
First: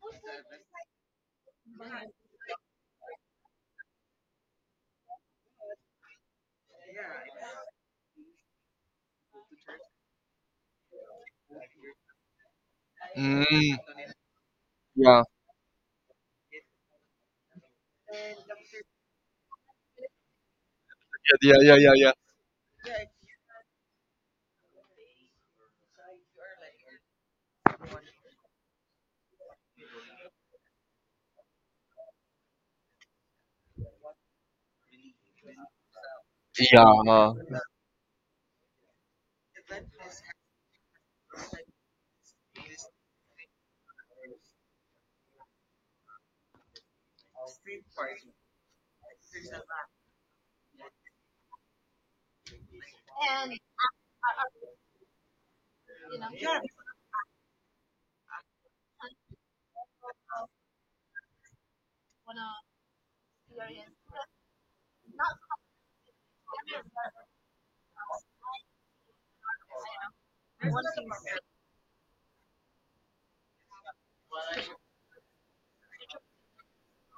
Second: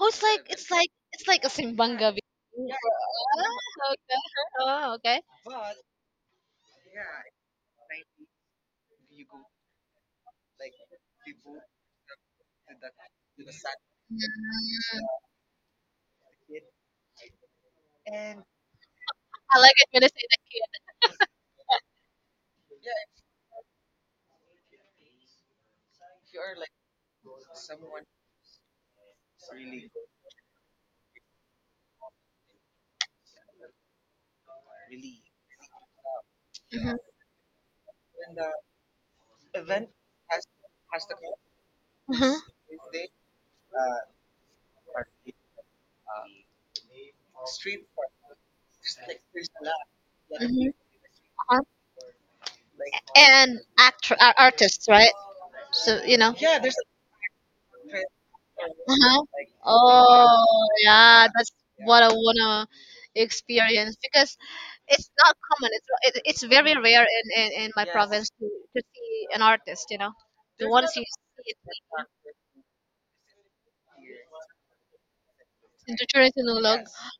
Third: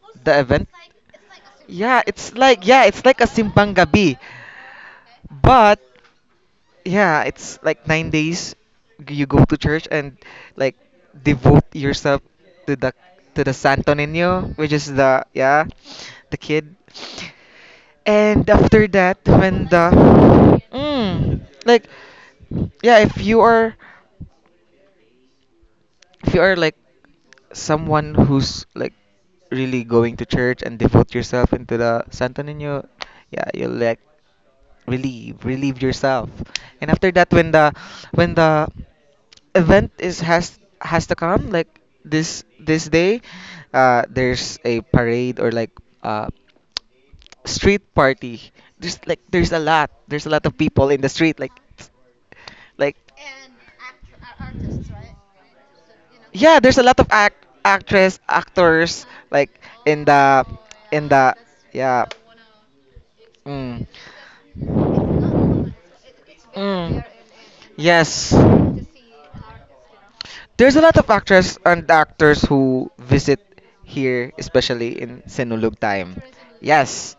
[SPEAKER 1] Oh, it's
[SPEAKER 2] the
[SPEAKER 1] like,
[SPEAKER 2] event.
[SPEAKER 1] it's like a simbang gabi.
[SPEAKER 2] Yeah,
[SPEAKER 1] Ah,
[SPEAKER 2] it's like a simpang gabi,
[SPEAKER 1] okay. Oh, okay.
[SPEAKER 2] but yeah, it's like 9 days you go to church and like devote yourself to the to the
[SPEAKER 3] Mm,
[SPEAKER 2] Santo
[SPEAKER 1] Mm,
[SPEAKER 2] Nino, which is
[SPEAKER 3] yeah, yeah,
[SPEAKER 2] the yeah, the kid. And after that,
[SPEAKER 1] I
[SPEAKER 2] when
[SPEAKER 1] like it
[SPEAKER 2] the
[SPEAKER 1] when it's,
[SPEAKER 2] mm,
[SPEAKER 3] yeah, yeah,
[SPEAKER 2] like
[SPEAKER 3] yeah, yeah.
[SPEAKER 2] yeah, if you are like someone who's like really going to church and devote yourself into the Santo Nino, yeah, you'll like relieve yourself. And
[SPEAKER 1] mhm,
[SPEAKER 2] after that,
[SPEAKER 3] Yeah.
[SPEAKER 2] when the event is has to come, like
[SPEAKER 1] mhm,
[SPEAKER 2] this day, there's a parade, or like uh street party. There's like there's a lot there's a lot of
[SPEAKER 1] mhm,
[SPEAKER 2] people in the street, like
[SPEAKER 1] uh-huh.
[SPEAKER 2] like
[SPEAKER 1] And actor, artists, right? So you know.
[SPEAKER 2] Yeah, there's a lot of actors,
[SPEAKER 1] Uh-huh.
[SPEAKER 2] like in the
[SPEAKER 1] Oh
[SPEAKER 2] in
[SPEAKER 1] yeah,
[SPEAKER 2] the
[SPEAKER 1] that's what
[SPEAKER 2] yeah.
[SPEAKER 1] I wanna
[SPEAKER 2] Mm.
[SPEAKER 1] experience because it's not common. It's, it's very
[SPEAKER 2] Mm.
[SPEAKER 1] rare in, in my yes, province
[SPEAKER 2] Yes.
[SPEAKER 1] to see an artist. You know, the, there's
[SPEAKER 2] There's a
[SPEAKER 1] one, not a
[SPEAKER 2] lot
[SPEAKER 1] see
[SPEAKER 2] of actors and actors who visit here, especially in Senulog
[SPEAKER 1] in
[SPEAKER 2] time.
[SPEAKER 1] Turin, yes. Yes.
[SPEAKER 2] Yes,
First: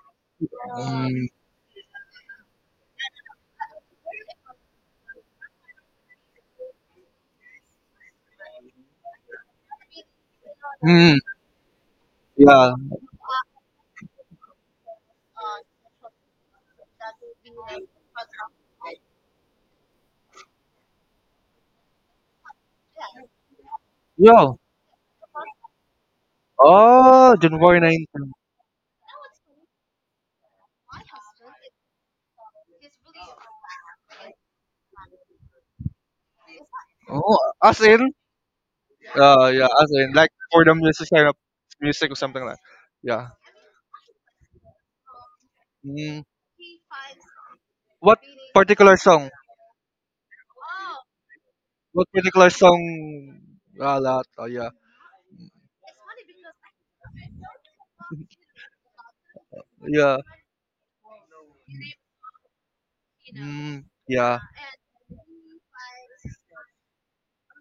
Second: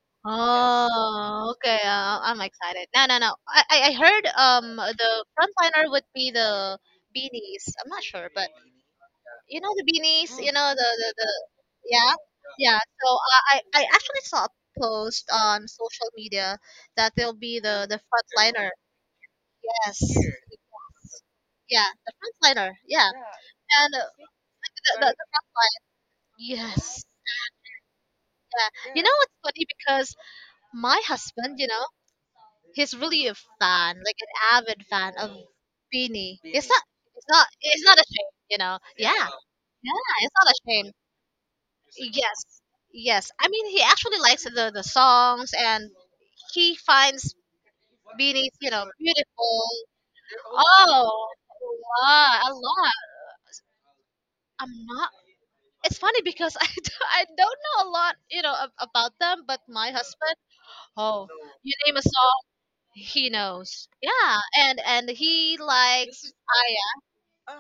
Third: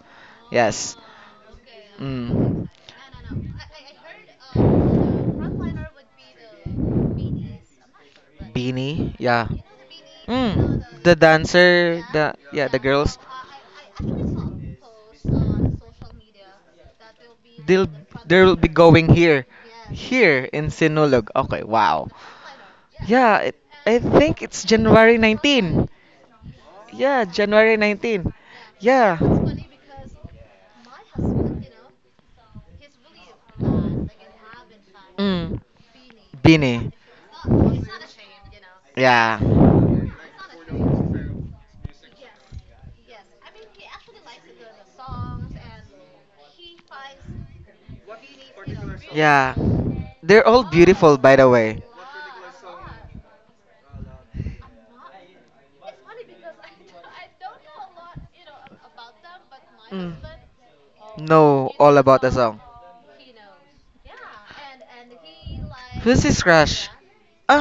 [SPEAKER 2] yes.
[SPEAKER 3] Mm.
[SPEAKER 1] Oh, okay. I'm
[SPEAKER 2] Mm.
[SPEAKER 1] excited. No, no, no. I heard the frontliner would be the beanies. I'm not sure, but
[SPEAKER 2] Beanie, yeah.
[SPEAKER 1] you know the beanies. Mm. You know
[SPEAKER 2] Mm.
[SPEAKER 1] the the,
[SPEAKER 2] The
[SPEAKER 3] Mm,
[SPEAKER 1] the
[SPEAKER 2] dancer,
[SPEAKER 1] yeah,
[SPEAKER 2] the, yeah,
[SPEAKER 3] yeah,
[SPEAKER 2] the
[SPEAKER 1] yeah. So
[SPEAKER 2] girls.
[SPEAKER 1] I actually saw a post on social media that they'll be the
[SPEAKER 2] They'll
[SPEAKER 1] the
[SPEAKER 2] they'll be
[SPEAKER 1] frontliner.
[SPEAKER 2] going here,
[SPEAKER 1] Yes.
[SPEAKER 2] in Sinulog. Okay,
[SPEAKER 1] Yeah,
[SPEAKER 2] wow.
[SPEAKER 1] the frontliner. Yeah,
[SPEAKER 2] Yeah,
[SPEAKER 1] yeah. And
[SPEAKER 2] I think
[SPEAKER 3] yeah.
[SPEAKER 2] it's
[SPEAKER 1] right?
[SPEAKER 2] January
[SPEAKER 1] The front line.
[SPEAKER 2] 19.
[SPEAKER 1] Yes,
[SPEAKER 2] Yeah,
[SPEAKER 3] Oh,
[SPEAKER 2] January
[SPEAKER 3] January
[SPEAKER 2] 19.
[SPEAKER 3] 19th.
[SPEAKER 1] yeah. You yeah, know
[SPEAKER 2] Yeah.
[SPEAKER 1] yeah, what's funny? Because my husband, you know, he's really a fan, like an avid fan of
[SPEAKER 2] Mm.
[SPEAKER 1] Beanie. It's Beanie, not,
[SPEAKER 2] Bini.
[SPEAKER 1] it's not,
[SPEAKER 3] Oh, as
[SPEAKER 1] it's not a
[SPEAKER 3] in?
[SPEAKER 1] shame, you know. Yeah, yeah,
[SPEAKER 2] Yeah.
[SPEAKER 3] Yeah, as in,
[SPEAKER 1] yeah,
[SPEAKER 3] like
[SPEAKER 1] it's not a
[SPEAKER 3] for the
[SPEAKER 1] shame.
[SPEAKER 3] music kind of music or
[SPEAKER 1] Yes,
[SPEAKER 3] something like. Yeah.
[SPEAKER 1] yes. I mean, he actually likes the songs, and
[SPEAKER 3] Mm,
[SPEAKER 1] he finds
[SPEAKER 3] what
[SPEAKER 1] Beanie's, you know,
[SPEAKER 3] particular song?
[SPEAKER 2] Yeah.
[SPEAKER 1] beautiful.
[SPEAKER 2] They're all beautiful,
[SPEAKER 1] Oh,
[SPEAKER 2] by the way.
[SPEAKER 3] What
[SPEAKER 1] wow,
[SPEAKER 3] particular
[SPEAKER 1] a lot.
[SPEAKER 3] song? Ah, lot. Oh, yeah.
[SPEAKER 1] I'm not It's funny because I, I don't know a lot, you know, about them, but my
[SPEAKER 2] Mm.
[SPEAKER 3] Yeah.
[SPEAKER 1] husband— oh,
[SPEAKER 2] Know
[SPEAKER 1] you name
[SPEAKER 2] all
[SPEAKER 1] a
[SPEAKER 2] about the
[SPEAKER 1] song,
[SPEAKER 2] song.
[SPEAKER 1] he
[SPEAKER 3] Mm,
[SPEAKER 1] knows.
[SPEAKER 3] yeah.
[SPEAKER 1] Yeah, and he
[SPEAKER 2] Who's
[SPEAKER 1] likes
[SPEAKER 2] his
[SPEAKER 1] Aya.
[SPEAKER 2] crush?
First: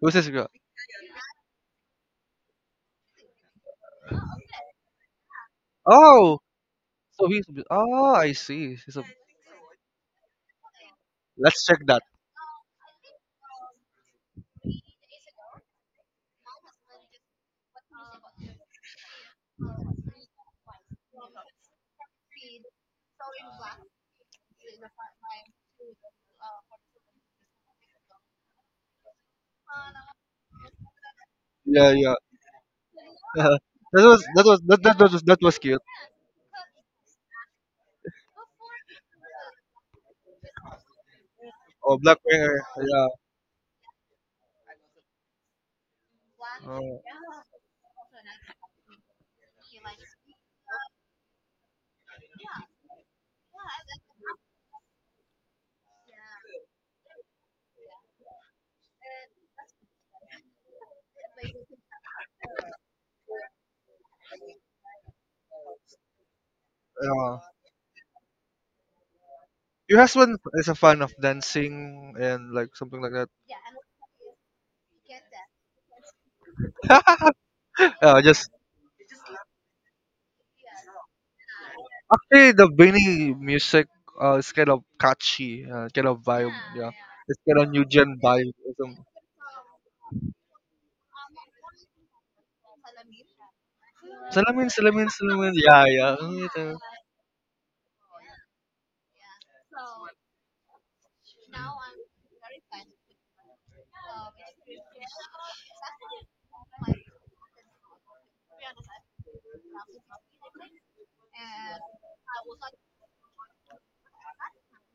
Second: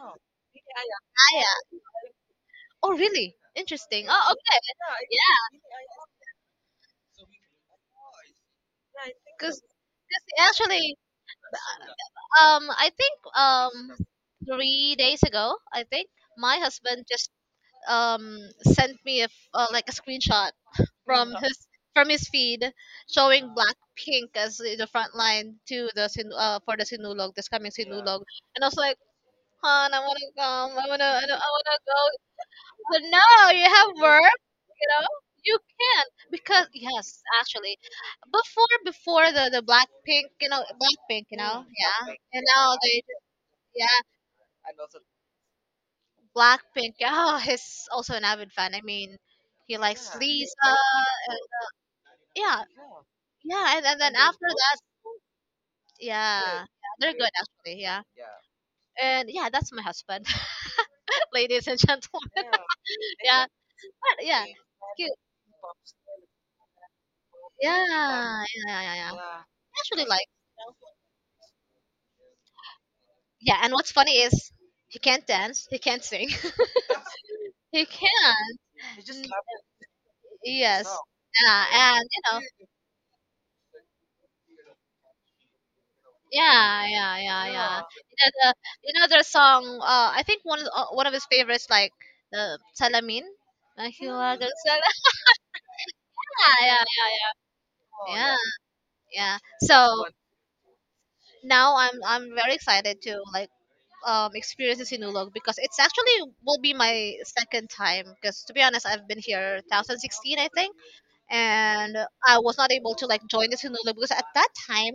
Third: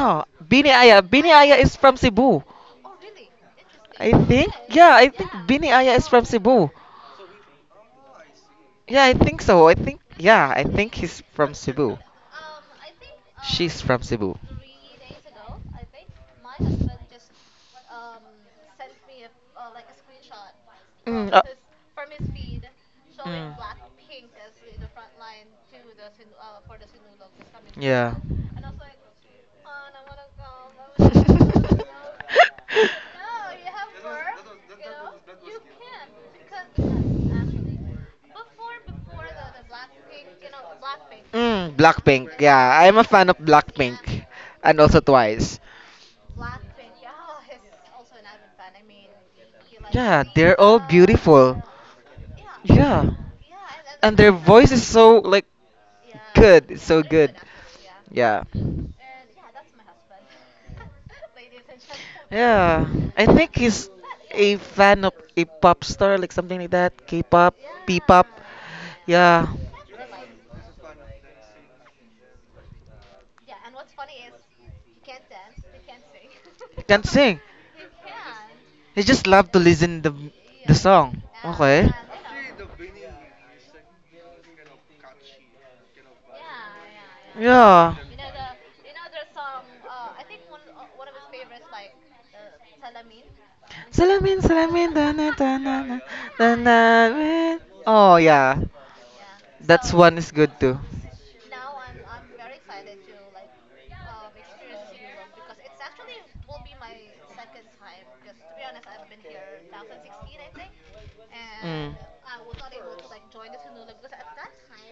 [SPEAKER 3] Who's this girl?
[SPEAKER 2] Bini Aya. Bini
[SPEAKER 1] Aya.
[SPEAKER 2] Aya is from Cebu.
[SPEAKER 1] Oh, really? Interesting.
[SPEAKER 2] I
[SPEAKER 1] Oh,
[SPEAKER 2] think,
[SPEAKER 1] okay.
[SPEAKER 2] yeah, I think
[SPEAKER 1] Yeah,
[SPEAKER 2] Bini Aya is from
[SPEAKER 3] Oh,
[SPEAKER 2] Cebu.
[SPEAKER 3] so he's. Oh, I see. He's
[SPEAKER 2] Yeah,
[SPEAKER 3] a,
[SPEAKER 2] I think
[SPEAKER 1] because
[SPEAKER 2] so. I think, yeah, I think
[SPEAKER 1] actually,
[SPEAKER 2] he's from
[SPEAKER 3] let's check
[SPEAKER 2] Cebu.
[SPEAKER 3] that.
[SPEAKER 1] I think
[SPEAKER 2] She's from Cebu.
[SPEAKER 1] 3 days ago, I think my husband just sent me a like a screenshot
[SPEAKER 2] Mm,
[SPEAKER 1] from his from his feed showing
[SPEAKER 2] mm.
[SPEAKER 1] Blackpink as the front line to the for the Sinulog, this coming
[SPEAKER 2] Yeah.
[SPEAKER 1] Sinulog, and I was like, Han, I wanna come, I wanna, I wanna, I wanna
[SPEAKER 3] Yeah,
[SPEAKER 1] go.
[SPEAKER 3] yeah.
[SPEAKER 1] But no,
[SPEAKER 3] that
[SPEAKER 1] you have work,
[SPEAKER 3] was that was that,
[SPEAKER 1] you
[SPEAKER 3] that,
[SPEAKER 1] know?
[SPEAKER 3] that was
[SPEAKER 1] You
[SPEAKER 3] cute.
[SPEAKER 1] can't, because yes, actually, before the Blackpink, you know, Blackpink, you know. Mm,
[SPEAKER 2] Mm,
[SPEAKER 3] Oh,
[SPEAKER 1] yeah,
[SPEAKER 3] black
[SPEAKER 2] Blackpink.
[SPEAKER 1] and
[SPEAKER 3] hair.
[SPEAKER 1] now
[SPEAKER 2] I'm
[SPEAKER 1] they—
[SPEAKER 3] Yeah.
[SPEAKER 2] a fan of, yeah,
[SPEAKER 1] yeah,
[SPEAKER 2] Blackpink and also Twice.
[SPEAKER 1] Blackpink.
[SPEAKER 3] Oh.
[SPEAKER 1] Oh, he's also an avid fan. I mean, he likes Lisa. And yeah,
[SPEAKER 2] Yeah. Yeah, and,
[SPEAKER 1] yeah, and then after that,
[SPEAKER 2] is so like.
[SPEAKER 1] yeah, yeah, they're good actually. Yeah,
[SPEAKER 2] Yeah. And.
[SPEAKER 1] and yeah, that's my husband, ladies and gentlemen.
[SPEAKER 2] Yeah, I
[SPEAKER 1] Yeah,
[SPEAKER 2] think he's
[SPEAKER 1] but yeah,
[SPEAKER 2] a fan
[SPEAKER 1] cute.
[SPEAKER 2] of a pop star, like something like that,
[SPEAKER 3] Yeah.
[SPEAKER 2] K-pop,
[SPEAKER 1] Yeah,
[SPEAKER 2] P-pop.
[SPEAKER 1] yeah, yeah, yeah, yeah. I
[SPEAKER 2] Yeah,
[SPEAKER 3] Your
[SPEAKER 1] actually like—
[SPEAKER 3] husband is a fan of dancing and like something like that.
[SPEAKER 1] yeah, and what's funny is he can't dance, he can't sing,
[SPEAKER 2] he can't sing.
[SPEAKER 1] he
[SPEAKER 3] Yeah, just
[SPEAKER 1] can.
[SPEAKER 2] He just love to listen the
[SPEAKER 1] Yes. So,
[SPEAKER 2] song.
[SPEAKER 1] yeah,
[SPEAKER 2] Okay.
[SPEAKER 1] and you know,
[SPEAKER 3] actually the Benny music is kind of catchy, kind of vibe.
[SPEAKER 1] yeah,
[SPEAKER 3] Yeah,
[SPEAKER 1] yeah,
[SPEAKER 3] it's
[SPEAKER 1] yeah,
[SPEAKER 3] kind of
[SPEAKER 1] yeah, yeah.
[SPEAKER 3] new
[SPEAKER 2] Yeah.
[SPEAKER 3] gen vibe.
[SPEAKER 1] You
[SPEAKER 3] Some-
[SPEAKER 1] know their song. I think one of his favorites, like the Salamin. He was
[SPEAKER 2] Salamin,
[SPEAKER 1] a
[SPEAKER 3] Salamin,
[SPEAKER 1] sala-
[SPEAKER 2] salamin,
[SPEAKER 3] salamin,
[SPEAKER 2] da na
[SPEAKER 3] salamin.
[SPEAKER 2] da na
[SPEAKER 3] Yeah,
[SPEAKER 2] na na
[SPEAKER 1] yeah,
[SPEAKER 3] yeah.
[SPEAKER 1] yeah.
[SPEAKER 2] na.
[SPEAKER 1] Oh,
[SPEAKER 2] Eh.
[SPEAKER 1] yeah,
[SPEAKER 2] Oh
[SPEAKER 1] yeah, yeah,
[SPEAKER 2] yeah,
[SPEAKER 1] yeah.
[SPEAKER 2] that's
[SPEAKER 1] So
[SPEAKER 2] one is good too.
[SPEAKER 1] now I'm very excited to like experience the Sinulog, because it's actually will be my second time. Because to be honest, I've been here 2016, I think, and I was not able to like join the Sinula because at that time,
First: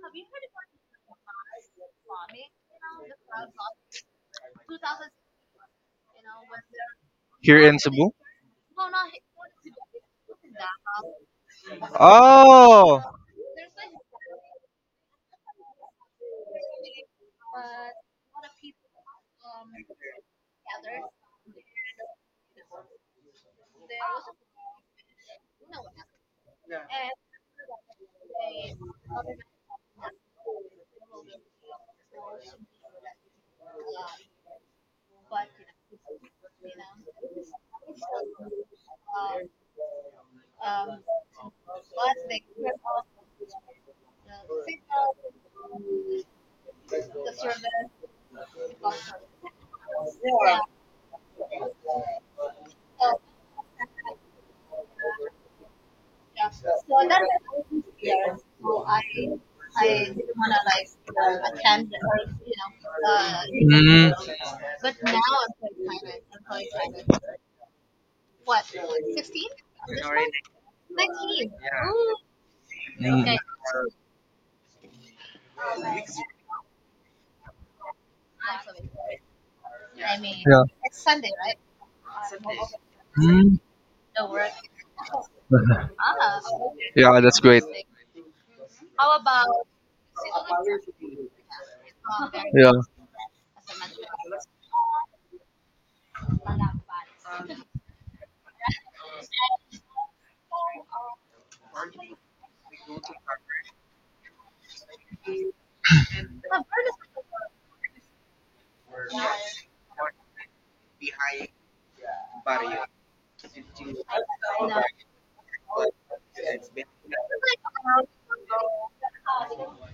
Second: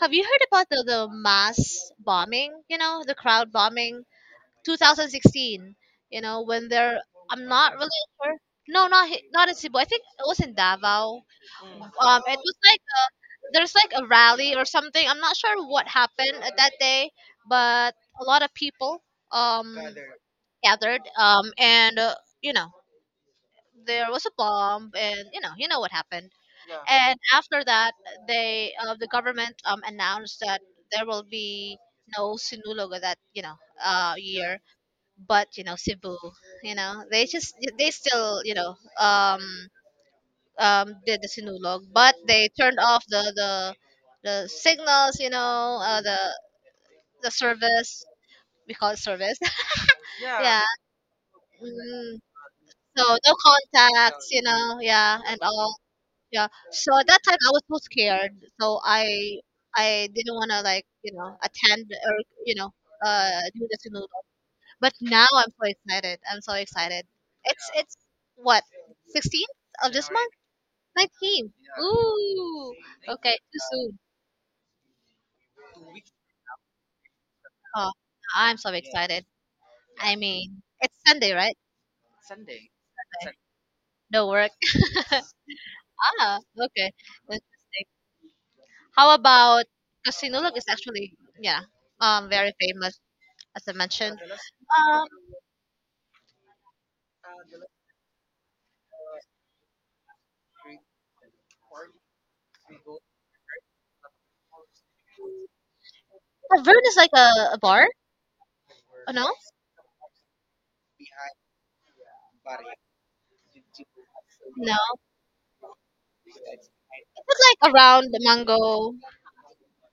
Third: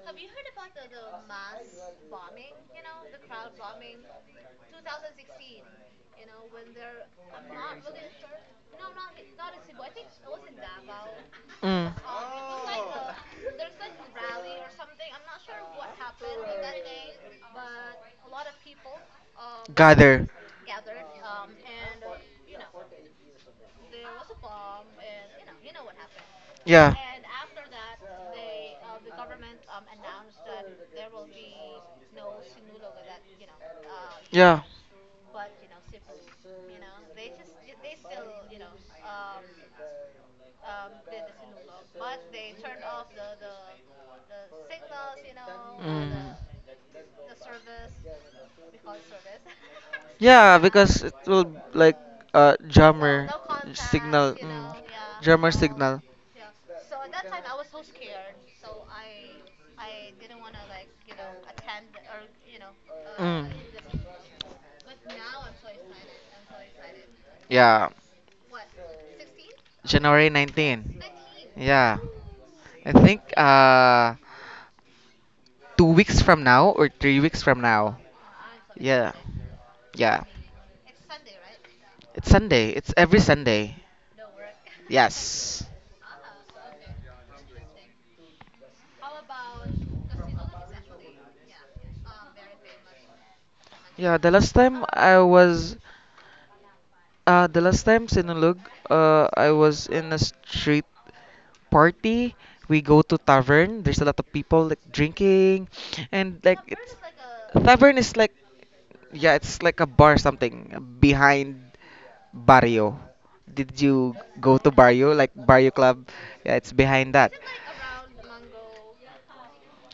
[SPEAKER 1] have you
[SPEAKER 2] Mm.
[SPEAKER 1] heard about the mass bombing? You know, the crowd bombing, 2016. You know, when they're— I'm
[SPEAKER 3] Here
[SPEAKER 1] not
[SPEAKER 3] in
[SPEAKER 1] really
[SPEAKER 3] Cebu.
[SPEAKER 1] sure. No, not in Cebu. I think it was in Davao.
[SPEAKER 2] Mm.
[SPEAKER 1] It was like
[SPEAKER 3] Oh,
[SPEAKER 1] there's like a rally or something. I'm not sure what happened at that day, but a lot of people um
[SPEAKER 2] Gather.
[SPEAKER 1] gathered, and you know, there was a bomb and you know, you know what happened.
[SPEAKER 2] Yeah.
[SPEAKER 1] And after that, they, the government, announced that there will be no sinulog that, you know, year.
[SPEAKER 2] Yeah.
[SPEAKER 1] But you know, cebu, you know, they still, you know, um, did the sinulog, but they turned off the signals, you know, the service, we
[SPEAKER 2] Mm.
[SPEAKER 1] call it service.
[SPEAKER 2] Yeah,
[SPEAKER 1] Yeah,
[SPEAKER 2] because it will like
[SPEAKER 1] mm, so
[SPEAKER 2] no.
[SPEAKER 1] no contacts, you know, yeah, and all. Yeah. So at that time I was so scared. So I didn't want to like, you know,
[SPEAKER 3] uh,
[SPEAKER 1] attend or, you know, do the
[SPEAKER 3] mm,
[SPEAKER 1] noodle. But now I'm so excited. I'm so excited.
[SPEAKER 2] Yeah,
[SPEAKER 1] It's what? 16th of this
[SPEAKER 2] January
[SPEAKER 1] month?
[SPEAKER 2] 19.
[SPEAKER 1] 19th.
[SPEAKER 2] Yeah.
[SPEAKER 1] Ooh.
[SPEAKER 2] I think
[SPEAKER 1] Okay,
[SPEAKER 3] mm,
[SPEAKER 1] too soon.
[SPEAKER 2] 2 weeks from now or 3 weeks from now.
[SPEAKER 1] Oh,
[SPEAKER 2] Something
[SPEAKER 1] I'm so
[SPEAKER 2] like. Yeah.
[SPEAKER 1] excited. I
[SPEAKER 2] Yeah,
[SPEAKER 1] mean,
[SPEAKER 3] yeah.
[SPEAKER 1] Sunday, right?
[SPEAKER 2] it's Sunday. It's every
[SPEAKER 1] Okay.
[SPEAKER 3] Mm,
[SPEAKER 2] Sunday.
[SPEAKER 1] No work.
[SPEAKER 2] Yes.
[SPEAKER 1] Ah, okay.
[SPEAKER 3] yeah, that's great.
[SPEAKER 1] How about sinulog is actually, yeah, very
[SPEAKER 3] Yeah.
[SPEAKER 1] famous, as I
[SPEAKER 2] Yeah,
[SPEAKER 1] mentioned.
[SPEAKER 2] the last time I was, the last time Sinulog, I was in a street party. We go to tavern. There's a lot of people like drinking, and like
[SPEAKER 1] Tavern is like a bar?
[SPEAKER 2] tavern is like,
[SPEAKER 1] Oh, no?
[SPEAKER 2] yeah, it's like a bar, something behind barrio. Did you go to
[SPEAKER 1] No.
[SPEAKER 2] barrio, like barrio club? Yeah, it's behind that.
[SPEAKER 1] It's like around the mango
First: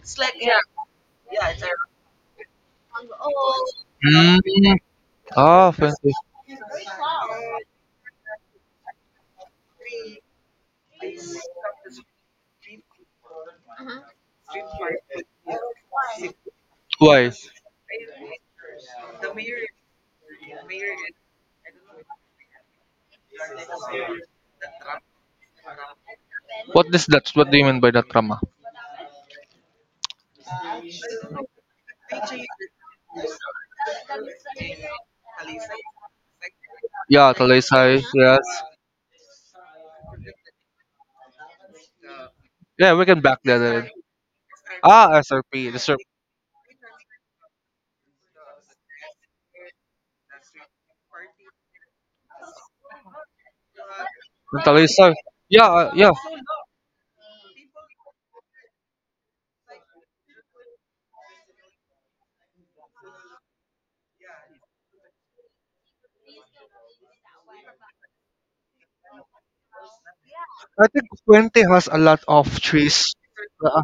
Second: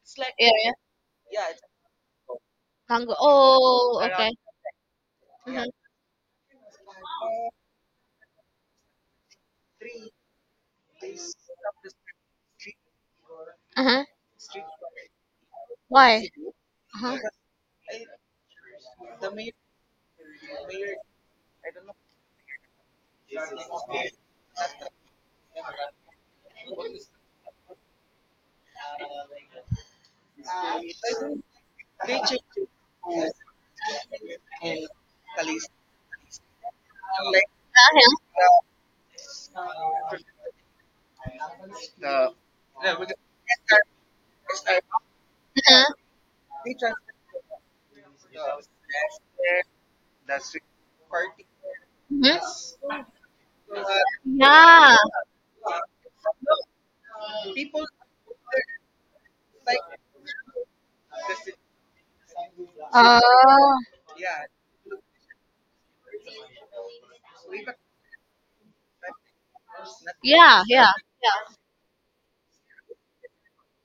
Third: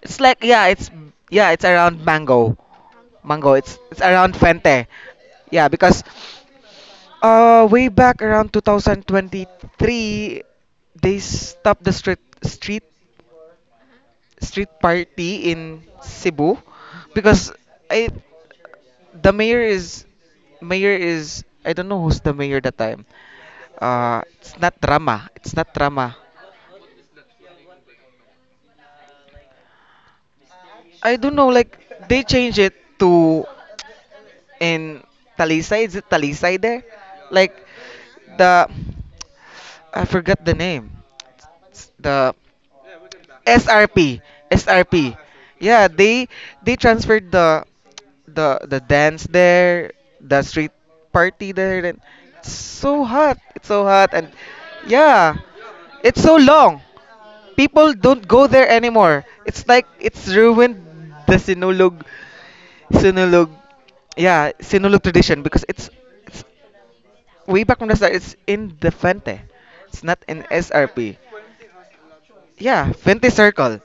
[SPEAKER 2] It's like, yeah,
[SPEAKER 1] area.
[SPEAKER 2] it's around mango.
[SPEAKER 1] Mango.
[SPEAKER 2] Mango. It's
[SPEAKER 1] Oh,
[SPEAKER 2] it's
[SPEAKER 1] okay.
[SPEAKER 2] around
[SPEAKER 3] Mm,
[SPEAKER 2] Fente. Yeah,
[SPEAKER 1] Mm-hmm.
[SPEAKER 3] ah,
[SPEAKER 2] because
[SPEAKER 3] fancy.
[SPEAKER 2] way back around 2023 they stopped the street street
[SPEAKER 1] Uh-huh.
[SPEAKER 2] street party in
[SPEAKER 1] Why?
[SPEAKER 2] Cebu,
[SPEAKER 1] Uh-huh.
[SPEAKER 3] Why?
[SPEAKER 2] because I the mayor is, I don't know who's the mayor that time. It's not Rama. It's not Rama.
[SPEAKER 3] What is that? What do you mean by that drama?
[SPEAKER 2] I don't know, like they change it to, in Talisay. Is it Talisay there?
[SPEAKER 3] Yeah,
[SPEAKER 2] Like,
[SPEAKER 3] Talisay, yes.
[SPEAKER 1] Uh-huh.
[SPEAKER 2] the I forgot the name. The
[SPEAKER 3] Yeah, we can back that in.
[SPEAKER 2] SRP,
[SPEAKER 3] Ah,
[SPEAKER 2] SRP.
[SPEAKER 3] SRP, the
[SPEAKER 2] Yeah,
[SPEAKER 3] SRP.
[SPEAKER 2] they transferred the dance there, the street party there. And it's
[SPEAKER 1] Hmm.
[SPEAKER 2] so hot. It's so hot, and
[SPEAKER 1] Yeah.
[SPEAKER 3] Talisay.
[SPEAKER 2] yeah,
[SPEAKER 3] Yeah, yeah.
[SPEAKER 2] it's so long. People don't go there anymore. It's like it's ruined the Sinulog Sinulog
[SPEAKER 1] Oh.
[SPEAKER 2] yeah, Sinulog tradition, because it's way back. From the start, it's in the Fente. It's not in
[SPEAKER 1] Yeah,
[SPEAKER 3] I
[SPEAKER 1] yeah,
[SPEAKER 3] think
[SPEAKER 2] SRP.
[SPEAKER 1] yeah.
[SPEAKER 3] 20 has a lot of
[SPEAKER 2] Yeah,
[SPEAKER 3] trees.
[SPEAKER 2] Fente Circle.
[SPEAKER 3] uh,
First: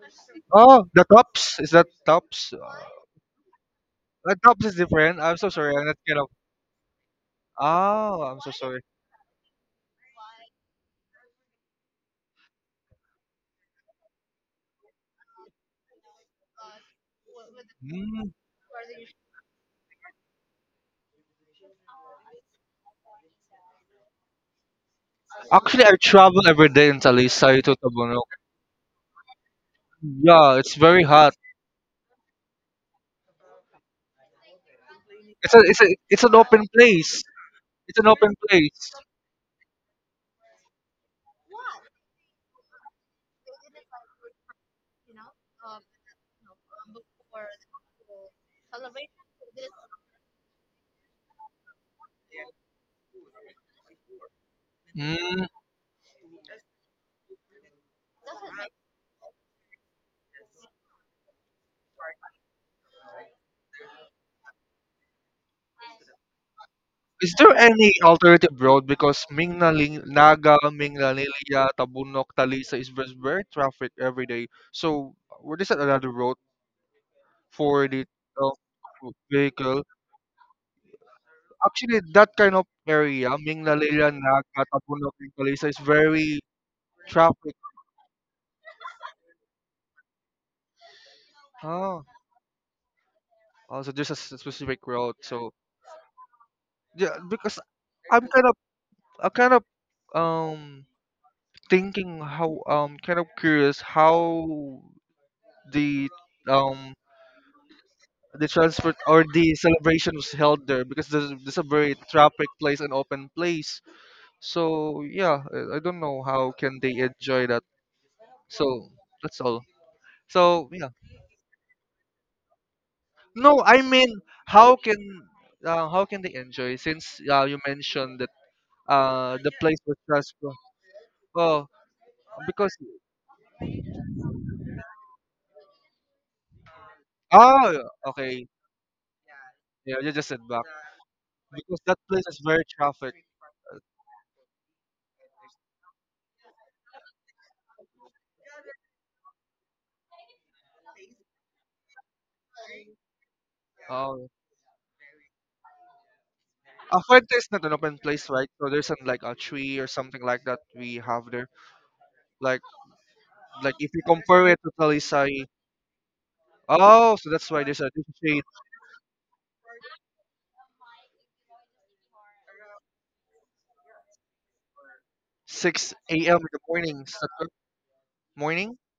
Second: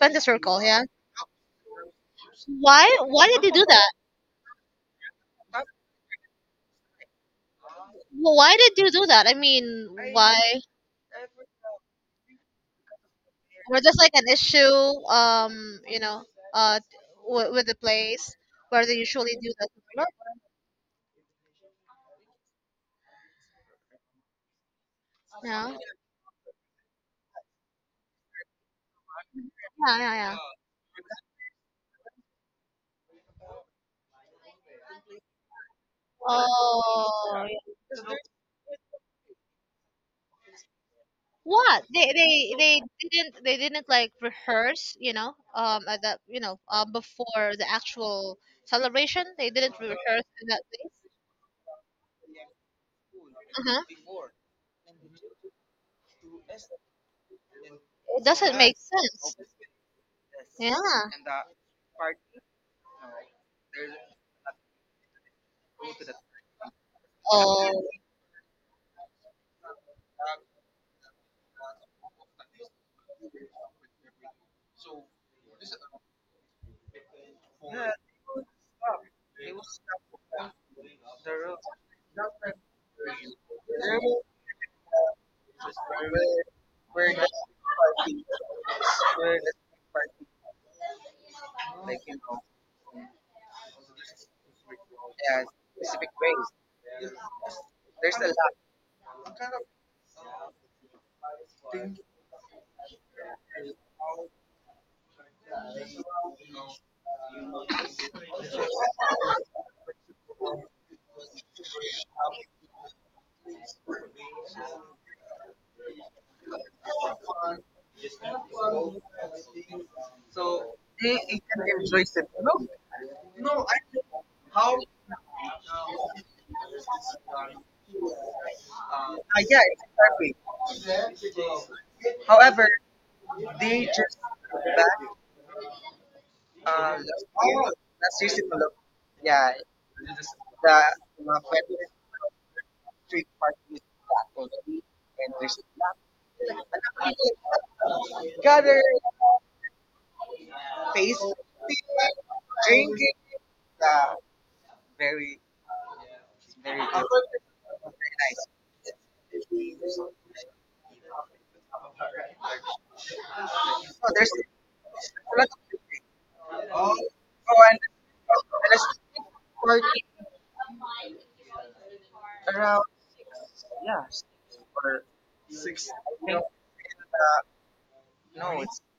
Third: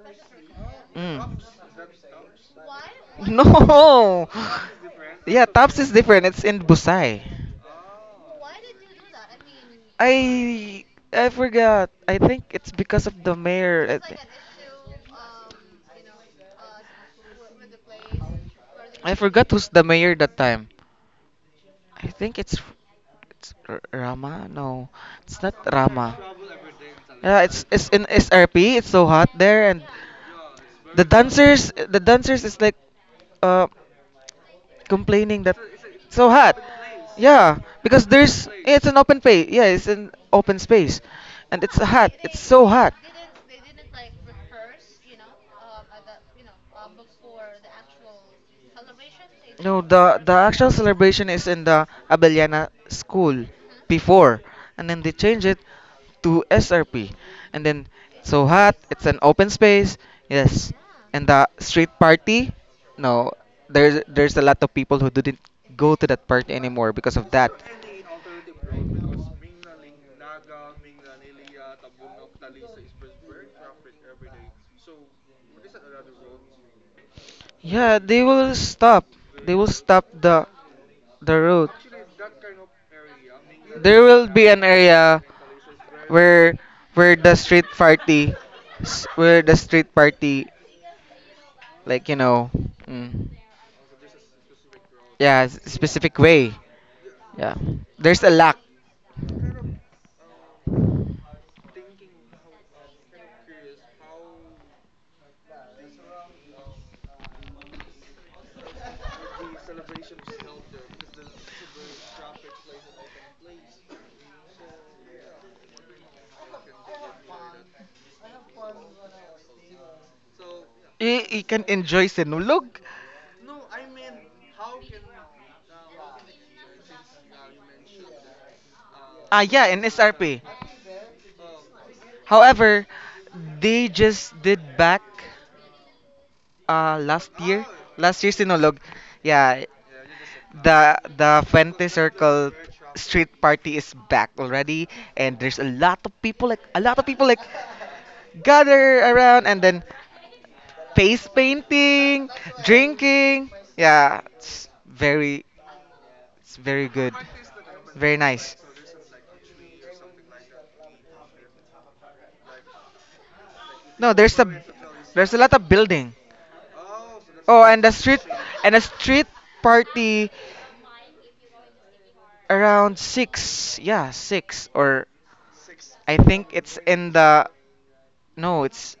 [SPEAKER 1] Fanta Circle, yeah.
[SPEAKER 3] Oh, the
[SPEAKER 2] Mm.
[SPEAKER 3] tops is that tops?
[SPEAKER 1] Why? Why did you do that?
[SPEAKER 2] No.
[SPEAKER 3] The tops is different. I'm
[SPEAKER 2] Yeah,
[SPEAKER 3] so sorry.
[SPEAKER 2] Taps
[SPEAKER 3] I'm
[SPEAKER 2] is
[SPEAKER 3] not kind
[SPEAKER 2] different.
[SPEAKER 3] of.
[SPEAKER 2] It's in Busai.
[SPEAKER 3] Oh,
[SPEAKER 1] Well,
[SPEAKER 3] I'm so
[SPEAKER 1] why did
[SPEAKER 3] sorry.
[SPEAKER 1] you do that? I mean, why?
[SPEAKER 2] I I forgot. I think it's because of the
[SPEAKER 1] Was
[SPEAKER 2] mayor.
[SPEAKER 1] this like an issue? You know, uh, with the
[SPEAKER 3] Mm.
[SPEAKER 1] place where they
[SPEAKER 2] I
[SPEAKER 1] usually
[SPEAKER 2] forgot
[SPEAKER 1] do
[SPEAKER 2] who's the
[SPEAKER 1] that?
[SPEAKER 2] mayor that time. I think it's Rama. No, it's not
[SPEAKER 1] Yeah.
[SPEAKER 3] Actually, I
[SPEAKER 2] Rama.
[SPEAKER 3] travel every day in
[SPEAKER 2] Yeah,
[SPEAKER 3] Talisay
[SPEAKER 2] it's
[SPEAKER 3] to
[SPEAKER 2] it's in
[SPEAKER 3] Tobunog.
[SPEAKER 2] SRP. It's so hot there, and
[SPEAKER 1] Yeah. Yeah. Yeah.
[SPEAKER 3] Yeah, it's very
[SPEAKER 2] the
[SPEAKER 3] hot.
[SPEAKER 2] dancers is like uh complaining that.
[SPEAKER 3] It's
[SPEAKER 2] So
[SPEAKER 3] an
[SPEAKER 2] hot.
[SPEAKER 3] open place.
[SPEAKER 1] Oh,
[SPEAKER 2] Yeah,
[SPEAKER 1] yeah.
[SPEAKER 3] It's
[SPEAKER 2] because
[SPEAKER 3] an open
[SPEAKER 2] it's
[SPEAKER 3] place.
[SPEAKER 2] an open space. Yeah, it's an open space, and it's
[SPEAKER 1] What? They
[SPEAKER 2] hot. It's
[SPEAKER 1] they
[SPEAKER 2] so
[SPEAKER 1] they
[SPEAKER 2] hot.
[SPEAKER 1] didn't they didn't like rehearse, you know, at the, you know, before the actual celebration. They didn't
[SPEAKER 2] No, the
[SPEAKER 1] rehearse.
[SPEAKER 2] actual celebration is in the Abellana school
[SPEAKER 1] Uh-huh.
[SPEAKER 2] before, and then they change
[SPEAKER 3] Mm.
[SPEAKER 2] it to SRP, and then,
[SPEAKER 1] It
[SPEAKER 2] so
[SPEAKER 1] doesn't
[SPEAKER 2] hot.
[SPEAKER 1] make
[SPEAKER 2] It's an
[SPEAKER 1] sense.
[SPEAKER 2] open space. Yes,
[SPEAKER 1] Yeah.
[SPEAKER 2] and the street party. No, there's a lot of people who didn't go to that party anymore because of
[SPEAKER 3] Is
[SPEAKER 2] that.
[SPEAKER 3] there
[SPEAKER 1] Oh.
[SPEAKER 3] any alternative road? Because Mingnaling, Naga, Mingnalilia, Tabunok, Talisa is very, very traffic every day. So, what is that another road for
[SPEAKER 2] Yeah,
[SPEAKER 3] the
[SPEAKER 2] they
[SPEAKER 3] uh,
[SPEAKER 2] will stop. They will
[SPEAKER 3] vehicle?
[SPEAKER 2] stop the route.
[SPEAKER 3] Actually, that kind of area,
[SPEAKER 2] There
[SPEAKER 3] Minglalilan,
[SPEAKER 2] will be an
[SPEAKER 3] Nagkatapuno,
[SPEAKER 2] area
[SPEAKER 3] and Calisa is very
[SPEAKER 2] where the
[SPEAKER 3] traffic.
[SPEAKER 2] street party,
[SPEAKER 3] Oh,
[SPEAKER 2] like, mm,
[SPEAKER 3] also just a specific road.
[SPEAKER 2] yeah,
[SPEAKER 3] So
[SPEAKER 2] specific way.
[SPEAKER 3] yeah,
[SPEAKER 2] Yeah,
[SPEAKER 3] because
[SPEAKER 2] there's
[SPEAKER 3] I'm
[SPEAKER 2] a
[SPEAKER 3] kind
[SPEAKER 2] lack.
[SPEAKER 3] of, I kind of, um, thinking how, kind of curious how the, um, the transport or the celebration was held there, because there's a very traffic place and open place. So yeah, I don't know how can they enjoy that. So that's all. So yeah.
[SPEAKER 2] You can enjoy sinulog.
[SPEAKER 3] No, I mean, how can how can they enjoy since you mentioned that
[SPEAKER 2] Ah,
[SPEAKER 3] the
[SPEAKER 2] yeah,
[SPEAKER 3] place
[SPEAKER 2] in
[SPEAKER 3] was
[SPEAKER 2] SRP.
[SPEAKER 3] stressful? Oh, because
[SPEAKER 2] However, they just did back last year.
[SPEAKER 3] oh,
[SPEAKER 2] Last year
[SPEAKER 3] okay,
[SPEAKER 2] sinulog. Yeah.
[SPEAKER 3] yeah, you just said back
[SPEAKER 2] The
[SPEAKER 3] because
[SPEAKER 2] Fuente
[SPEAKER 3] that place is
[SPEAKER 2] Circle
[SPEAKER 3] very traffic.
[SPEAKER 2] street party
[SPEAKER 3] uh,
[SPEAKER 2] is back already, and there's a lot of people, like, gather around, and then face painting, drinking. Yeah,
[SPEAKER 3] Oh,
[SPEAKER 2] it's very,
[SPEAKER 3] a
[SPEAKER 2] good,
[SPEAKER 3] fuente is not an open
[SPEAKER 2] very
[SPEAKER 3] place, right?
[SPEAKER 2] nice.
[SPEAKER 3] So there's an, like a tree or something like that we have there. Like, if you
[SPEAKER 2] No,
[SPEAKER 3] compare it to
[SPEAKER 2] there's a
[SPEAKER 3] Talisay,
[SPEAKER 2] lot of building.
[SPEAKER 3] oh, so that's
[SPEAKER 2] Oh,
[SPEAKER 3] why there's
[SPEAKER 2] and the
[SPEAKER 3] a
[SPEAKER 2] street,
[SPEAKER 3] difference.
[SPEAKER 2] and the street party around six. Yeah, six, or
[SPEAKER 3] 6
[SPEAKER 2] I
[SPEAKER 3] a.m.
[SPEAKER 2] think
[SPEAKER 3] in the
[SPEAKER 2] it's
[SPEAKER 3] morning.
[SPEAKER 2] in
[SPEAKER 3] Is that
[SPEAKER 2] the,
[SPEAKER 3] correct?
[SPEAKER 2] no,
[SPEAKER 3] Morning?
[SPEAKER 2] it's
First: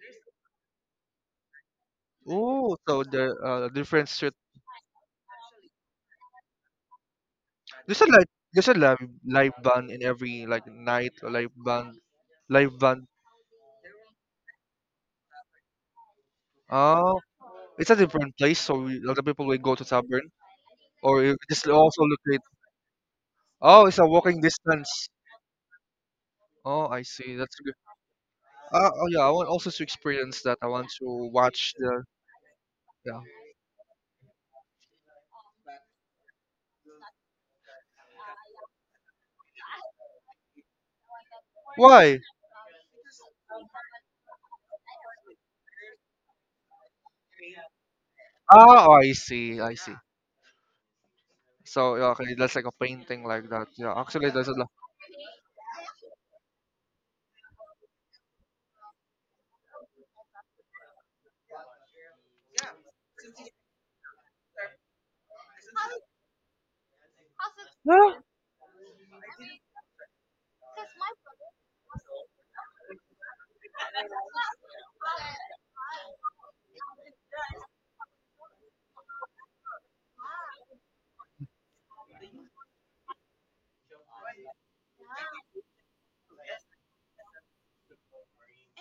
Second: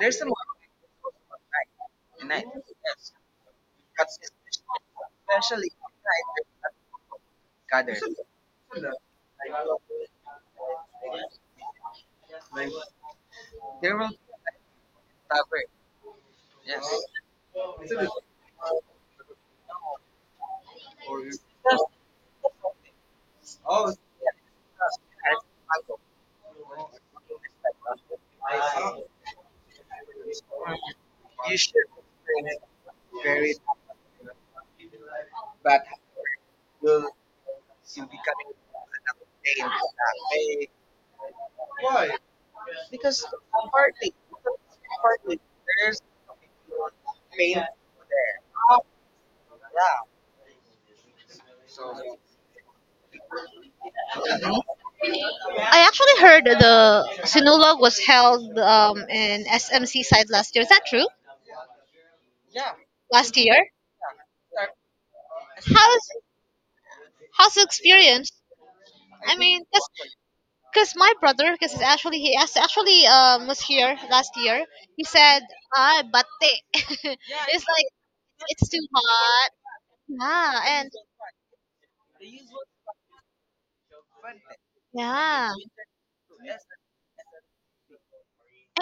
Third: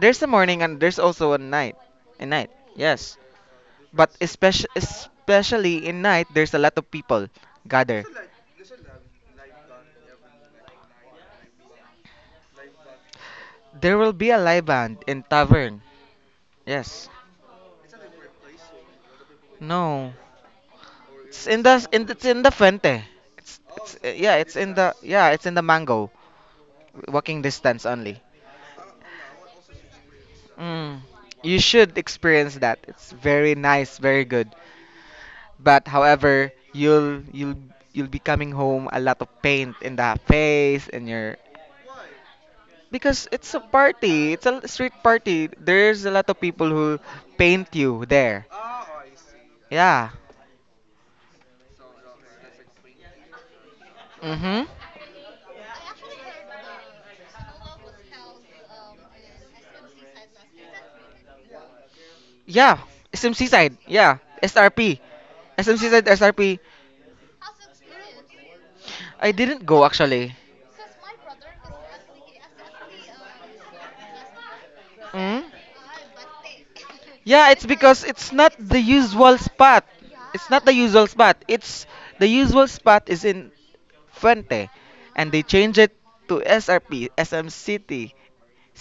[SPEAKER 2] there's a morning and there's also a night. A night,
[SPEAKER 3] Oh, so
[SPEAKER 2] yes.
[SPEAKER 3] the
[SPEAKER 2] But
[SPEAKER 3] difference.
[SPEAKER 2] especially in night, there's a lot of people
[SPEAKER 3] There's
[SPEAKER 2] gather.
[SPEAKER 3] a live, there's a live band in every, like, night, or live band.
[SPEAKER 2] There will be a live band in tavern. Yes.
[SPEAKER 3] Oh, it's a different place, so we, a lot of people will go to
[SPEAKER 2] No.
[SPEAKER 3] tavern or you
[SPEAKER 2] It's in
[SPEAKER 3] just
[SPEAKER 2] the,
[SPEAKER 3] also locate.
[SPEAKER 2] in the Fuente. It's
[SPEAKER 3] Oh, it's a
[SPEAKER 2] yeah,
[SPEAKER 3] walking
[SPEAKER 2] it's in the
[SPEAKER 3] distance.
[SPEAKER 2] yeah, it's in the Mango.
[SPEAKER 3] Oh, I see.
[SPEAKER 2] Walking
[SPEAKER 3] That's good.
[SPEAKER 2] distance only.
[SPEAKER 3] Oh yeah, I want also to experience that. I want
[SPEAKER 2] Mm.
[SPEAKER 3] to
[SPEAKER 2] You
[SPEAKER 3] watch
[SPEAKER 2] should
[SPEAKER 3] the,
[SPEAKER 2] experience that. It's
[SPEAKER 3] yeah.
[SPEAKER 2] very nice, very good. But however, you'll be coming home a lot of paint in the face and your,
[SPEAKER 3] Why?
[SPEAKER 2] because it's a party, it's a street party. There's a lot of people who paint you there.
[SPEAKER 3] Ah, oh, I see. I see.
[SPEAKER 2] Yeah.
[SPEAKER 3] So yeah, okay, that's like a painting like that. Yeah, actually, there's a
[SPEAKER 2] Mhm.
[SPEAKER 3] lot.
[SPEAKER 1] I actually heard the Sinulog was held in SMC side last year. Is that true?
[SPEAKER 2] Yeah.
[SPEAKER 1] Last
[SPEAKER 2] SMC
[SPEAKER 1] year?
[SPEAKER 2] side. Yeah. SRP. SMC side
[SPEAKER 1] How's
[SPEAKER 2] SRP.
[SPEAKER 1] how's the experience?
[SPEAKER 2] I
[SPEAKER 1] I mean,
[SPEAKER 2] didn't go
[SPEAKER 1] 'cause
[SPEAKER 2] actually.
[SPEAKER 1] because my brother, because he's actually he actually was here last year. He
[SPEAKER 2] Mm?
[SPEAKER 1] said, "Ah, batte."
[SPEAKER 2] Yeah,
[SPEAKER 1] It's
[SPEAKER 2] it's
[SPEAKER 1] like
[SPEAKER 2] because it's not
[SPEAKER 1] it's
[SPEAKER 2] the
[SPEAKER 1] too
[SPEAKER 2] usual
[SPEAKER 1] hot.
[SPEAKER 2] spot. It's not the
[SPEAKER 1] Yeah, and
[SPEAKER 2] usual spot. It's the usual spot is in Fuente, and they
[SPEAKER 1] yeah,
[SPEAKER 2] change it to SRP, SM City,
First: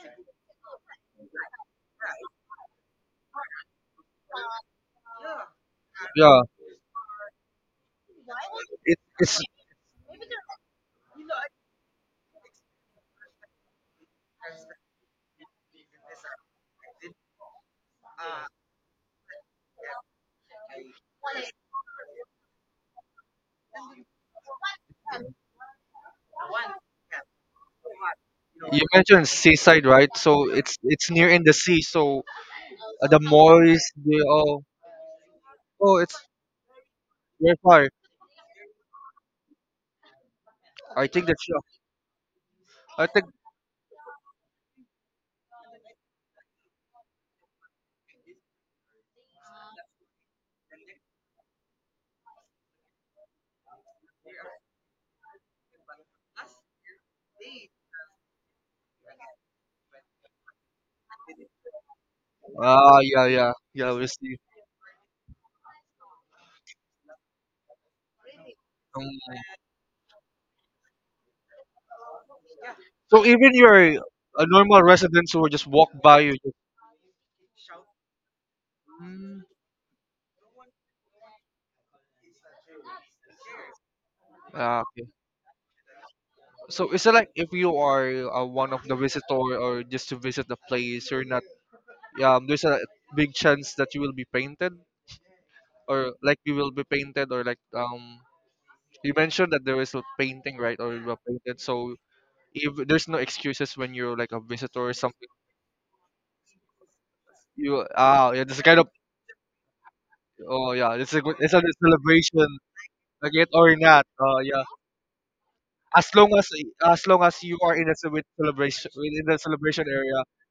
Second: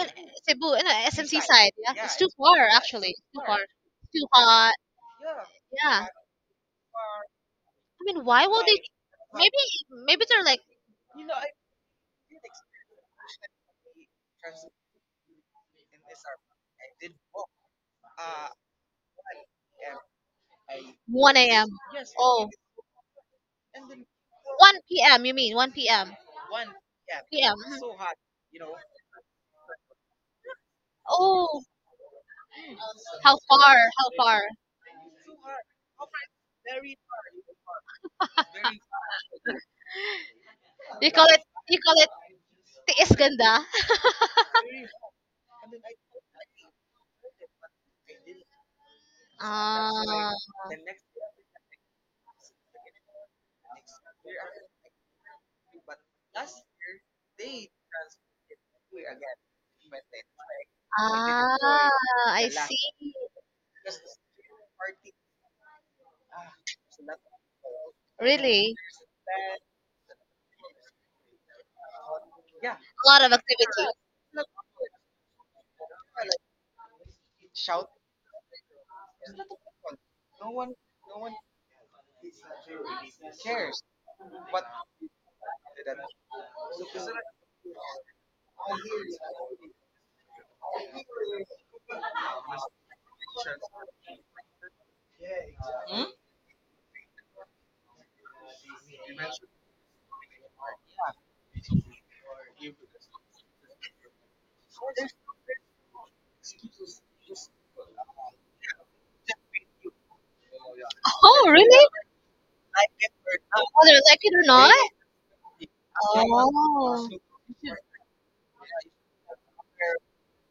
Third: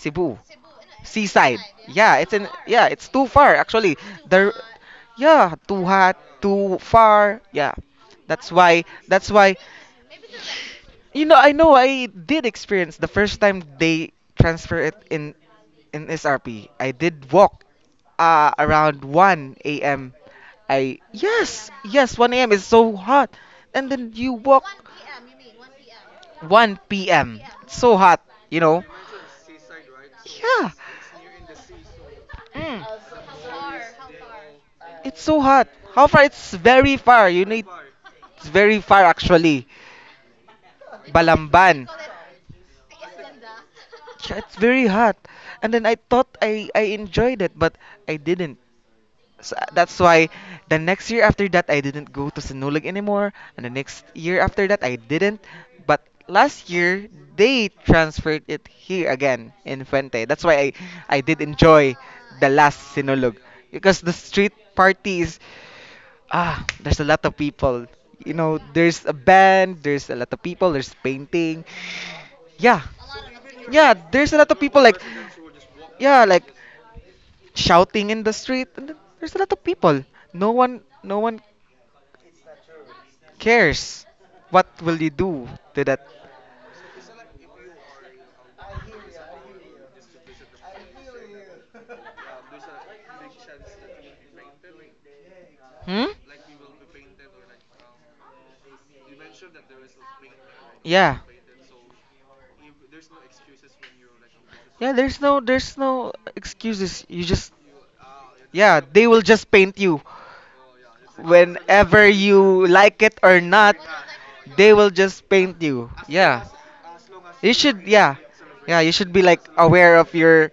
[SPEAKER 1] and Cebu and, SMC
[SPEAKER 2] Seaside.
[SPEAKER 1] side. Yeah, it's
[SPEAKER 2] Yeah,
[SPEAKER 1] too
[SPEAKER 2] it's in.
[SPEAKER 1] far
[SPEAKER 2] Yeah, it's
[SPEAKER 1] actually. It's
[SPEAKER 2] too
[SPEAKER 1] too
[SPEAKER 2] far
[SPEAKER 1] far.
[SPEAKER 2] actually.
[SPEAKER 1] It's too
[SPEAKER 2] There.
[SPEAKER 1] hot.
[SPEAKER 2] Yeah, too
[SPEAKER 1] Yeah. I
[SPEAKER 2] hot,
[SPEAKER 3] Yeah,
[SPEAKER 2] too far. Yeah,
[SPEAKER 1] mean, why
[SPEAKER 2] that's
[SPEAKER 1] will they?
[SPEAKER 2] why. That's
[SPEAKER 3] it's.
[SPEAKER 1] Maybe
[SPEAKER 2] why.
[SPEAKER 1] maybe they're like
[SPEAKER 2] You know I did experience the first time they transfer it in SRP. I did walk around 1 a.m. I
[SPEAKER 1] 1 a.m.
[SPEAKER 2] Yes, yes, 1
[SPEAKER 1] Oh,
[SPEAKER 2] a.m. is so hot. And then you walk
[SPEAKER 1] 1 p.m. You mean 1 p.m.
[SPEAKER 2] 1 p.m.
[SPEAKER 1] p.m.
[SPEAKER 2] It's so hot, you
[SPEAKER 3] You
[SPEAKER 2] know.
[SPEAKER 3] mentioned seaside, right? So
[SPEAKER 2] Yeah.
[SPEAKER 3] it's near in the
[SPEAKER 1] Oh,
[SPEAKER 3] sea. So
[SPEAKER 2] Mm,
[SPEAKER 3] the
[SPEAKER 1] how far?
[SPEAKER 3] moist,
[SPEAKER 1] How
[SPEAKER 3] they
[SPEAKER 1] far?
[SPEAKER 3] all
[SPEAKER 2] it's so hot.
[SPEAKER 3] oh,
[SPEAKER 2] How
[SPEAKER 3] it's
[SPEAKER 2] far? It's very far. You
[SPEAKER 3] very
[SPEAKER 2] need
[SPEAKER 3] far.
[SPEAKER 2] it's very far actually.
[SPEAKER 3] I
[SPEAKER 1] You
[SPEAKER 3] think
[SPEAKER 1] call it
[SPEAKER 3] that's
[SPEAKER 2] Balamban.
[SPEAKER 1] you call it
[SPEAKER 3] I
[SPEAKER 1] tiis
[SPEAKER 3] think,
[SPEAKER 1] ganda?
[SPEAKER 2] Yeah, it's very hot. And then I thought I enjoyed it, but I didn't. So that's why
[SPEAKER 1] Ah.
[SPEAKER 2] the next year after that I didn't go to Sinulog anymore, and the next year after that I didn't. But last year they transferred it here again in Fuente. That's why I did
[SPEAKER 1] Ah,
[SPEAKER 2] enjoy the
[SPEAKER 1] I
[SPEAKER 2] last
[SPEAKER 3] ah,
[SPEAKER 1] see.
[SPEAKER 3] yeah,
[SPEAKER 2] Sinulog,
[SPEAKER 3] yeah, yeah,
[SPEAKER 2] because
[SPEAKER 3] we
[SPEAKER 2] the
[SPEAKER 3] see.
[SPEAKER 2] street parties, there's a lot of people. You know,
[SPEAKER 1] Really?
[SPEAKER 2] there's
[SPEAKER 3] Um,
[SPEAKER 2] a band, there's a lot of people, there's painting. Yeah.
[SPEAKER 1] A lot
[SPEAKER 3] so
[SPEAKER 1] of
[SPEAKER 3] even
[SPEAKER 1] activity.
[SPEAKER 2] Yeah,
[SPEAKER 3] your
[SPEAKER 2] there's a lot of people,
[SPEAKER 3] normal residents who just walk by
[SPEAKER 2] yeah,
[SPEAKER 3] you.
[SPEAKER 2] like shouting in the street. And there's a
[SPEAKER 3] Mm,
[SPEAKER 2] lot of people. No one, no one cares. What
[SPEAKER 3] ah,
[SPEAKER 2] will
[SPEAKER 3] okay.
[SPEAKER 2] you do to that?
[SPEAKER 3] So is it like if you are one of the visitor or just to visit the place, you're not. Yeah, there's a big chance that you will be painted
[SPEAKER 2] Hmm?
[SPEAKER 3] or like you will be painted or like you mentioned that there is a painting, right, or you
[SPEAKER 2] Yeah.
[SPEAKER 3] were painted. So if there's no excuses when you're like a
[SPEAKER 2] Yeah,
[SPEAKER 3] visitor or
[SPEAKER 2] there's
[SPEAKER 3] something,
[SPEAKER 2] no, excuses. You just
[SPEAKER 3] you ah yeah, this is
[SPEAKER 2] Yeah,
[SPEAKER 3] kind of
[SPEAKER 2] they will just paint you
[SPEAKER 3] oh yeah, it's a good,
[SPEAKER 1] Oh,
[SPEAKER 3] it's a
[SPEAKER 1] really?
[SPEAKER 2] whenever
[SPEAKER 3] celebration,
[SPEAKER 2] you like it
[SPEAKER 3] like
[SPEAKER 2] or
[SPEAKER 3] it
[SPEAKER 2] not.
[SPEAKER 3] or
[SPEAKER 1] Whether
[SPEAKER 3] not.
[SPEAKER 1] like it or
[SPEAKER 3] Yeah,
[SPEAKER 2] They
[SPEAKER 1] not?
[SPEAKER 2] will just paint you.
[SPEAKER 3] as long
[SPEAKER 2] Yeah.
[SPEAKER 3] as
[SPEAKER 1] Oh.
[SPEAKER 2] You
[SPEAKER 3] you are
[SPEAKER 2] should,
[SPEAKER 3] in the
[SPEAKER 2] yeah.
[SPEAKER 3] with
[SPEAKER 2] Yeah, you
[SPEAKER 3] celebration
[SPEAKER 2] should be
[SPEAKER 3] within
[SPEAKER 2] like
[SPEAKER 3] the celebration
[SPEAKER 2] aware of
[SPEAKER 3] area.
[SPEAKER 2] your,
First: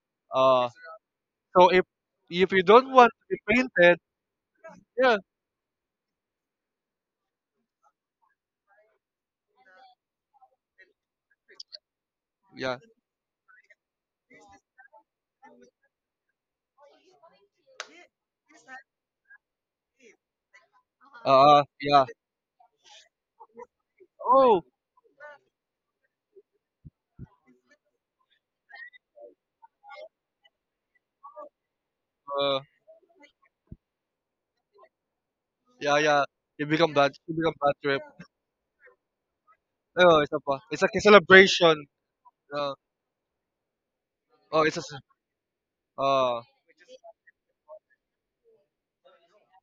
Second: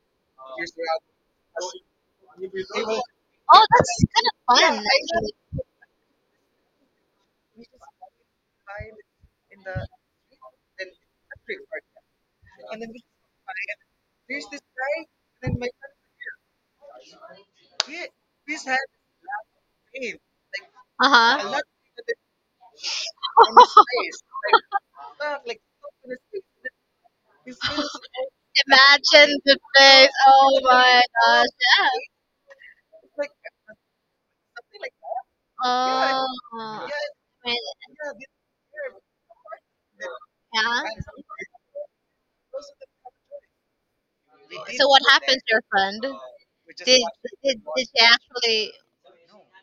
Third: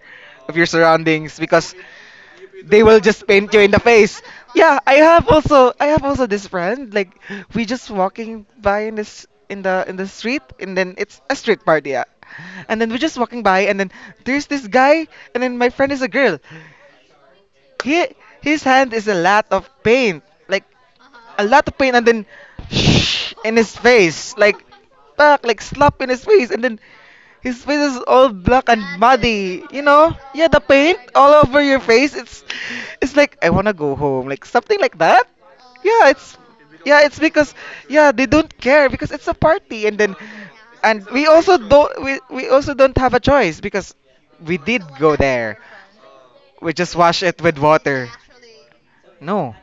[SPEAKER 3] Uh,
[SPEAKER 2] surroundings,
[SPEAKER 3] so
[SPEAKER 2] because
[SPEAKER 3] if you
[SPEAKER 2] they
[SPEAKER 3] don't
[SPEAKER 2] will
[SPEAKER 3] want to
[SPEAKER 2] just
[SPEAKER 3] be
[SPEAKER 2] paint you
[SPEAKER 1] Oh,
[SPEAKER 2] in the
[SPEAKER 3] painted,
[SPEAKER 1] that's
[SPEAKER 2] face.
[SPEAKER 1] kind of fun,
[SPEAKER 2] Yeah, I
[SPEAKER 3] yeah,
[SPEAKER 2] have
[SPEAKER 1] actually.
[SPEAKER 2] also, this friend. Like, we just walking by in this, in the street, and then it's a street party. Yeah.
[SPEAKER 3] yeah,
[SPEAKER 2] And then we're just walking by, and then there's this guy, and then my friend is a girl. He His hand is a lot of paint. Like, a
[SPEAKER 1] Uh-huh.
[SPEAKER 3] uh
[SPEAKER 2] lot of paint,
[SPEAKER 3] yeah,
[SPEAKER 2] and then shh in his face. Like
[SPEAKER 3] oh
[SPEAKER 2] back, like slap in his face, and then his face is all black and
[SPEAKER 1] Imagine the
[SPEAKER 2] muddy. You
[SPEAKER 1] face.
[SPEAKER 2] know? Yeah,
[SPEAKER 1] Oh
[SPEAKER 2] the paint
[SPEAKER 1] my
[SPEAKER 2] all
[SPEAKER 1] gosh.
[SPEAKER 2] over your
[SPEAKER 1] Yeah.
[SPEAKER 2] face. It's
[SPEAKER 3] uh
[SPEAKER 2] it's like, I wanna go home. Like something like that.
[SPEAKER 3] yeah
[SPEAKER 2] Yeah,
[SPEAKER 3] yeah,
[SPEAKER 1] Oh.
[SPEAKER 2] it's
[SPEAKER 3] you become
[SPEAKER 2] yeah, it's because,
[SPEAKER 3] bad trip.
[SPEAKER 2] yeah, they don't care because it's a party, and then,
[SPEAKER 3] Oh, it's a it's
[SPEAKER 1] Yeah.
[SPEAKER 3] like a
[SPEAKER 2] and we also
[SPEAKER 3] celebration.
[SPEAKER 2] don't, we also
[SPEAKER 3] Uh,
[SPEAKER 2] don't have a choice, because we
[SPEAKER 3] oh, it's
[SPEAKER 2] did
[SPEAKER 3] a
[SPEAKER 1] So what
[SPEAKER 2] go
[SPEAKER 1] happened to
[SPEAKER 2] there.
[SPEAKER 1] your friend?
[SPEAKER 3] uh
[SPEAKER 2] We just
[SPEAKER 1] Did
[SPEAKER 2] wash it with
[SPEAKER 1] did she
[SPEAKER 2] water.
[SPEAKER 1] actually?
[SPEAKER 2] No.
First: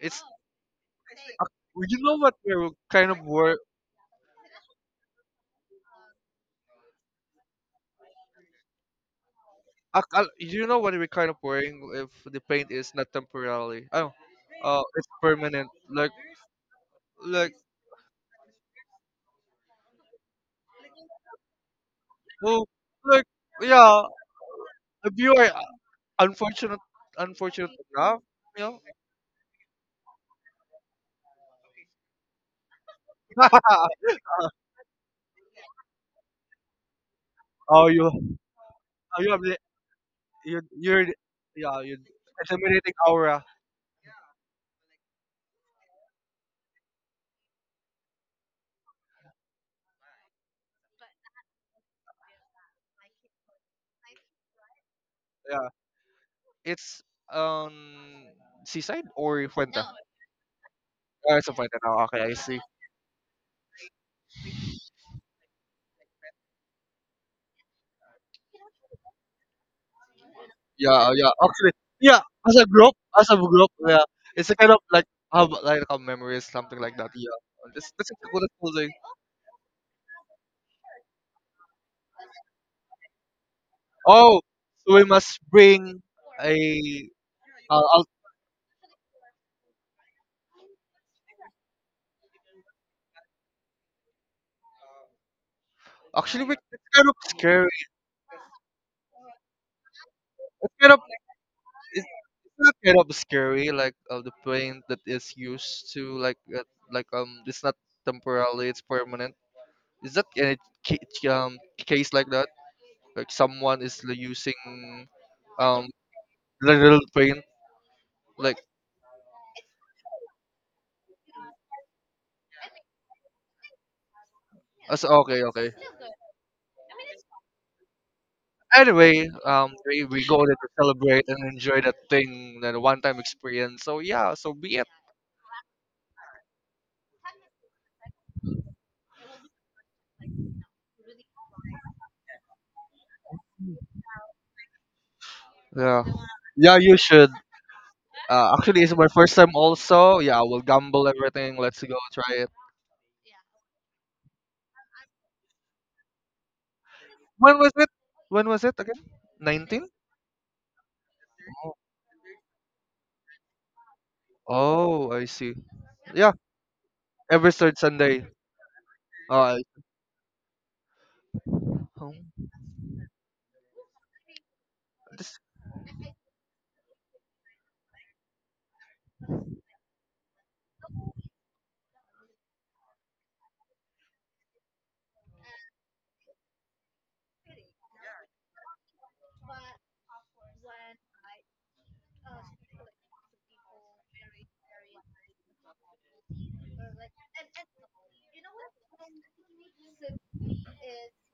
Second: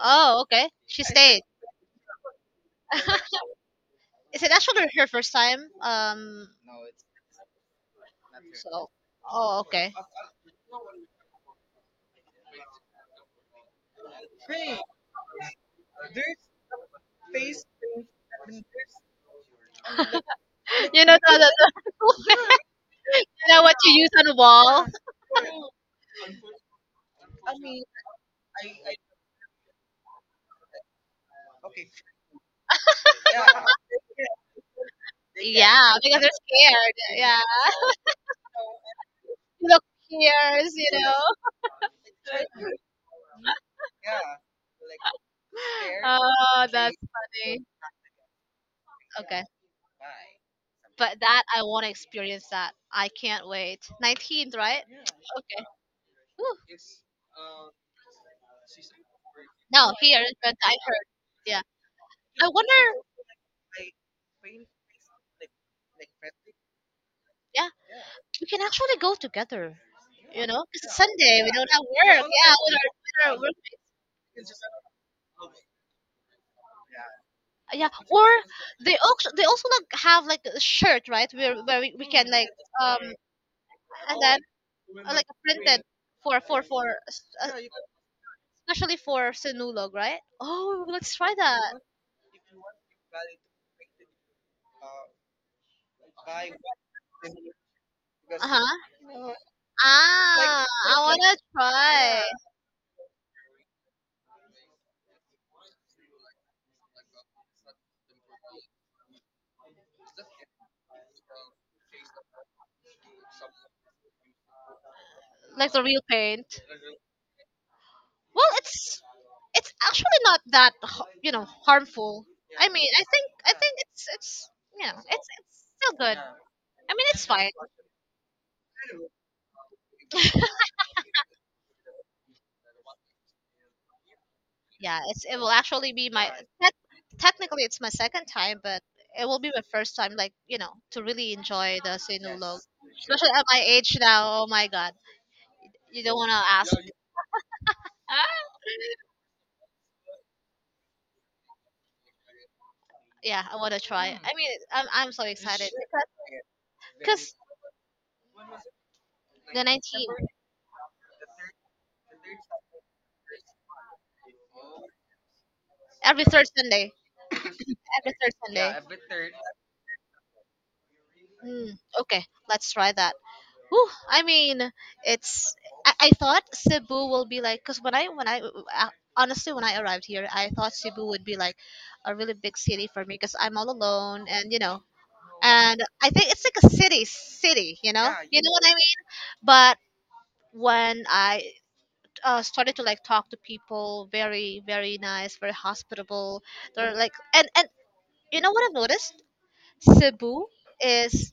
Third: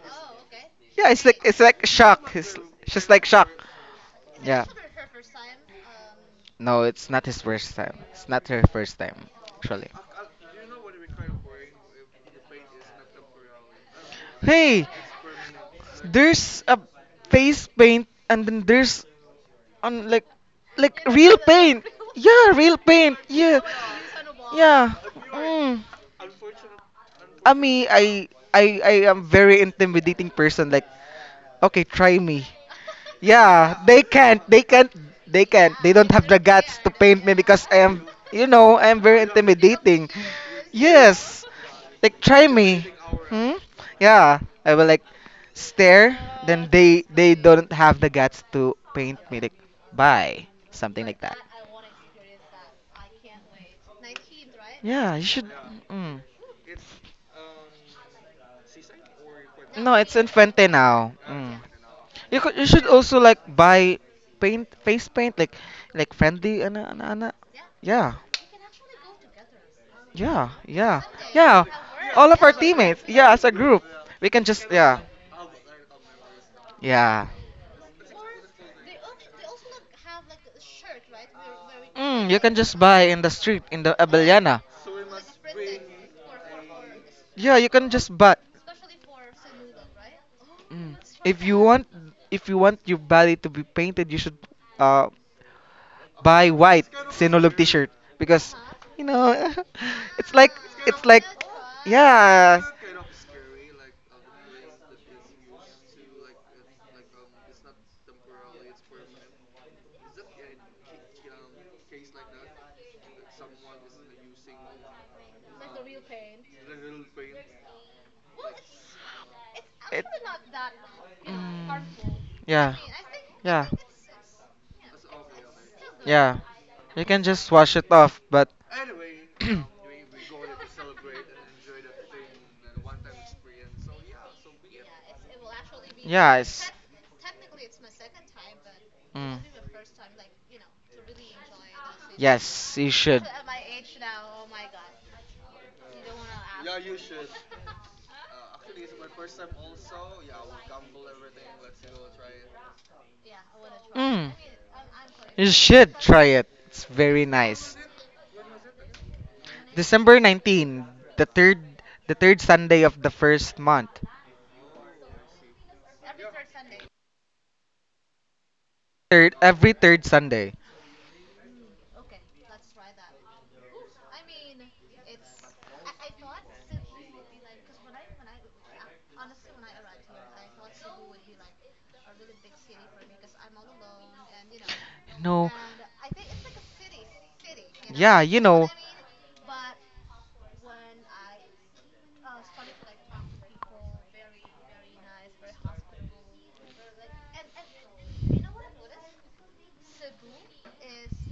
[SPEAKER 3] It's
[SPEAKER 1] okay. She
[SPEAKER 2] Yeah, it's
[SPEAKER 1] stayed.
[SPEAKER 2] like,
[SPEAKER 3] you know what
[SPEAKER 2] shock.
[SPEAKER 3] we're
[SPEAKER 2] She's
[SPEAKER 3] kind of
[SPEAKER 2] like shock.
[SPEAKER 3] wor.
[SPEAKER 1] Is it
[SPEAKER 2] Yeah.
[SPEAKER 1] actually her first time?
[SPEAKER 2] No, it's not his first time. It's not her
[SPEAKER 1] So.
[SPEAKER 2] first time,
[SPEAKER 1] Oh,
[SPEAKER 2] actually.
[SPEAKER 1] okay.
[SPEAKER 3] Ak- al- You know what we're kind of worrying if the pain is not temporarily. Oh,
[SPEAKER 2] Hey,
[SPEAKER 3] it's permanent.
[SPEAKER 2] there's a
[SPEAKER 3] Like,
[SPEAKER 2] face paint, and then there's, on, like,
[SPEAKER 1] You know
[SPEAKER 2] real
[SPEAKER 1] the, the,
[SPEAKER 2] paint. Yeah,
[SPEAKER 1] the
[SPEAKER 3] oh,
[SPEAKER 2] real paint.
[SPEAKER 3] like,
[SPEAKER 1] you
[SPEAKER 2] Yeah,
[SPEAKER 1] know what you
[SPEAKER 3] yeah.
[SPEAKER 1] use on wall.
[SPEAKER 2] yeah.
[SPEAKER 3] If you are
[SPEAKER 2] Mm.
[SPEAKER 3] unfortunate,
[SPEAKER 2] I
[SPEAKER 3] unfortunate
[SPEAKER 2] mean,
[SPEAKER 3] enough,
[SPEAKER 2] I I
[SPEAKER 3] you know.
[SPEAKER 2] I am very intimidating person. Like, okay, try me. Yeah, they can't. They can't. They can't.
[SPEAKER 1] Yeah,
[SPEAKER 2] They don't
[SPEAKER 1] because
[SPEAKER 2] have
[SPEAKER 1] they're
[SPEAKER 2] the guts to
[SPEAKER 1] scared.
[SPEAKER 2] paint me
[SPEAKER 1] Yeah,
[SPEAKER 2] because I
[SPEAKER 3] oh, you,
[SPEAKER 2] am, you
[SPEAKER 3] oh,
[SPEAKER 2] know, I am very
[SPEAKER 3] you have the,
[SPEAKER 1] look
[SPEAKER 2] intimidating.
[SPEAKER 3] you,
[SPEAKER 1] ears. You
[SPEAKER 3] you're, the-
[SPEAKER 2] Yes,
[SPEAKER 1] know.
[SPEAKER 3] yeah, you
[SPEAKER 2] like, try me.
[SPEAKER 3] intimidating aura.
[SPEAKER 2] Hmm? Yeah, I will like stare.
[SPEAKER 1] Oh,
[SPEAKER 2] Then
[SPEAKER 1] that's
[SPEAKER 2] they
[SPEAKER 1] funny.
[SPEAKER 2] don't have the guts to paint me.
[SPEAKER 1] Okay,
[SPEAKER 2] Like, bye, something
[SPEAKER 1] but
[SPEAKER 2] like that.
[SPEAKER 1] that I want to experience that. I can't wait. 19th, right?
[SPEAKER 2] Yeah, you should.
[SPEAKER 1] Okay.
[SPEAKER 3] Yeah,
[SPEAKER 2] Mm.
[SPEAKER 1] Whew.
[SPEAKER 3] it's um, seaside or Fuente. Oh,
[SPEAKER 1] No,
[SPEAKER 2] No, it's
[SPEAKER 1] here
[SPEAKER 2] in
[SPEAKER 1] in Brent, I heard.
[SPEAKER 2] now.
[SPEAKER 3] it's a
[SPEAKER 1] Yeah.
[SPEAKER 2] Mm.
[SPEAKER 3] Fuente. Oh, okay, I
[SPEAKER 1] I
[SPEAKER 3] see.
[SPEAKER 2] You should
[SPEAKER 1] wonder.
[SPEAKER 2] also like buy paint, face paint, like, friendly, and
[SPEAKER 1] Yeah,
[SPEAKER 2] yeah,
[SPEAKER 1] we can actually go together. You
[SPEAKER 2] yeah,
[SPEAKER 1] know, 'cause it's
[SPEAKER 3] Yeah,
[SPEAKER 2] yeah,
[SPEAKER 1] Sunday. We
[SPEAKER 2] yeah,
[SPEAKER 1] don't
[SPEAKER 3] actually,
[SPEAKER 1] have work.
[SPEAKER 3] yeah,
[SPEAKER 2] all of
[SPEAKER 1] Yeah,
[SPEAKER 2] our
[SPEAKER 3] as a
[SPEAKER 1] with
[SPEAKER 2] teammates,
[SPEAKER 1] with
[SPEAKER 2] yeah,
[SPEAKER 1] our
[SPEAKER 2] as
[SPEAKER 1] work.
[SPEAKER 2] a
[SPEAKER 3] group,
[SPEAKER 2] group,
[SPEAKER 3] yeah,
[SPEAKER 2] we can
[SPEAKER 3] it's a
[SPEAKER 2] just,
[SPEAKER 3] kind of
[SPEAKER 2] yeah,
[SPEAKER 3] like have like a memory, something like that.
[SPEAKER 2] yeah.
[SPEAKER 3] Yeah,
[SPEAKER 1] Yeah,
[SPEAKER 3] this is
[SPEAKER 1] or
[SPEAKER 3] a good thing.
[SPEAKER 1] they also like have like a shirt, right? Where we can
[SPEAKER 2] Mm, you
[SPEAKER 1] like,
[SPEAKER 2] can just buy
[SPEAKER 1] um
[SPEAKER 2] in the street, in the
[SPEAKER 1] and then,
[SPEAKER 3] Oh,
[SPEAKER 2] Abellana.
[SPEAKER 3] so we
[SPEAKER 1] like
[SPEAKER 3] must
[SPEAKER 1] printed
[SPEAKER 3] bring
[SPEAKER 1] for
[SPEAKER 3] a.
[SPEAKER 2] Yeah, you
[SPEAKER 3] Uh,
[SPEAKER 2] can
[SPEAKER 3] al-
[SPEAKER 2] just buy.
[SPEAKER 1] especially for sinulog, right? Oh,
[SPEAKER 2] Mm.
[SPEAKER 1] let's try
[SPEAKER 2] If you
[SPEAKER 1] that.
[SPEAKER 2] want, your body to be painted, you should uh
[SPEAKER 3] Actually,
[SPEAKER 2] buy
[SPEAKER 3] it's
[SPEAKER 2] white
[SPEAKER 3] kind of
[SPEAKER 2] Sinulog
[SPEAKER 3] scary.
[SPEAKER 2] t-shirt,
[SPEAKER 1] Uh
[SPEAKER 2] because
[SPEAKER 1] huh.
[SPEAKER 2] you know. It's like,
[SPEAKER 1] Ah,
[SPEAKER 3] It's kind of
[SPEAKER 1] I
[SPEAKER 2] it's like
[SPEAKER 1] wanna try
[SPEAKER 3] it's
[SPEAKER 2] yeah,
[SPEAKER 3] not kind of scary, like the plane that is used to like it's not temporarily, it's permanent. Is that any ca- case like that? Like someone is using
[SPEAKER 1] like the
[SPEAKER 3] um
[SPEAKER 1] real paint.
[SPEAKER 3] the little plane
[SPEAKER 1] Well,
[SPEAKER 3] like
[SPEAKER 1] it's
[SPEAKER 2] it,
[SPEAKER 1] actually not that you know
[SPEAKER 2] mm,
[SPEAKER 1] harmful. I
[SPEAKER 2] yeah,
[SPEAKER 1] mean, I
[SPEAKER 2] yeah,
[SPEAKER 1] think it's, you know,
[SPEAKER 3] That's
[SPEAKER 1] it's
[SPEAKER 3] okay, okay.
[SPEAKER 1] still good.
[SPEAKER 2] yeah,
[SPEAKER 1] I mean,
[SPEAKER 2] you can
[SPEAKER 1] it's fine.
[SPEAKER 2] just wash it off. But
[SPEAKER 3] Anyway, we go there to celebrate and enjoy that thing, that one-time experience. So yeah, so be it.
[SPEAKER 1] Yeah, it's it will actually be my—
[SPEAKER 2] yeah,
[SPEAKER 1] right.
[SPEAKER 2] it's.
[SPEAKER 1] Technically it's my second time, but it will be my
[SPEAKER 2] Mm.
[SPEAKER 1] first time. Like, you know, to really enjoy the sinulog, yes,
[SPEAKER 2] Yes, you should.
[SPEAKER 1] especially at my age now. Oh my god,
[SPEAKER 3] Yeah,
[SPEAKER 1] you don't want to ask.
[SPEAKER 3] yeah, you should.
[SPEAKER 1] Yeah. Ah,
[SPEAKER 3] Actually, it's my first time also. Yeah, I will gamble everything. Let's go try it.
[SPEAKER 1] yeah, I want to try. Mm. I
[SPEAKER 2] Mm,
[SPEAKER 1] mean, I'm so
[SPEAKER 2] you
[SPEAKER 1] excited
[SPEAKER 2] should try it. It's very
[SPEAKER 1] because
[SPEAKER 3] When was
[SPEAKER 2] nice.
[SPEAKER 3] it? When was it again?
[SPEAKER 1] the
[SPEAKER 3] 19?
[SPEAKER 2] December
[SPEAKER 1] 19—
[SPEAKER 2] 19, the third, Sunday of the first month.
[SPEAKER 3] Oh, I see.
[SPEAKER 1] every
[SPEAKER 3] Yeah,
[SPEAKER 1] third Sunday,
[SPEAKER 3] every third
[SPEAKER 1] every
[SPEAKER 3] Sunday.
[SPEAKER 1] third, yeah, Sunday, every third.
[SPEAKER 2] Third,
[SPEAKER 3] Uh,
[SPEAKER 2] every third Sunday.
[SPEAKER 1] Mm,
[SPEAKER 3] oh,
[SPEAKER 1] okay, let's try that. Whew, I mean,
[SPEAKER 3] this,
[SPEAKER 1] it's. I thought Cebu will be like, cause when I honestly when I arrived here, I thought Cebu would be like a really big city for me, cause I'm all alone, and you know,
[SPEAKER 2] No.
[SPEAKER 1] and I think it's like a city, city. You know, yeah,
[SPEAKER 2] Yeah,
[SPEAKER 1] you
[SPEAKER 2] you
[SPEAKER 1] you know what
[SPEAKER 2] know.
[SPEAKER 1] I mean. But when I, started to like talk to people, very very nice, very hospitable. They're like, and you know what I've noticed, Cebu is—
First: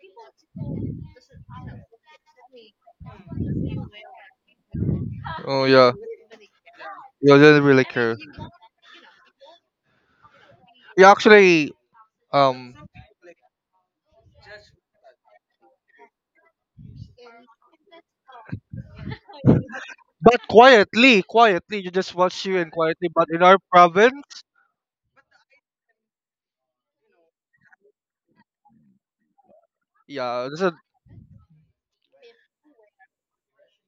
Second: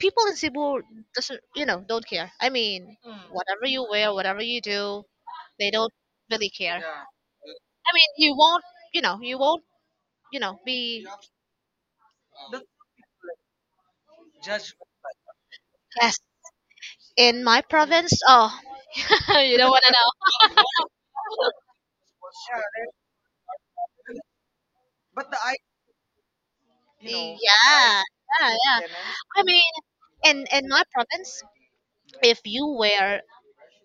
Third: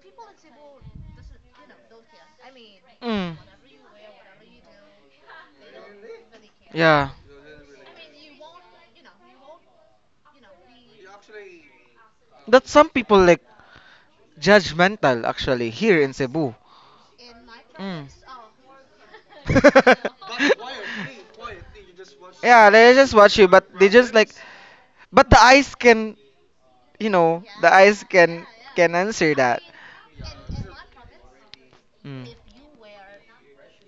[SPEAKER 1] people in Cebu doesn't, you know, don't care. I mean,
[SPEAKER 2] Mm,
[SPEAKER 1] whatever you wear, whatever you do,
[SPEAKER 3] oh
[SPEAKER 1] they don't
[SPEAKER 3] yeah.
[SPEAKER 1] really care.
[SPEAKER 2] yeah.
[SPEAKER 3] You didn't really
[SPEAKER 1] I mean,
[SPEAKER 3] care.
[SPEAKER 1] you won't be—
[SPEAKER 3] You actually
[SPEAKER 2] That,
[SPEAKER 3] um
[SPEAKER 2] some people like judgmental actually, here in
[SPEAKER 1] yes,
[SPEAKER 2] Cebu.
[SPEAKER 1] in my
[SPEAKER 2] Mm.
[SPEAKER 1] province. Oh, you don't want to know.
[SPEAKER 3] but quietly, quietly, you just watch you
[SPEAKER 2] Yeah,
[SPEAKER 3] and
[SPEAKER 2] they
[SPEAKER 3] quietly.
[SPEAKER 2] just
[SPEAKER 3] But
[SPEAKER 2] watch
[SPEAKER 3] in
[SPEAKER 2] you,
[SPEAKER 3] our
[SPEAKER 2] but they just like.
[SPEAKER 3] province,
[SPEAKER 2] But the eyes can, you
[SPEAKER 1] Yeah,
[SPEAKER 2] know, the eyes
[SPEAKER 1] yeah, yeah.
[SPEAKER 2] can answer
[SPEAKER 1] I
[SPEAKER 2] that.
[SPEAKER 1] mean,
[SPEAKER 3] yeah,
[SPEAKER 1] in
[SPEAKER 3] this
[SPEAKER 1] in
[SPEAKER 3] is
[SPEAKER 1] my province,
[SPEAKER 2] Mm.
[SPEAKER 1] if you wear,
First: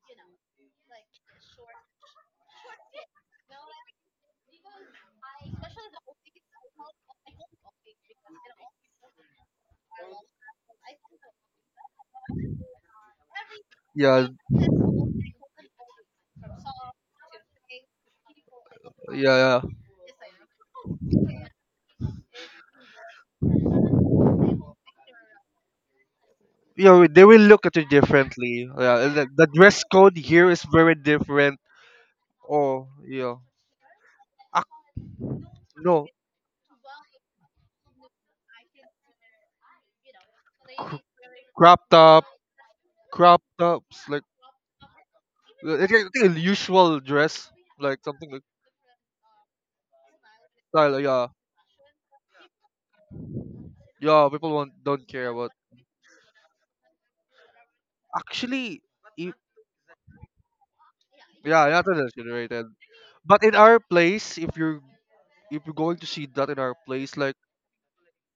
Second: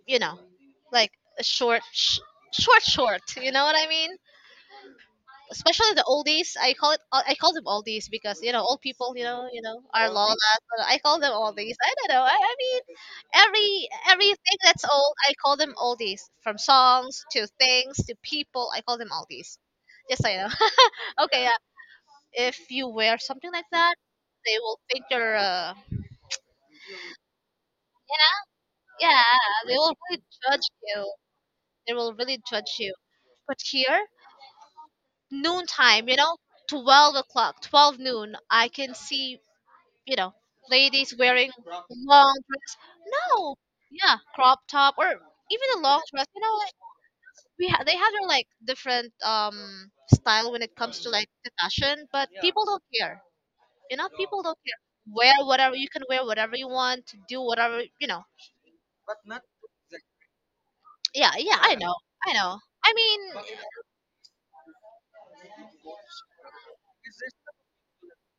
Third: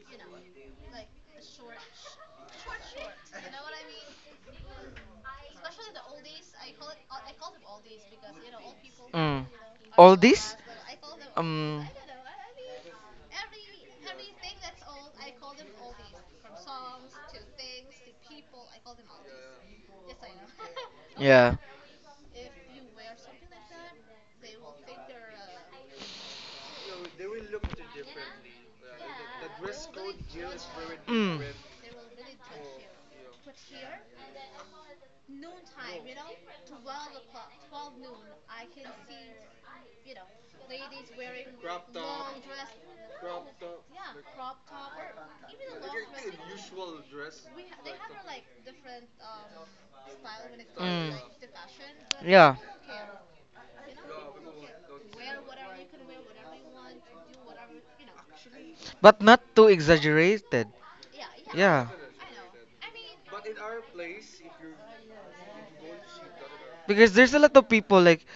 [SPEAKER 1] you know, like a short sh- short short, you know what I mean? Especially the oldies. I call them oldies because, you know, old people.
[SPEAKER 2] Mm.
[SPEAKER 1] You know our
[SPEAKER 2] All
[SPEAKER 1] lolas.
[SPEAKER 2] this?
[SPEAKER 1] I call them oldies.
[SPEAKER 2] Um.
[SPEAKER 1] I don't know. I mean,
[SPEAKER 3] yeah,
[SPEAKER 1] everything that's old, I call them oldies. From songs to things to people, I call them
[SPEAKER 3] yeah,
[SPEAKER 1] oldies.
[SPEAKER 3] yeah.
[SPEAKER 1] Just so you know. Okay,
[SPEAKER 2] Yeah.
[SPEAKER 1] yeah. If you wear something like that, they will think you're— uh,
[SPEAKER 3] You they will look at you
[SPEAKER 1] you know,
[SPEAKER 3] differently. Yeah, and
[SPEAKER 1] yeah,
[SPEAKER 3] the
[SPEAKER 1] they
[SPEAKER 3] dress
[SPEAKER 1] will
[SPEAKER 3] code
[SPEAKER 1] really
[SPEAKER 3] here is
[SPEAKER 1] judge
[SPEAKER 3] very
[SPEAKER 1] you.
[SPEAKER 2] Mm.
[SPEAKER 3] different.
[SPEAKER 1] They will really judge
[SPEAKER 3] Oh,
[SPEAKER 1] you.
[SPEAKER 3] yeah.
[SPEAKER 1] But here,
[SPEAKER 3] Ah,
[SPEAKER 1] noontime,
[SPEAKER 3] no,
[SPEAKER 1] you know, 12 o'clock, 12 noon, I can see, you know,
[SPEAKER 3] cr-
[SPEAKER 1] ladies wearing
[SPEAKER 3] crop top,
[SPEAKER 1] long dress.
[SPEAKER 3] crop
[SPEAKER 1] No,
[SPEAKER 3] tops,
[SPEAKER 1] yeah,
[SPEAKER 3] like
[SPEAKER 1] crop top or even a long dress. You know, like
[SPEAKER 3] usual dress,
[SPEAKER 1] they
[SPEAKER 3] like
[SPEAKER 1] have their
[SPEAKER 3] something
[SPEAKER 1] like
[SPEAKER 3] like
[SPEAKER 1] different style when it comes
[SPEAKER 3] style.
[SPEAKER 1] to
[SPEAKER 2] Mm.
[SPEAKER 1] like
[SPEAKER 3] Yeah,
[SPEAKER 1] the fashion, but
[SPEAKER 2] Yeah.
[SPEAKER 1] people don't care. You know,
[SPEAKER 3] yeah.
[SPEAKER 1] people
[SPEAKER 3] People
[SPEAKER 1] don't
[SPEAKER 3] won't
[SPEAKER 1] care.
[SPEAKER 3] don't care
[SPEAKER 1] Wear
[SPEAKER 3] about.
[SPEAKER 1] whatever you can wear, whatever you want, do whatever, you know.
[SPEAKER 3] Actually,
[SPEAKER 2] But
[SPEAKER 3] i-
[SPEAKER 2] not too exaggerated.
[SPEAKER 1] Yeah, yeah,
[SPEAKER 3] yeah,
[SPEAKER 1] I
[SPEAKER 3] not
[SPEAKER 2] Yeah.
[SPEAKER 1] know,
[SPEAKER 3] that
[SPEAKER 1] I know.
[SPEAKER 3] generated.
[SPEAKER 1] I mean,
[SPEAKER 3] But in our place, if you're going to see that in our
[SPEAKER 2] Because
[SPEAKER 3] place, like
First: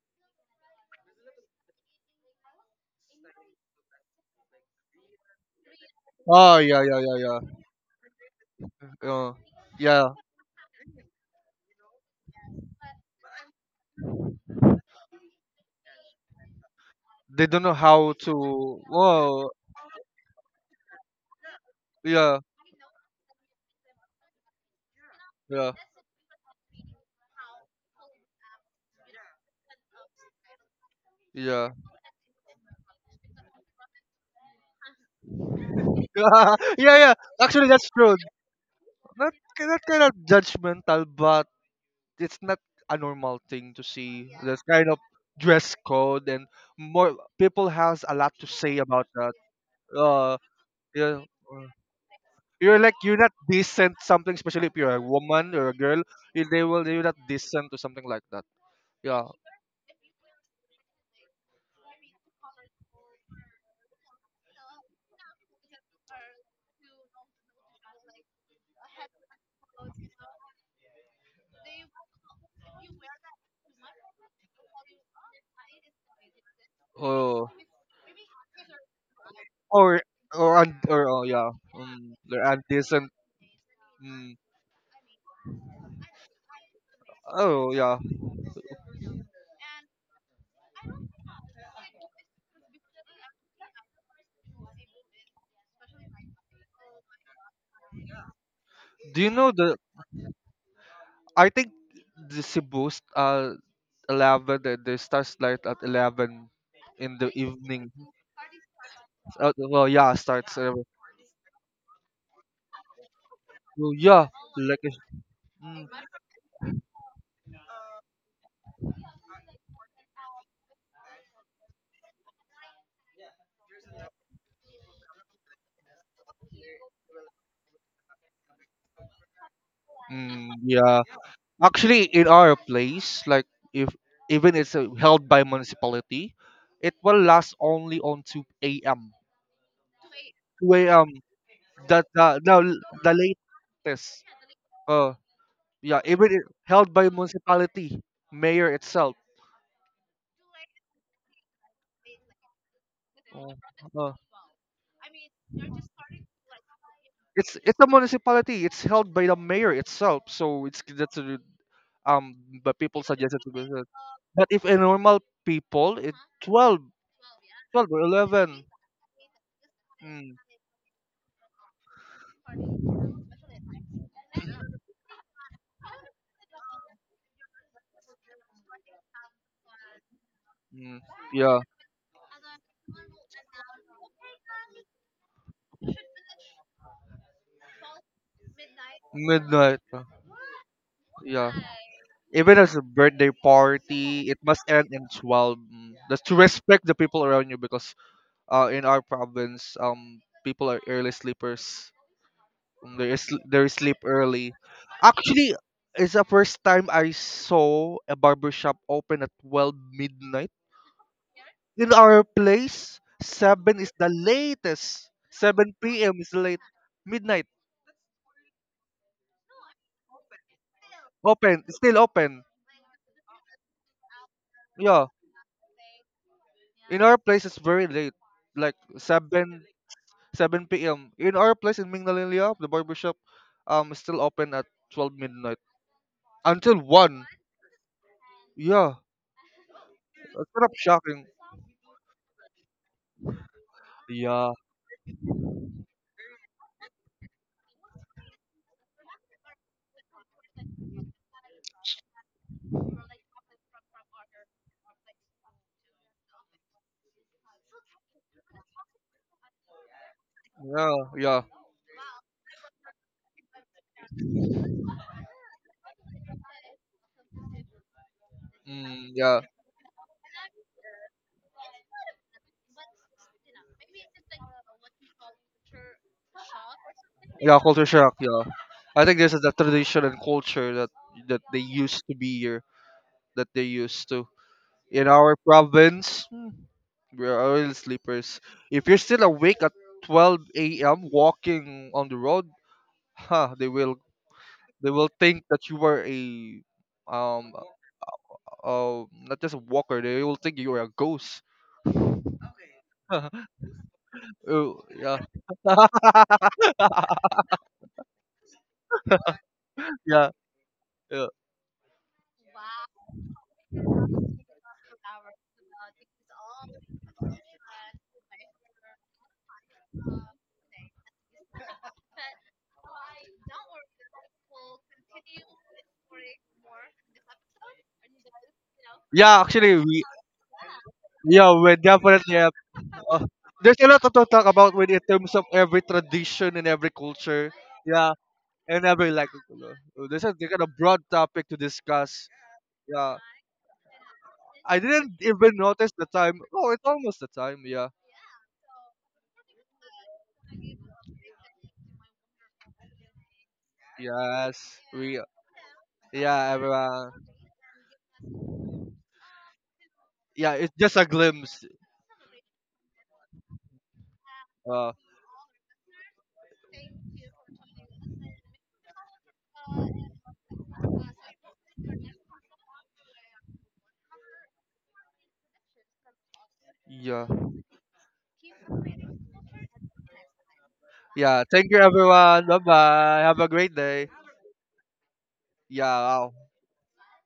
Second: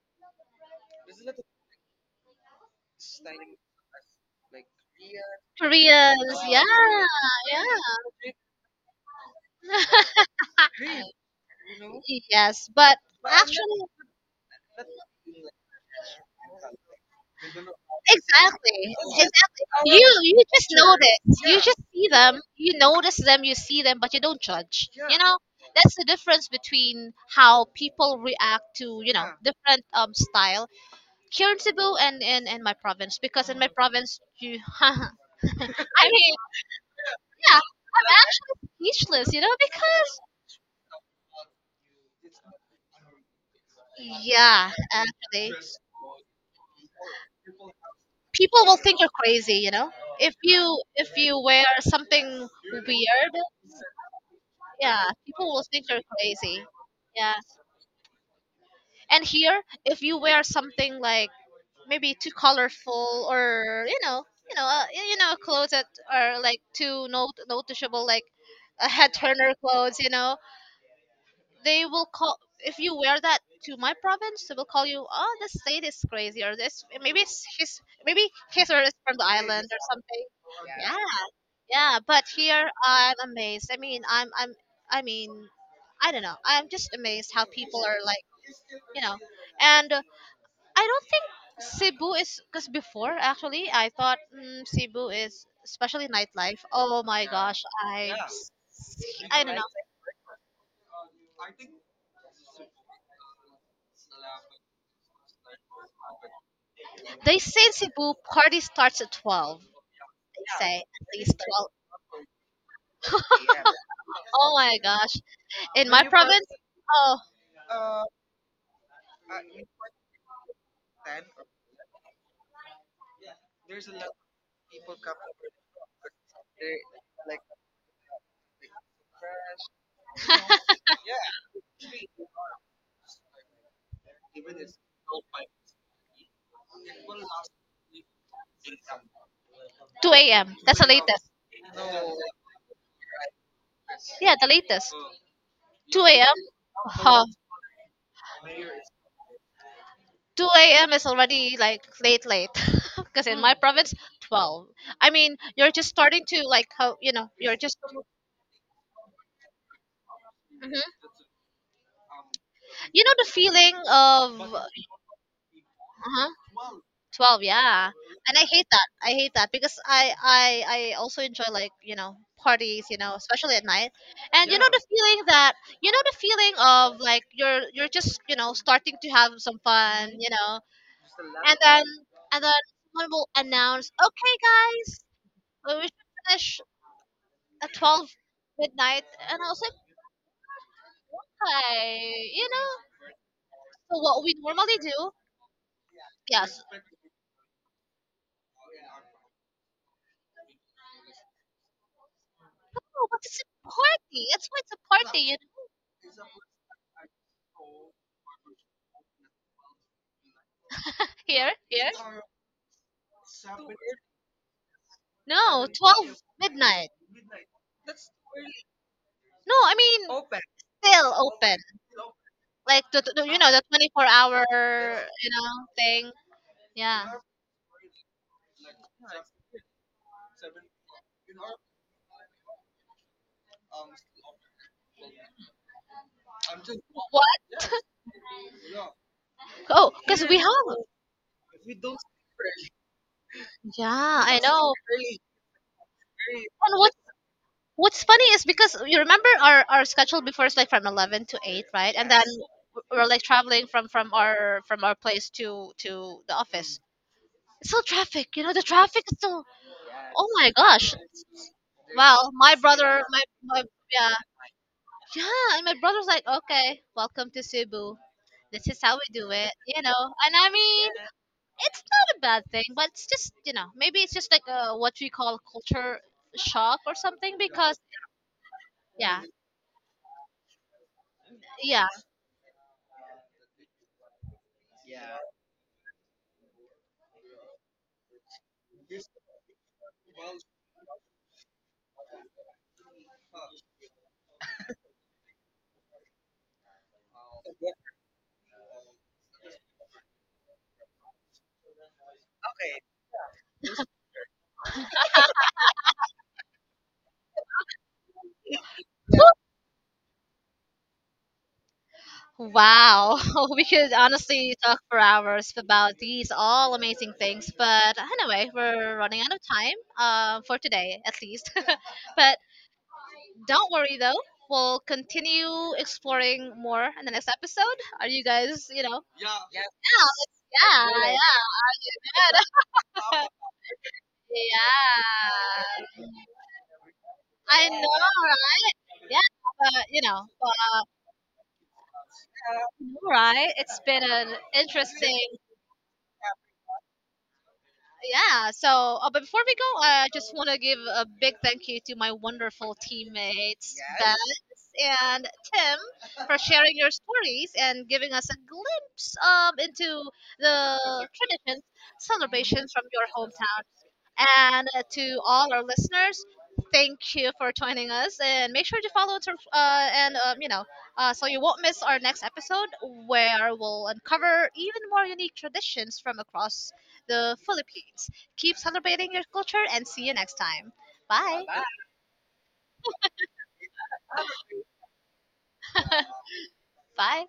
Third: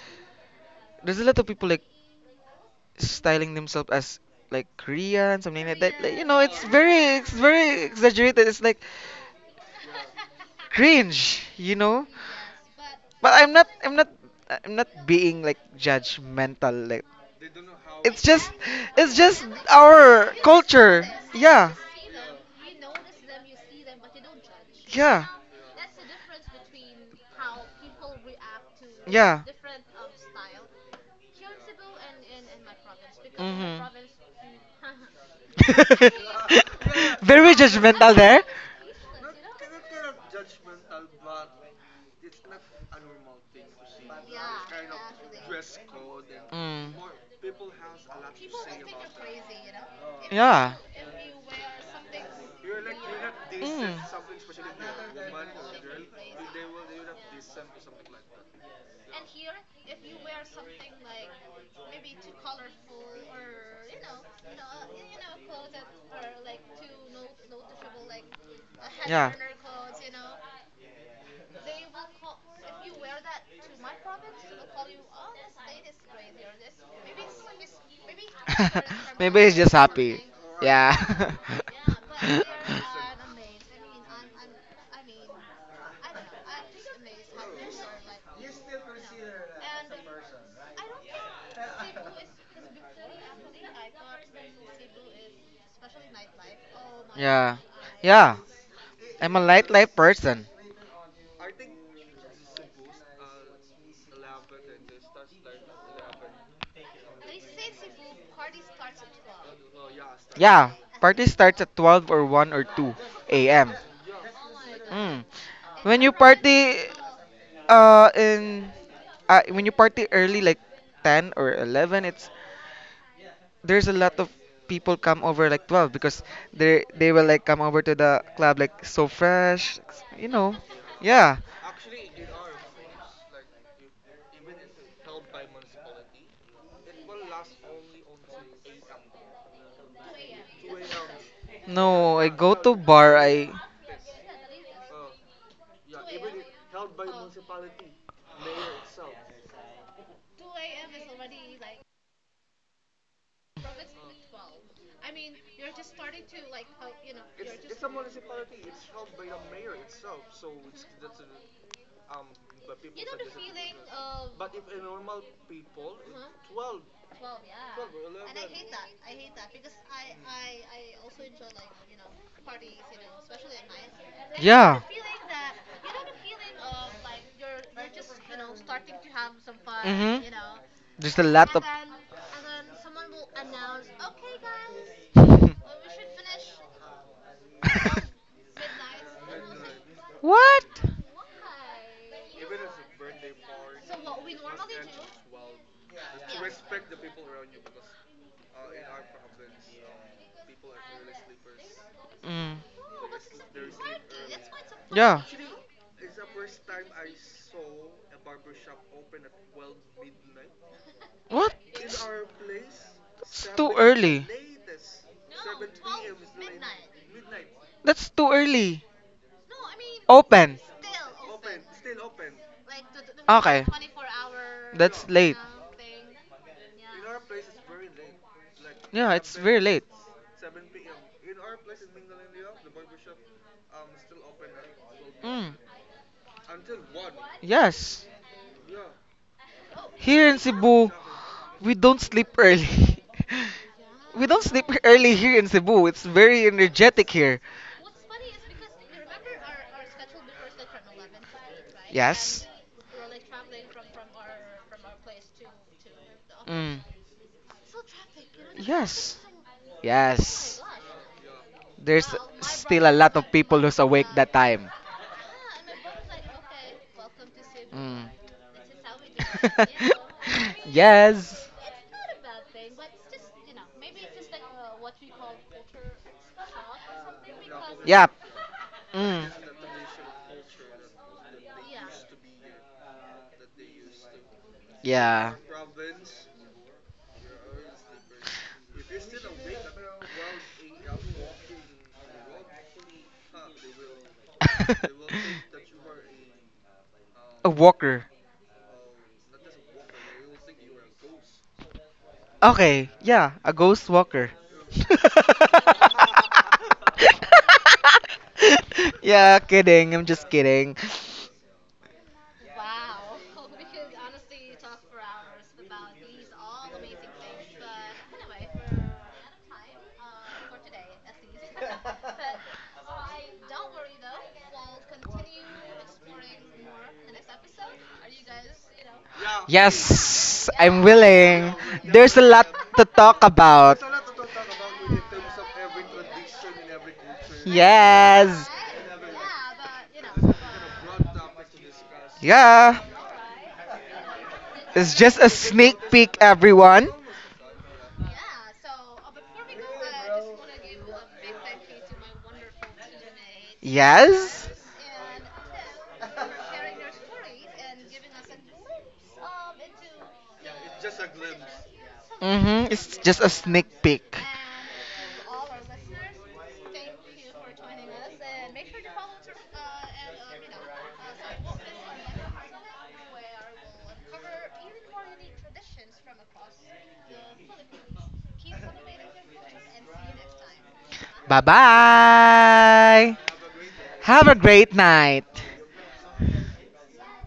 [SPEAKER 2] there's a lot of people, like, styling themselves as like Korean, something like that. Like, you
[SPEAKER 1] Koreans,
[SPEAKER 2] know,
[SPEAKER 3] oh
[SPEAKER 1] yeah,
[SPEAKER 2] it's
[SPEAKER 3] yeah yeah yeah
[SPEAKER 2] very,
[SPEAKER 3] yeah,
[SPEAKER 1] yeah,
[SPEAKER 2] exaggerated. It's like
[SPEAKER 3] uh, yeah,
[SPEAKER 2] cringe, you know.
[SPEAKER 1] yes, but
[SPEAKER 2] But
[SPEAKER 1] actually.
[SPEAKER 2] I'm not being like judgmental. Like,
[SPEAKER 3] they don't know how
[SPEAKER 2] it's just,
[SPEAKER 3] to.
[SPEAKER 1] Exactly.
[SPEAKER 2] it's just
[SPEAKER 3] Whoa,
[SPEAKER 1] Exactly. You
[SPEAKER 2] our
[SPEAKER 1] you just
[SPEAKER 2] culture.
[SPEAKER 1] notice. You
[SPEAKER 2] Yeah,
[SPEAKER 1] just see
[SPEAKER 3] yeah
[SPEAKER 1] them. You notice them. You see them, but you don't judge. You
[SPEAKER 2] yeah,
[SPEAKER 1] know
[SPEAKER 3] yeah
[SPEAKER 1] that's the difference between how people react to, you know,
[SPEAKER 2] yeah.
[SPEAKER 1] different style. Here in
[SPEAKER 3] yeah
[SPEAKER 1] Cebu and in my province, because in my
[SPEAKER 2] Mhm.
[SPEAKER 1] province you, I mean,
[SPEAKER 3] yeah.
[SPEAKER 2] Very
[SPEAKER 1] yeah,
[SPEAKER 3] Actually, that's
[SPEAKER 1] I'm
[SPEAKER 2] judgmental
[SPEAKER 3] true.
[SPEAKER 2] there.
[SPEAKER 1] actually speechless.
[SPEAKER 3] Not
[SPEAKER 1] You know
[SPEAKER 3] kind of
[SPEAKER 1] because
[SPEAKER 3] judgmental, but it's not a normal thing to see. This
[SPEAKER 1] yeah,
[SPEAKER 3] kind of
[SPEAKER 1] actually,
[SPEAKER 3] dress code and
[SPEAKER 2] Mm.
[SPEAKER 3] more people has a lot to
[SPEAKER 1] people will
[SPEAKER 3] say
[SPEAKER 1] think
[SPEAKER 3] about
[SPEAKER 1] you're
[SPEAKER 3] that.
[SPEAKER 1] crazy. You know,
[SPEAKER 3] Uh,
[SPEAKER 1] if
[SPEAKER 3] yeah,
[SPEAKER 1] you wear something
[SPEAKER 3] you're like you're not
[SPEAKER 1] weird.
[SPEAKER 3] decent something, especially if you're a
[SPEAKER 1] Yeah, people
[SPEAKER 3] woman
[SPEAKER 1] will
[SPEAKER 3] or a
[SPEAKER 1] think you're
[SPEAKER 3] girl. They
[SPEAKER 1] crazy.
[SPEAKER 3] will you're not
[SPEAKER 1] Yeah.
[SPEAKER 3] decent to something like that.
[SPEAKER 1] And
[SPEAKER 3] Yeah.
[SPEAKER 1] here, if you wear something like maybe too colorful or, you know, you know, you know, clothes that are like too noticeable, like a head turner clothes, you know, they will call. If you wear that to my province, they will call you, oh, this lady is crazy, or this— maybe it's
[SPEAKER 3] Oh.
[SPEAKER 1] his, maybe his or is from the island or
[SPEAKER 3] Or
[SPEAKER 2] Yeah.
[SPEAKER 1] something. Yeah.
[SPEAKER 3] or oh
[SPEAKER 2] Yeah,
[SPEAKER 3] yeah.
[SPEAKER 1] Yeah, but
[SPEAKER 3] They're
[SPEAKER 2] but.
[SPEAKER 1] here
[SPEAKER 3] undecent.
[SPEAKER 1] I'm amazed. I mean, I'm
[SPEAKER 3] Mm.
[SPEAKER 1] I'm I mean, I don't know. I'm just amazed how
[SPEAKER 3] Oh
[SPEAKER 1] people
[SPEAKER 3] yeah.
[SPEAKER 1] are like, you know. And, I don't think Cebu is, because before actually I thought, mm, Cebu is, especially nightlife. Oh my gosh,
[SPEAKER 3] Do you
[SPEAKER 2] I'm a
[SPEAKER 1] I
[SPEAKER 3] know
[SPEAKER 1] don't know.
[SPEAKER 2] light
[SPEAKER 3] the?
[SPEAKER 2] life person.
[SPEAKER 3] I think the Cebu's 11. The starts light at 11 in the
[SPEAKER 1] They say in
[SPEAKER 3] evening.
[SPEAKER 1] Cebu party starts at 12.
[SPEAKER 3] Well, yeah,
[SPEAKER 1] They
[SPEAKER 3] starts.
[SPEAKER 2] Yeah,
[SPEAKER 1] say at
[SPEAKER 2] party
[SPEAKER 1] least
[SPEAKER 2] starts
[SPEAKER 1] 12.
[SPEAKER 2] at 12 or 1 or 2 a.m.
[SPEAKER 3] Well, yeah,
[SPEAKER 1] Oh my
[SPEAKER 3] like.
[SPEAKER 1] gosh.
[SPEAKER 2] Mm.
[SPEAKER 3] Mm,
[SPEAKER 1] In
[SPEAKER 2] When
[SPEAKER 1] my
[SPEAKER 2] you
[SPEAKER 1] province,
[SPEAKER 2] party
[SPEAKER 1] oh,
[SPEAKER 2] in when you party early, like 10 or 11, it's there's a lot of people come over like 12, because they will like come over to the club like so fresh, you
[SPEAKER 3] mm,
[SPEAKER 2] know.
[SPEAKER 3] yeah.
[SPEAKER 2] Yeah.
[SPEAKER 3] Actually, in our place, like if even it's held by municipality, it will last only on
[SPEAKER 1] 2
[SPEAKER 3] 2 a.m.
[SPEAKER 1] a.m. That's the
[SPEAKER 3] 2 a.m.
[SPEAKER 1] latest.
[SPEAKER 3] That
[SPEAKER 2] No, I
[SPEAKER 3] The
[SPEAKER 2] go to
[SPEAKER 3] the
[SPEAKER 2] bar. I,
[SPEAKER 3] latest.
[SPEAKER 1] Yeah, the latest.
[SPEAKER 3] Uh, yeah,
[SPEAKER 1] 2 a.m.
[SPEAKER 3] even it held by
[SPEAKER 1] Huh.
[SPEAKER 3] municipality, mayor itself.
[SPEAKER 1] 2 a.m. is already like late, late. Because in my, mm, province,
[SPEAKER 3] Uh,
[SPEAKER 1] 12. I mean, you're just starting to like, how, you know, you're
[SPEAKER 3] it's
[SPEAKER 1] just,
[SPEAKER 3] a municipality. It's held by the mayor itself. So it's
[SPEAKER 1] mhm,
[SPEAKER 3] that's a, um, but people
[SPEAKER 1] you know the
[SPEAKER 3] suggested to
[SPEAKER 1] feeling
[SPEAKER 3] visit. But
[SPEAKER 1] of
[SPEAKER 3] if a normal people, it
[SPEAKER 1] uh
[SPEAKER 3] 12,
[SPEAKER 1] 12,
[SPEAKER 3] 12
[SPEAKER 1] yeah.
[SPEAKER 3] or
[SPEAKER 1] And I
[SPEAKER 3] 11.
[SPEAKER 1] hate that. I hate that because I
[SPEAKER 3] Mm,
[SPEAKER 1] I I also enjoy like, you know, parties, you know, especially at night. And you know, yeah,
[SPEAKER 2] yeah.
[SPEAKER 1] the feeling that you know the feeling of like you're just, you know, starting to have some fun, you know,
[SPEAKER 3] mm,
[SPEAKER 2] Just a,
[SPEAKER 1] and
[SPEAKER 3] yeah,
[SPEAKER 2] and.
[SPEAKER 1] then and then someone will announce, okay, guys, we should finish at 12 midnight, and I was like,
[SPEAKER 3] Midnight.
[SPEAKER 2] What?
[SPEAKER 3] Yeah.
[SPEAKER 1] hi, you
[SPEAKER 3] Even
[SPEAKER 1] know.
[SPEAKER 3] as a birthday
[SPEAKER 1] So what
[SPEAKER 3] party,
[SPEAKER 1] we
[SPEAKER 3] it must
[SPEAKER 1] normally
[SPEAKER 3] end in
[SPEAKER 1] do,
[SPEAKER 3] 12. Just to
[SPEAKER 1] yes.
[SPEAKER 3] respect the people around you because in our province, people are early sleepers.
[SPEAKER 2] Mm.
[SPEAKER 3] Mm,
[SPEAKER 1] Oh, but it's
[SPEAKER 3] They
[SPEAKER 1] a
[SPEAKER 3] sleep
[SPEAKER 1] party. That's
[SPEAKER 3] early.
[SPEAKER 1] why it's a party. You
[SPEAKER 3] Actually,
[SPEAKER 1] know?
[SPEAKER 3] it's the first time I saw a barbershop open at 12 midnight.
[SPEAKER 1] Here,
[SPEAKER 2] What?
[SPEAKER 1] here.
[SPEAKER 3] In
[SPEAKER 2] It's,
[SPEAKER 3] our place,
[SPEAKER 2] it's
[SPEAKER 3] 7 is the latest.
[SPEAKER 1] No,
[SPEAKER 3] 7 p.m.
[SPEAKER 1] 12
[SPEAKER 3] is the late.
[SPEAKER 1] midnight.
[SPEAKER 3] Midnight.
[SPEAKER 2] That's too early.
[SPEAKER 1] No, I mean
[SPEAKER 2] Open.
[SPEAKER 1] still open.
[SPEAKER 3] Open. Still open.
[SPEAKER 1] Like
[SPEAKER 2] Like.
[SPEAKER 1] the, you know, the 24 hour,
[SPEAKER 3] Yeah.
[SPEAKER 1] you know, thing.
[SPEAKER 3] In
[SPEAKER 1] Yeah.
[SPEAKER 3] our place, it's very late, like
[SPEAKER 2] Yeah, it's very
[SPEAKER 3] 7,
[SPEAKER 2] late.
[SPEAKER 3] 7 p.m. In our place in Mingalinlia, the barbershop, is still open at 12
[SPEAKER 2] Mm.
[SPEAKER 3] midnight until 1.
[SPEAKER 1] What?
[SPEAKER 2] Yes.
[SPEAKER 3] Yeah,
[SPEAKER 1] Oh, because
[SPEAKER 2] Here
[SPEAKER 3] it's
[SPEAKER 1] we
[SPEAKER 2] in
[SPEAKER 3] kind of
[SPEAKER 1] have.
[SPEAKER 2] Cebu,
[SPEAKER 3] shocking.
[SPEAKER 2] we don't sleep early.
[SPEAKER 1] Yeah,
[SPEAKER 2] We
[SPEAKER 1] I
[SPEAKER 2] don't
[SPEAKER 3] Yeah,
[SPEAKER 2] sleep
[SPEAKER 1] know.
[SPEAKER 2] early here in Cebu. It's very
[SPEAKER 1] And what?
[SPEAKER 2] energetic here.
[SPEAKER 1] What's funny is because you remember our schedule before is like from 11 to 8, right? And then
[SPEAKER 2] Yes.
[SPEAKER 1] yes, we we're like traveling from from our place to the office.
[SPEAKER 2] Mm.
[SPEAKER 1] It's still traffic, you know, the traffic is
[SPEAKER 2] Yes.
[SPEAKER 1] still, oh my
[SPEAKER 2] Yes.
[SPEAKER 1] gosh.
[SPEAKER 3] yeah, yeah.
[SPEAKER 2] There's
[SPEAKER 1] Well, my
[SPEAKER 2] still a
[SPEAKER 1] brother,
[SPEAKER 2] lot
[SPEAKER 1] my,
[SPEAKER 2] of people
[SPEAKER 1] my
[SPEAKER 2] who's awake
[SPEAKER 1] yeah,
[SPEAKER 2] that time.
[SPEAKER 1] yeah, and my brother's like, okay, welcome to Cebu.
[SPEAKER 2] Mm.
[SPEAKER 1] This is how we
[SPEAKER 3] Mm,
[SPEAKER 1] do
[SPEAKER 3] yeah,
[SPEAKER 1] it, you know. And I mean,
[SPEAKER 2] Yes.
[SPEAKER 1] it's not a bad thing, but it's just, you know, maybe it's just like, what we call culture shock or something
[SPEAKER 3] yeah.
[SPEAKER 1] because
[SPEAKER 3] Culture
[SPEAKER 2] Yeah.
[SPEAKER 3] shock. Yeah, I think
[SPEAKER 1] yeah,
[SPEAKER 2] Mm.
[SPEAKER 3] this is the tradition and culture that they
[SPEAKER 1] yeah.
[SPEAKER 3] used to be here, that they used to in
[SPEAKER 2] Yeah.
[SPEAKER 3] our province. We're oil sleepers. If you're still awake at 12 a.m. walking on the road, huh, they will think that you were a
[SPEAKER 2] A
[SPEAKER 3] um
[SPEAKER 2] walker.
[SPEAKER 3] not just a walker. They will think you are a ghost.
[SPEAKER 2] Okay. Yeah, a ghost walker.
[SPEAKER 3] oh yeah,
[SPEAKER 2] Yeah, kidding. I'm
[SPEAKER 3] yeah,
[SPEAKER 2] just kidding.
[SPEAKER 3] yeah.
[SPEAKER 1] Wow, we could honestly talk for hours about these all amazing things, but anyway, we're running out of time, for today at least. But don't worry though, we'll continue exploring more in the next episode. Are you guys, you know?
[SPEAKER 3] Yeah, actually, we
[SPEAKER 2] Yes, I'm
[SPEAKER 1] Yeah, yeah, yeah.
[SPEAKER 3] yeah,
[SPEAKER 2] willing.
[SPEAKER 3] we
[SPEAKER 2] There's a
[SPEAKER 3] definitely
[SPEAKER 2] lot
[SPEAKER 3] have.
[SPEAKER 2] to talk
[SPEAKER 3] Uh,
[SPEAKER 1] Good.
[SPEAKER 2] about.
[SPEAKER 3] there's a lot to talk about with in terms of every
[SPEAKER 1] Yeah.
[SPEAKER 3] tradition and every culture.
[SPEAKER 1] I know,
[SPEAKER 3] Yeah,
[SPEAKER 2] Yes.
[SPEAKER 1] right?
[SPEAKER 3] and every
[SPEAKER 1] Yeah,
[SPEAKER 3] like.
[SPEAKER 1] but you
[SPEAKER 3] There's
[SPEAKER 1] know,
[SPEAKER 3] there's a broad topic to discuss.
[SPEAKER 2] Yeah,
[SPEAKER 3] Yeah.
[SPEAKER 1] right? It's been an
[SPEAKER 3] I
[SPEAKER 2] it's
[SPEAKER 3] didn't
[SPEAKER 2] just
[SPEAKER 1] interesting—
[SPEAKER 2] a
[SPEAKER 3] even
[SPEAKER 2] sneak
[SPEAKER 3] notice the
[SPEAKER 2] peek,
[SPEAKER 3] time. Oh, it's
[SPEAKER 2] everyone.
[SPEAKER 3] almost the time. Yeah.
[SPEAKER 1] yeah, so but before we go, I just want to give a big thank you to my wonderful teammates Bess
[SPEAKER 2] Yes.
[SPEAKER 3] Yes. We.
[SPEAKER 1] and tim for
[SPEAKER 3] Yeah,
[SPEAKER 1] sharing your
[SPEAKER 3] everyone.
[SPEAKER 1] stories and giving us a glimpse, into
[SPEAKER 3] Yeah, it's
[SPEAKER 1] the
[SPEAKER 3] just a
[SPEAKER 1] traditions,
[SPEAKER 3] glimpse.
[SPEAKER 2] Hmm.
[SPEAKER 1] celebrations from
[SPEAKER 2] It's
[SPEAKER 1] your
[SPEAKER 2] just a
[SPEAKER 1] hometown,
[SPEAKER 2] sneak peek.
[SPEAKER 1] and,
[SPEAKER 3] Uh.
[SPEAKER 1] to all our listeners, thank you for joining us. And make sure to follow us, you know, so you won't miss our next episode where we'll uncover even more unique traditions from across
[SPEAKER 3] Yeah.
[SPEAKER 1] the Philippines. Keep celebrating your culture and see you next time.
[SPEAKER 2] Bye
[SPEAKER 1] Bye.
[SPEAKER 3] Yeah. Thank you, everyone. Bye
[SPEAKER 2] bye.
[SPEAKER 3] bye. Have a great day.
[SPEAKER 2] Have a great night.
[SPEAKER 3] Yeah. Wow.
[SPEAKER 1] Bye.